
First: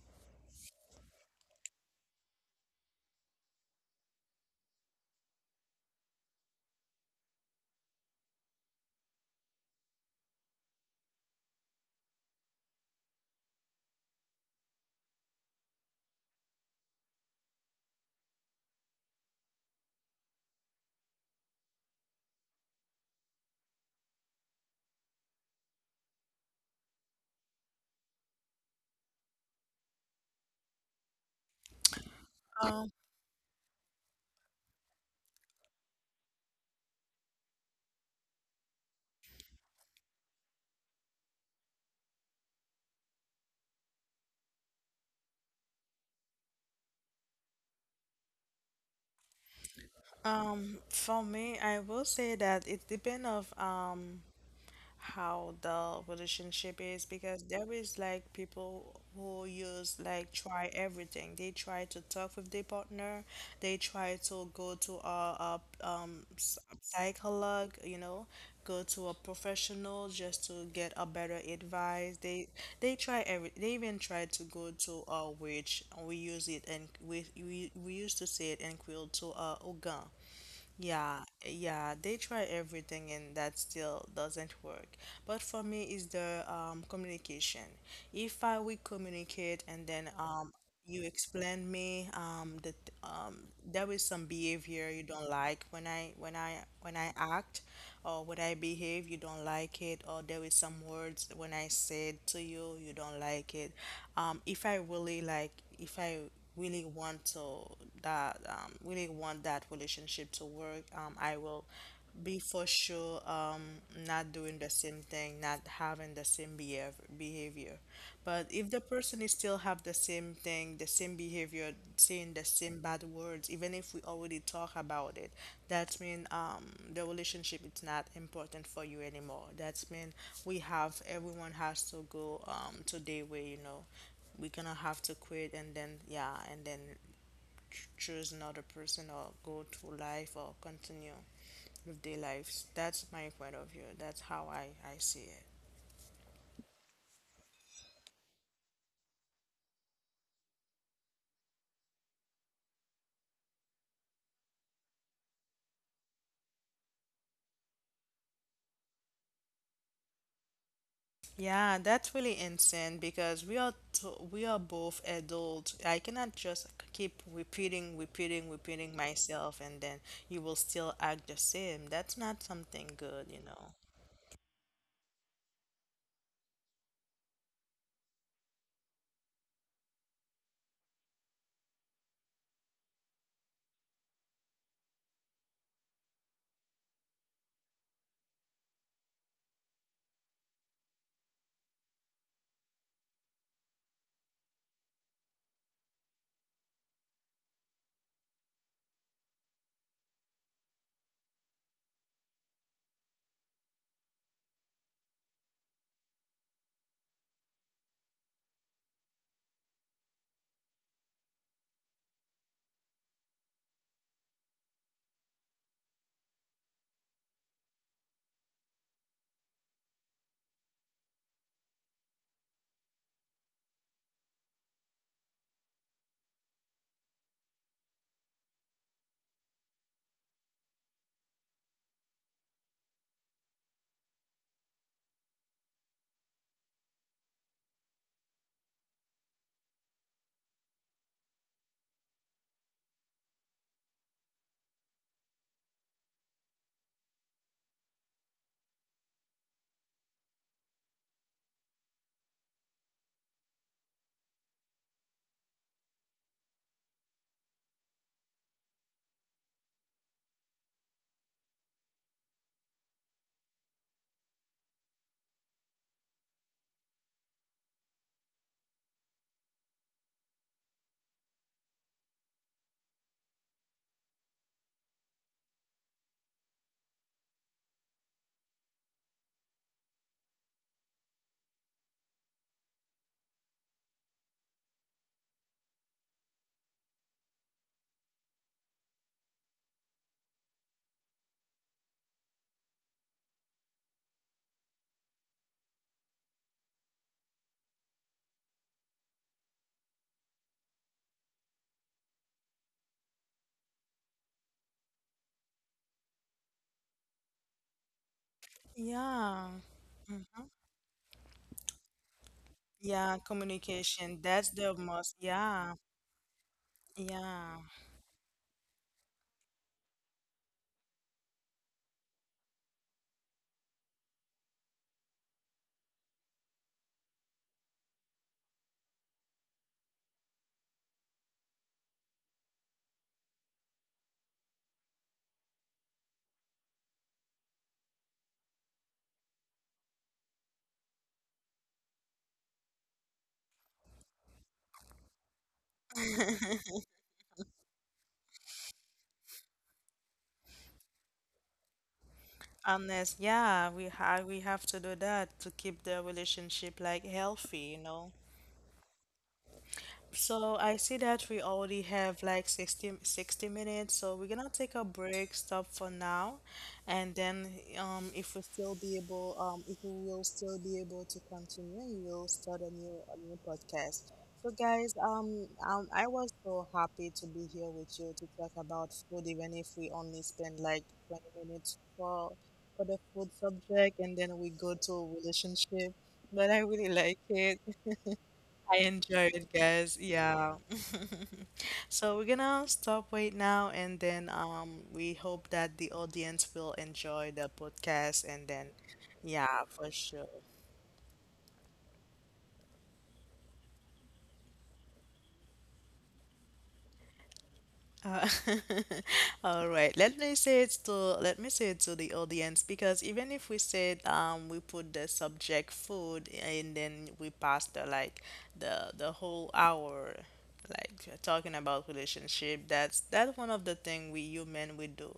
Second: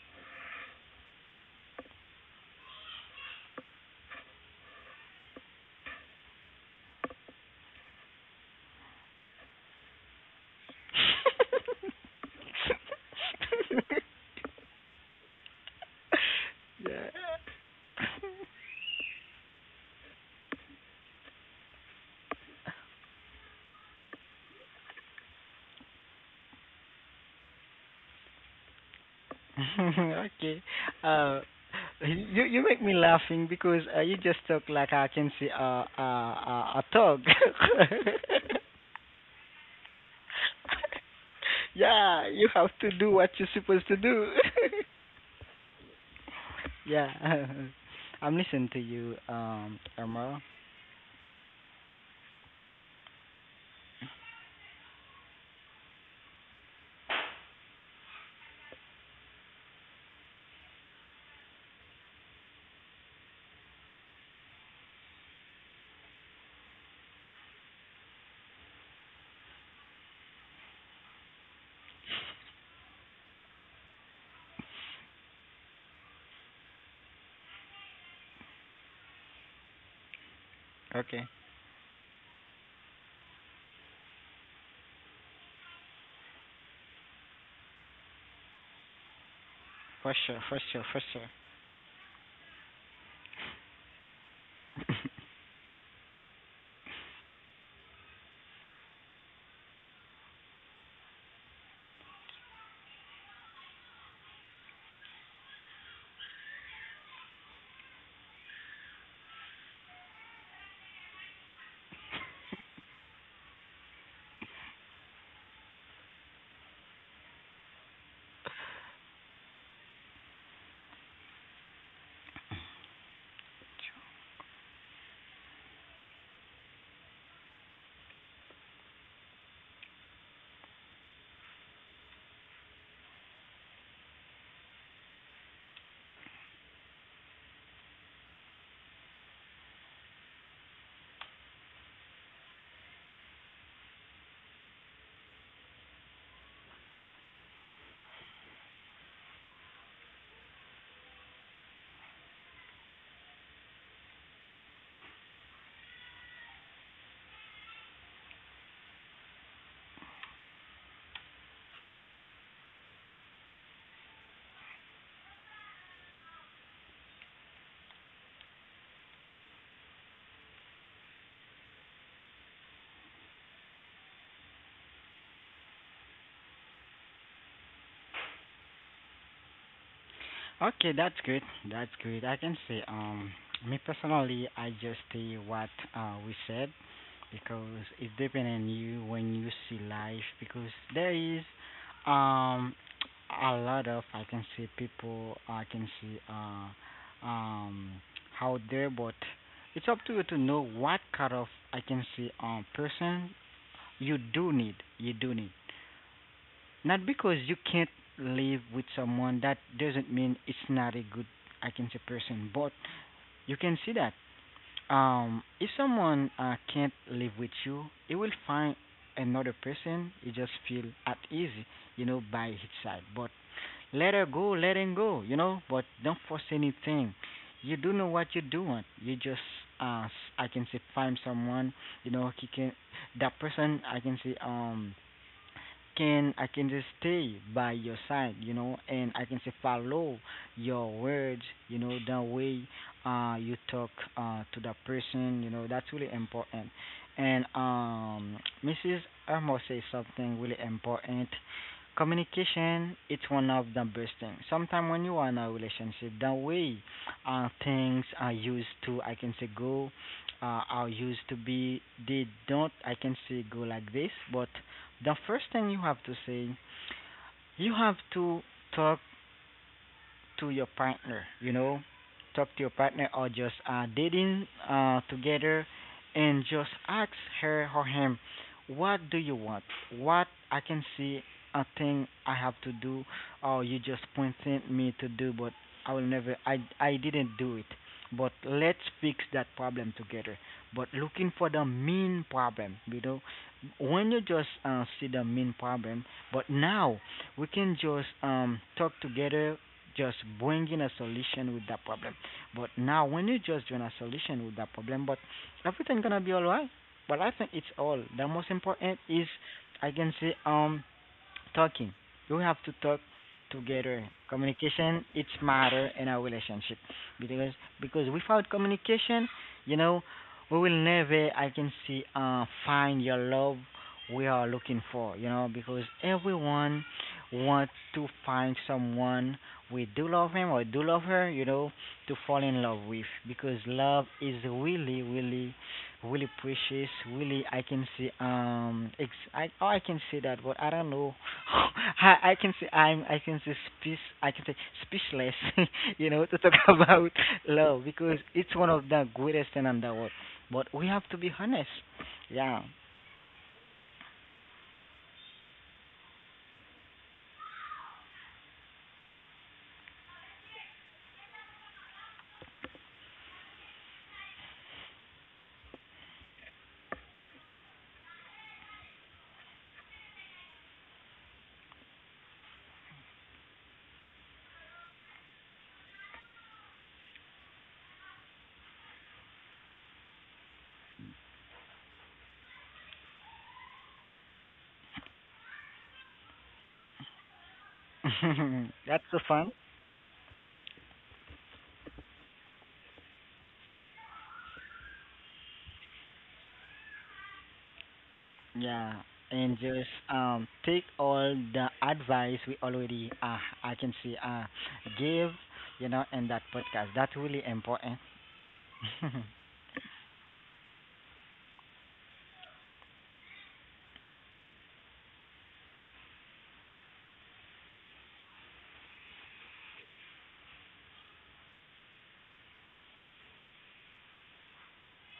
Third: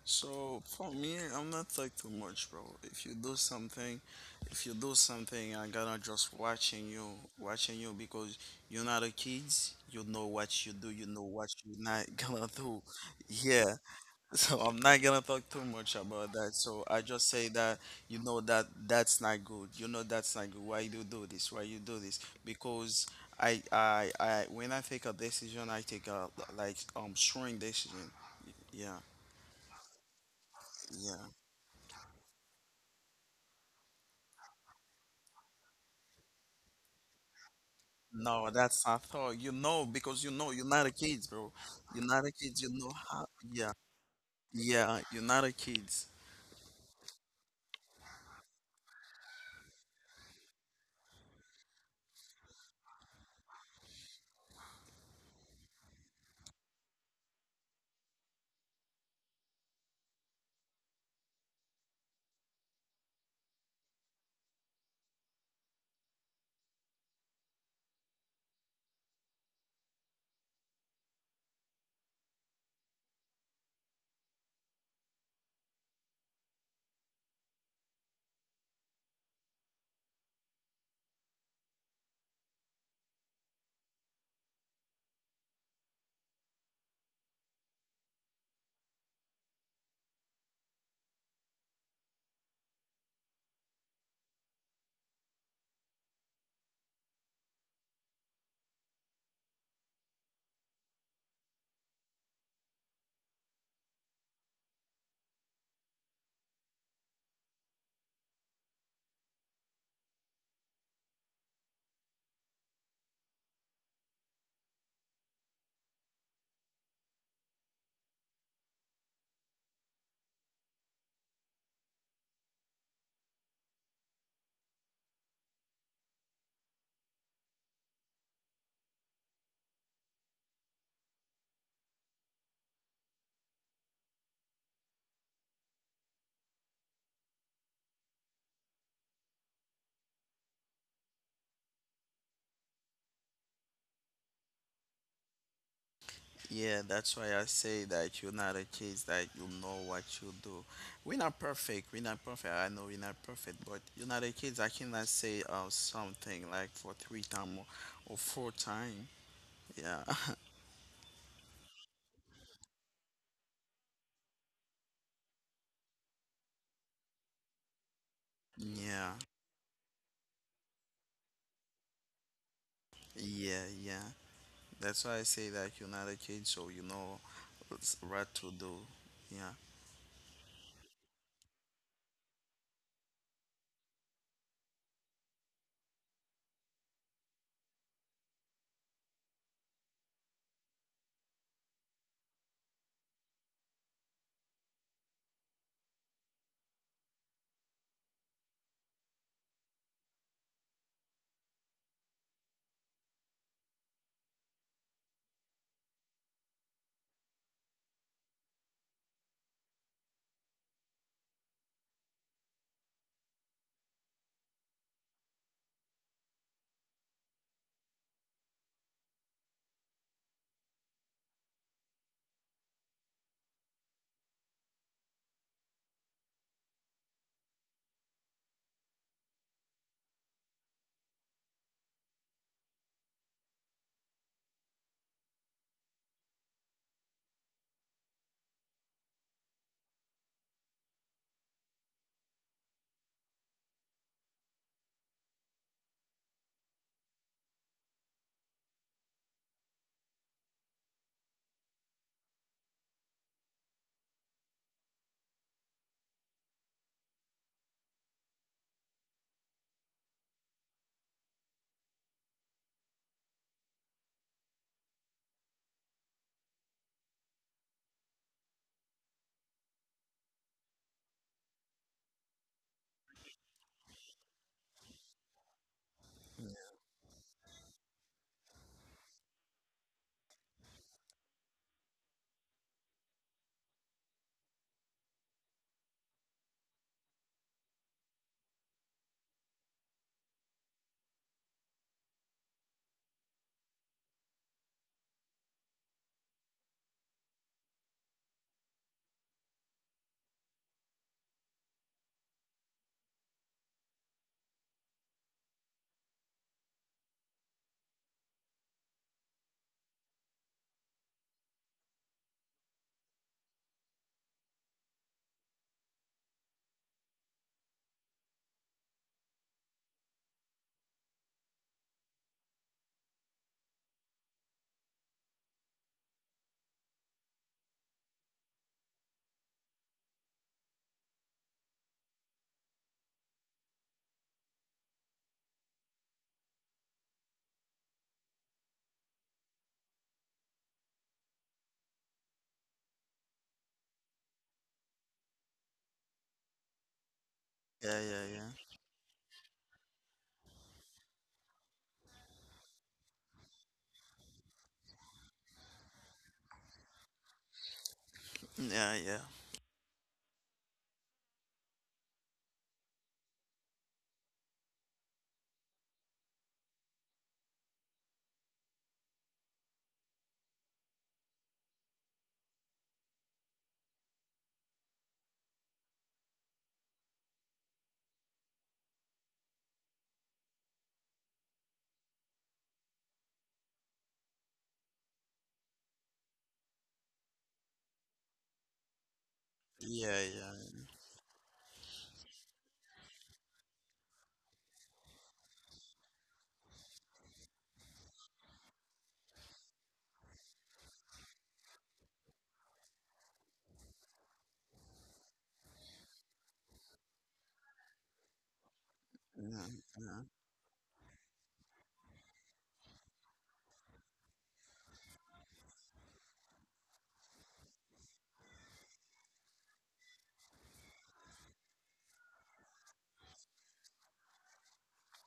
So for me, I'm not like too much, bro. If you do something, I gotta just watching you because you're not a kids. You know what you do. You know what you're not gonna do. Yeah. So I'm not gonna talk too much about that. So I just
Yeah.
say that you know that that's not good. You know that's not good. Why you do this? Why you do this? Because I when I take a decision, I take a like strong decision. Yeah.
okay.
Yeah.
Uh, you you make
Um,
me laughing because you just talk like I can see a dog.
No, that's I thought. You know, because you know you're not a kid, bro. You're not
Yeah,
a
you
kid. You
have
know
to do
how.
what you're
Yeah.
supposed to do.
Yeah. You're not a kid.
yeah, I'm listening to you, Amara.
for me, I will say that it depends of how the relationship is because there is like people who use like try everything. They try to talk with their partner. They try to go to a psychologue, go to a professional just to get a better advice. They try every. They even try to go to a witch. We use it and we used to say it in Creole to a Ogun. Yeah,
Okay,
yeah. They try everything and that still doesn't work. But for me, is the communication. If I we communicate and then
for sure, for sure, for
you
sure.
explain me that there is some behavior you don't like when I when I when I act or when I behave you don't like it or there is some words when I said to you don't like it. Um, if I really like if I really want that relationship to work, I will be for sure not doing the same thing, not having the same behavior. But if the person is still have the same thing, the same behavior, saying the same bad words, even if we already talk about it, that means the relationship is not important for you anymore. That mean we have everyone has to go to their way. We're gonna have to quit and then, yeah, and then choose another person or go through life or continue with their lives. That's my point of view. That's how I see it.
Yeah. That's why I say that you're not a kid. That you know what you do. We're not perfect. We're not perfect. I know we're not perfect, but you're not a kid. I cannot say something like for three time, or four time. Yeah.
Yeah, that's really insane because we are both adults. I cannot just keep repeating, repeating, repeating
Yeah,
myself, and then you will still act the same. That's not something good, you
yeah,
know.
yeah. That's why I say that you're not a kid, so you know what's- what to do. Yeah,
Okay, that's good. That's good. I can say, me personally, I just say what we said. Because it depends on you when you see life, because there is um a lot of I can see people I can see um out there, but it's up to you to know what kind of I can see person you do need, you do need. Not because you can't live with someone that doesn't mean it's not a good I can say person, but you can see that if someone can't live with you, he will find another person. He just feel at ease, you know, by his side. But let her go, let him go, you know. But don't force anything. You do know what you're doing. You just, uh, s- I can say, find someone, you know, he can. That person, I can say, can I can just stay by your side, you know, and I can say follow your words, you know, the way you talk to the person, you know, that's really important. And Mrs. Armour says something really important. Communication it's one of the best things. Sometimes when you are in a relationship, the way things are used to I can say go are used to be, they don't I can say go like this. But the first thing you have to say, you have to talk to your partner, you know, talk to your partner or just dating together, and just ask her or him, what do you want? What I can see a thing I have to do or you just pointed me to do but I will never I didn't do it. But let's fix that problem together. But looking for the main problem, you know, when you just see the main problem, but now we can just talk together, just bringing a solution with that problem. But now, when you just join a solution with that problem, but everything gonna be alright. But I think it's all. The most important is,
Yeah,
I can say, talking. You have to talk
yeah,
together.
communication. That's the
Communication
most.
it's
Yeah,
matter in our relationship, because
yeah.
because without communication, you know, we will never I can see find your love we are looking for. You know, because everyone wants to find someone we do love him or do love her. You know, to fall in love with, because love is really really really precious. Really, I can see I oh, I can see that, but I don't know. I can see I can see speech I can say speechless. You know, to talk about love
yeah,
because
yeah, yeah.
it's one of the greatest thing in the world. But we have to be honest. Yeah,
Honest, yeah, we have to do that to keep the relationship like healthy.
Yeah, yeah.
So I see that we already have like 60 60 minutes, so we're gonna take a break, stop for now, and then if we still be able, if we will still be able to continue, we will start a new podcast. So guys, I was so happy to be here with you to talk about food, even if we only spend like 20 minutes for the food subject, and then we go to relationship. But I really like it. I
that's so
enjoyed it,
fun.
guys.
Yeah,
Yeah.
yeah.
So we're gonna stop right now, and then we hope that the audience will enjoy the podcast, and then
Yeah, and
yeah,
just
for sure.
take all the advice we already I can see give you know in that podcast. That's really important.
Uh,
Yeah,
all right.
yeah.
Let me say it to let me say it to the audience because even if we said we put the subject food and then we pass the like the whole hour like talking about relationship, that's one of the thing we human we do.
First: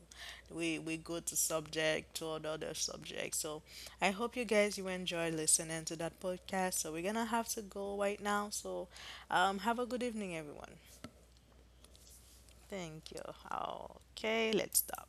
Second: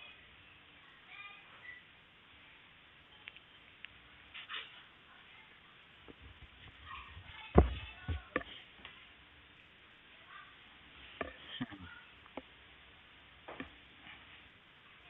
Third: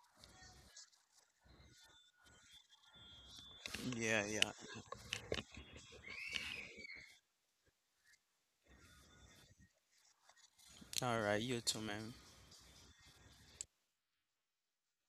We go to subject to another subject. So I
Yeah.
hope you
Yeah.
guys you enjoy listening to that podcast. So we're gonna have to go right now. So have a good evening everyone.
All right, you too, man.
Thank you. Okay, let's stop.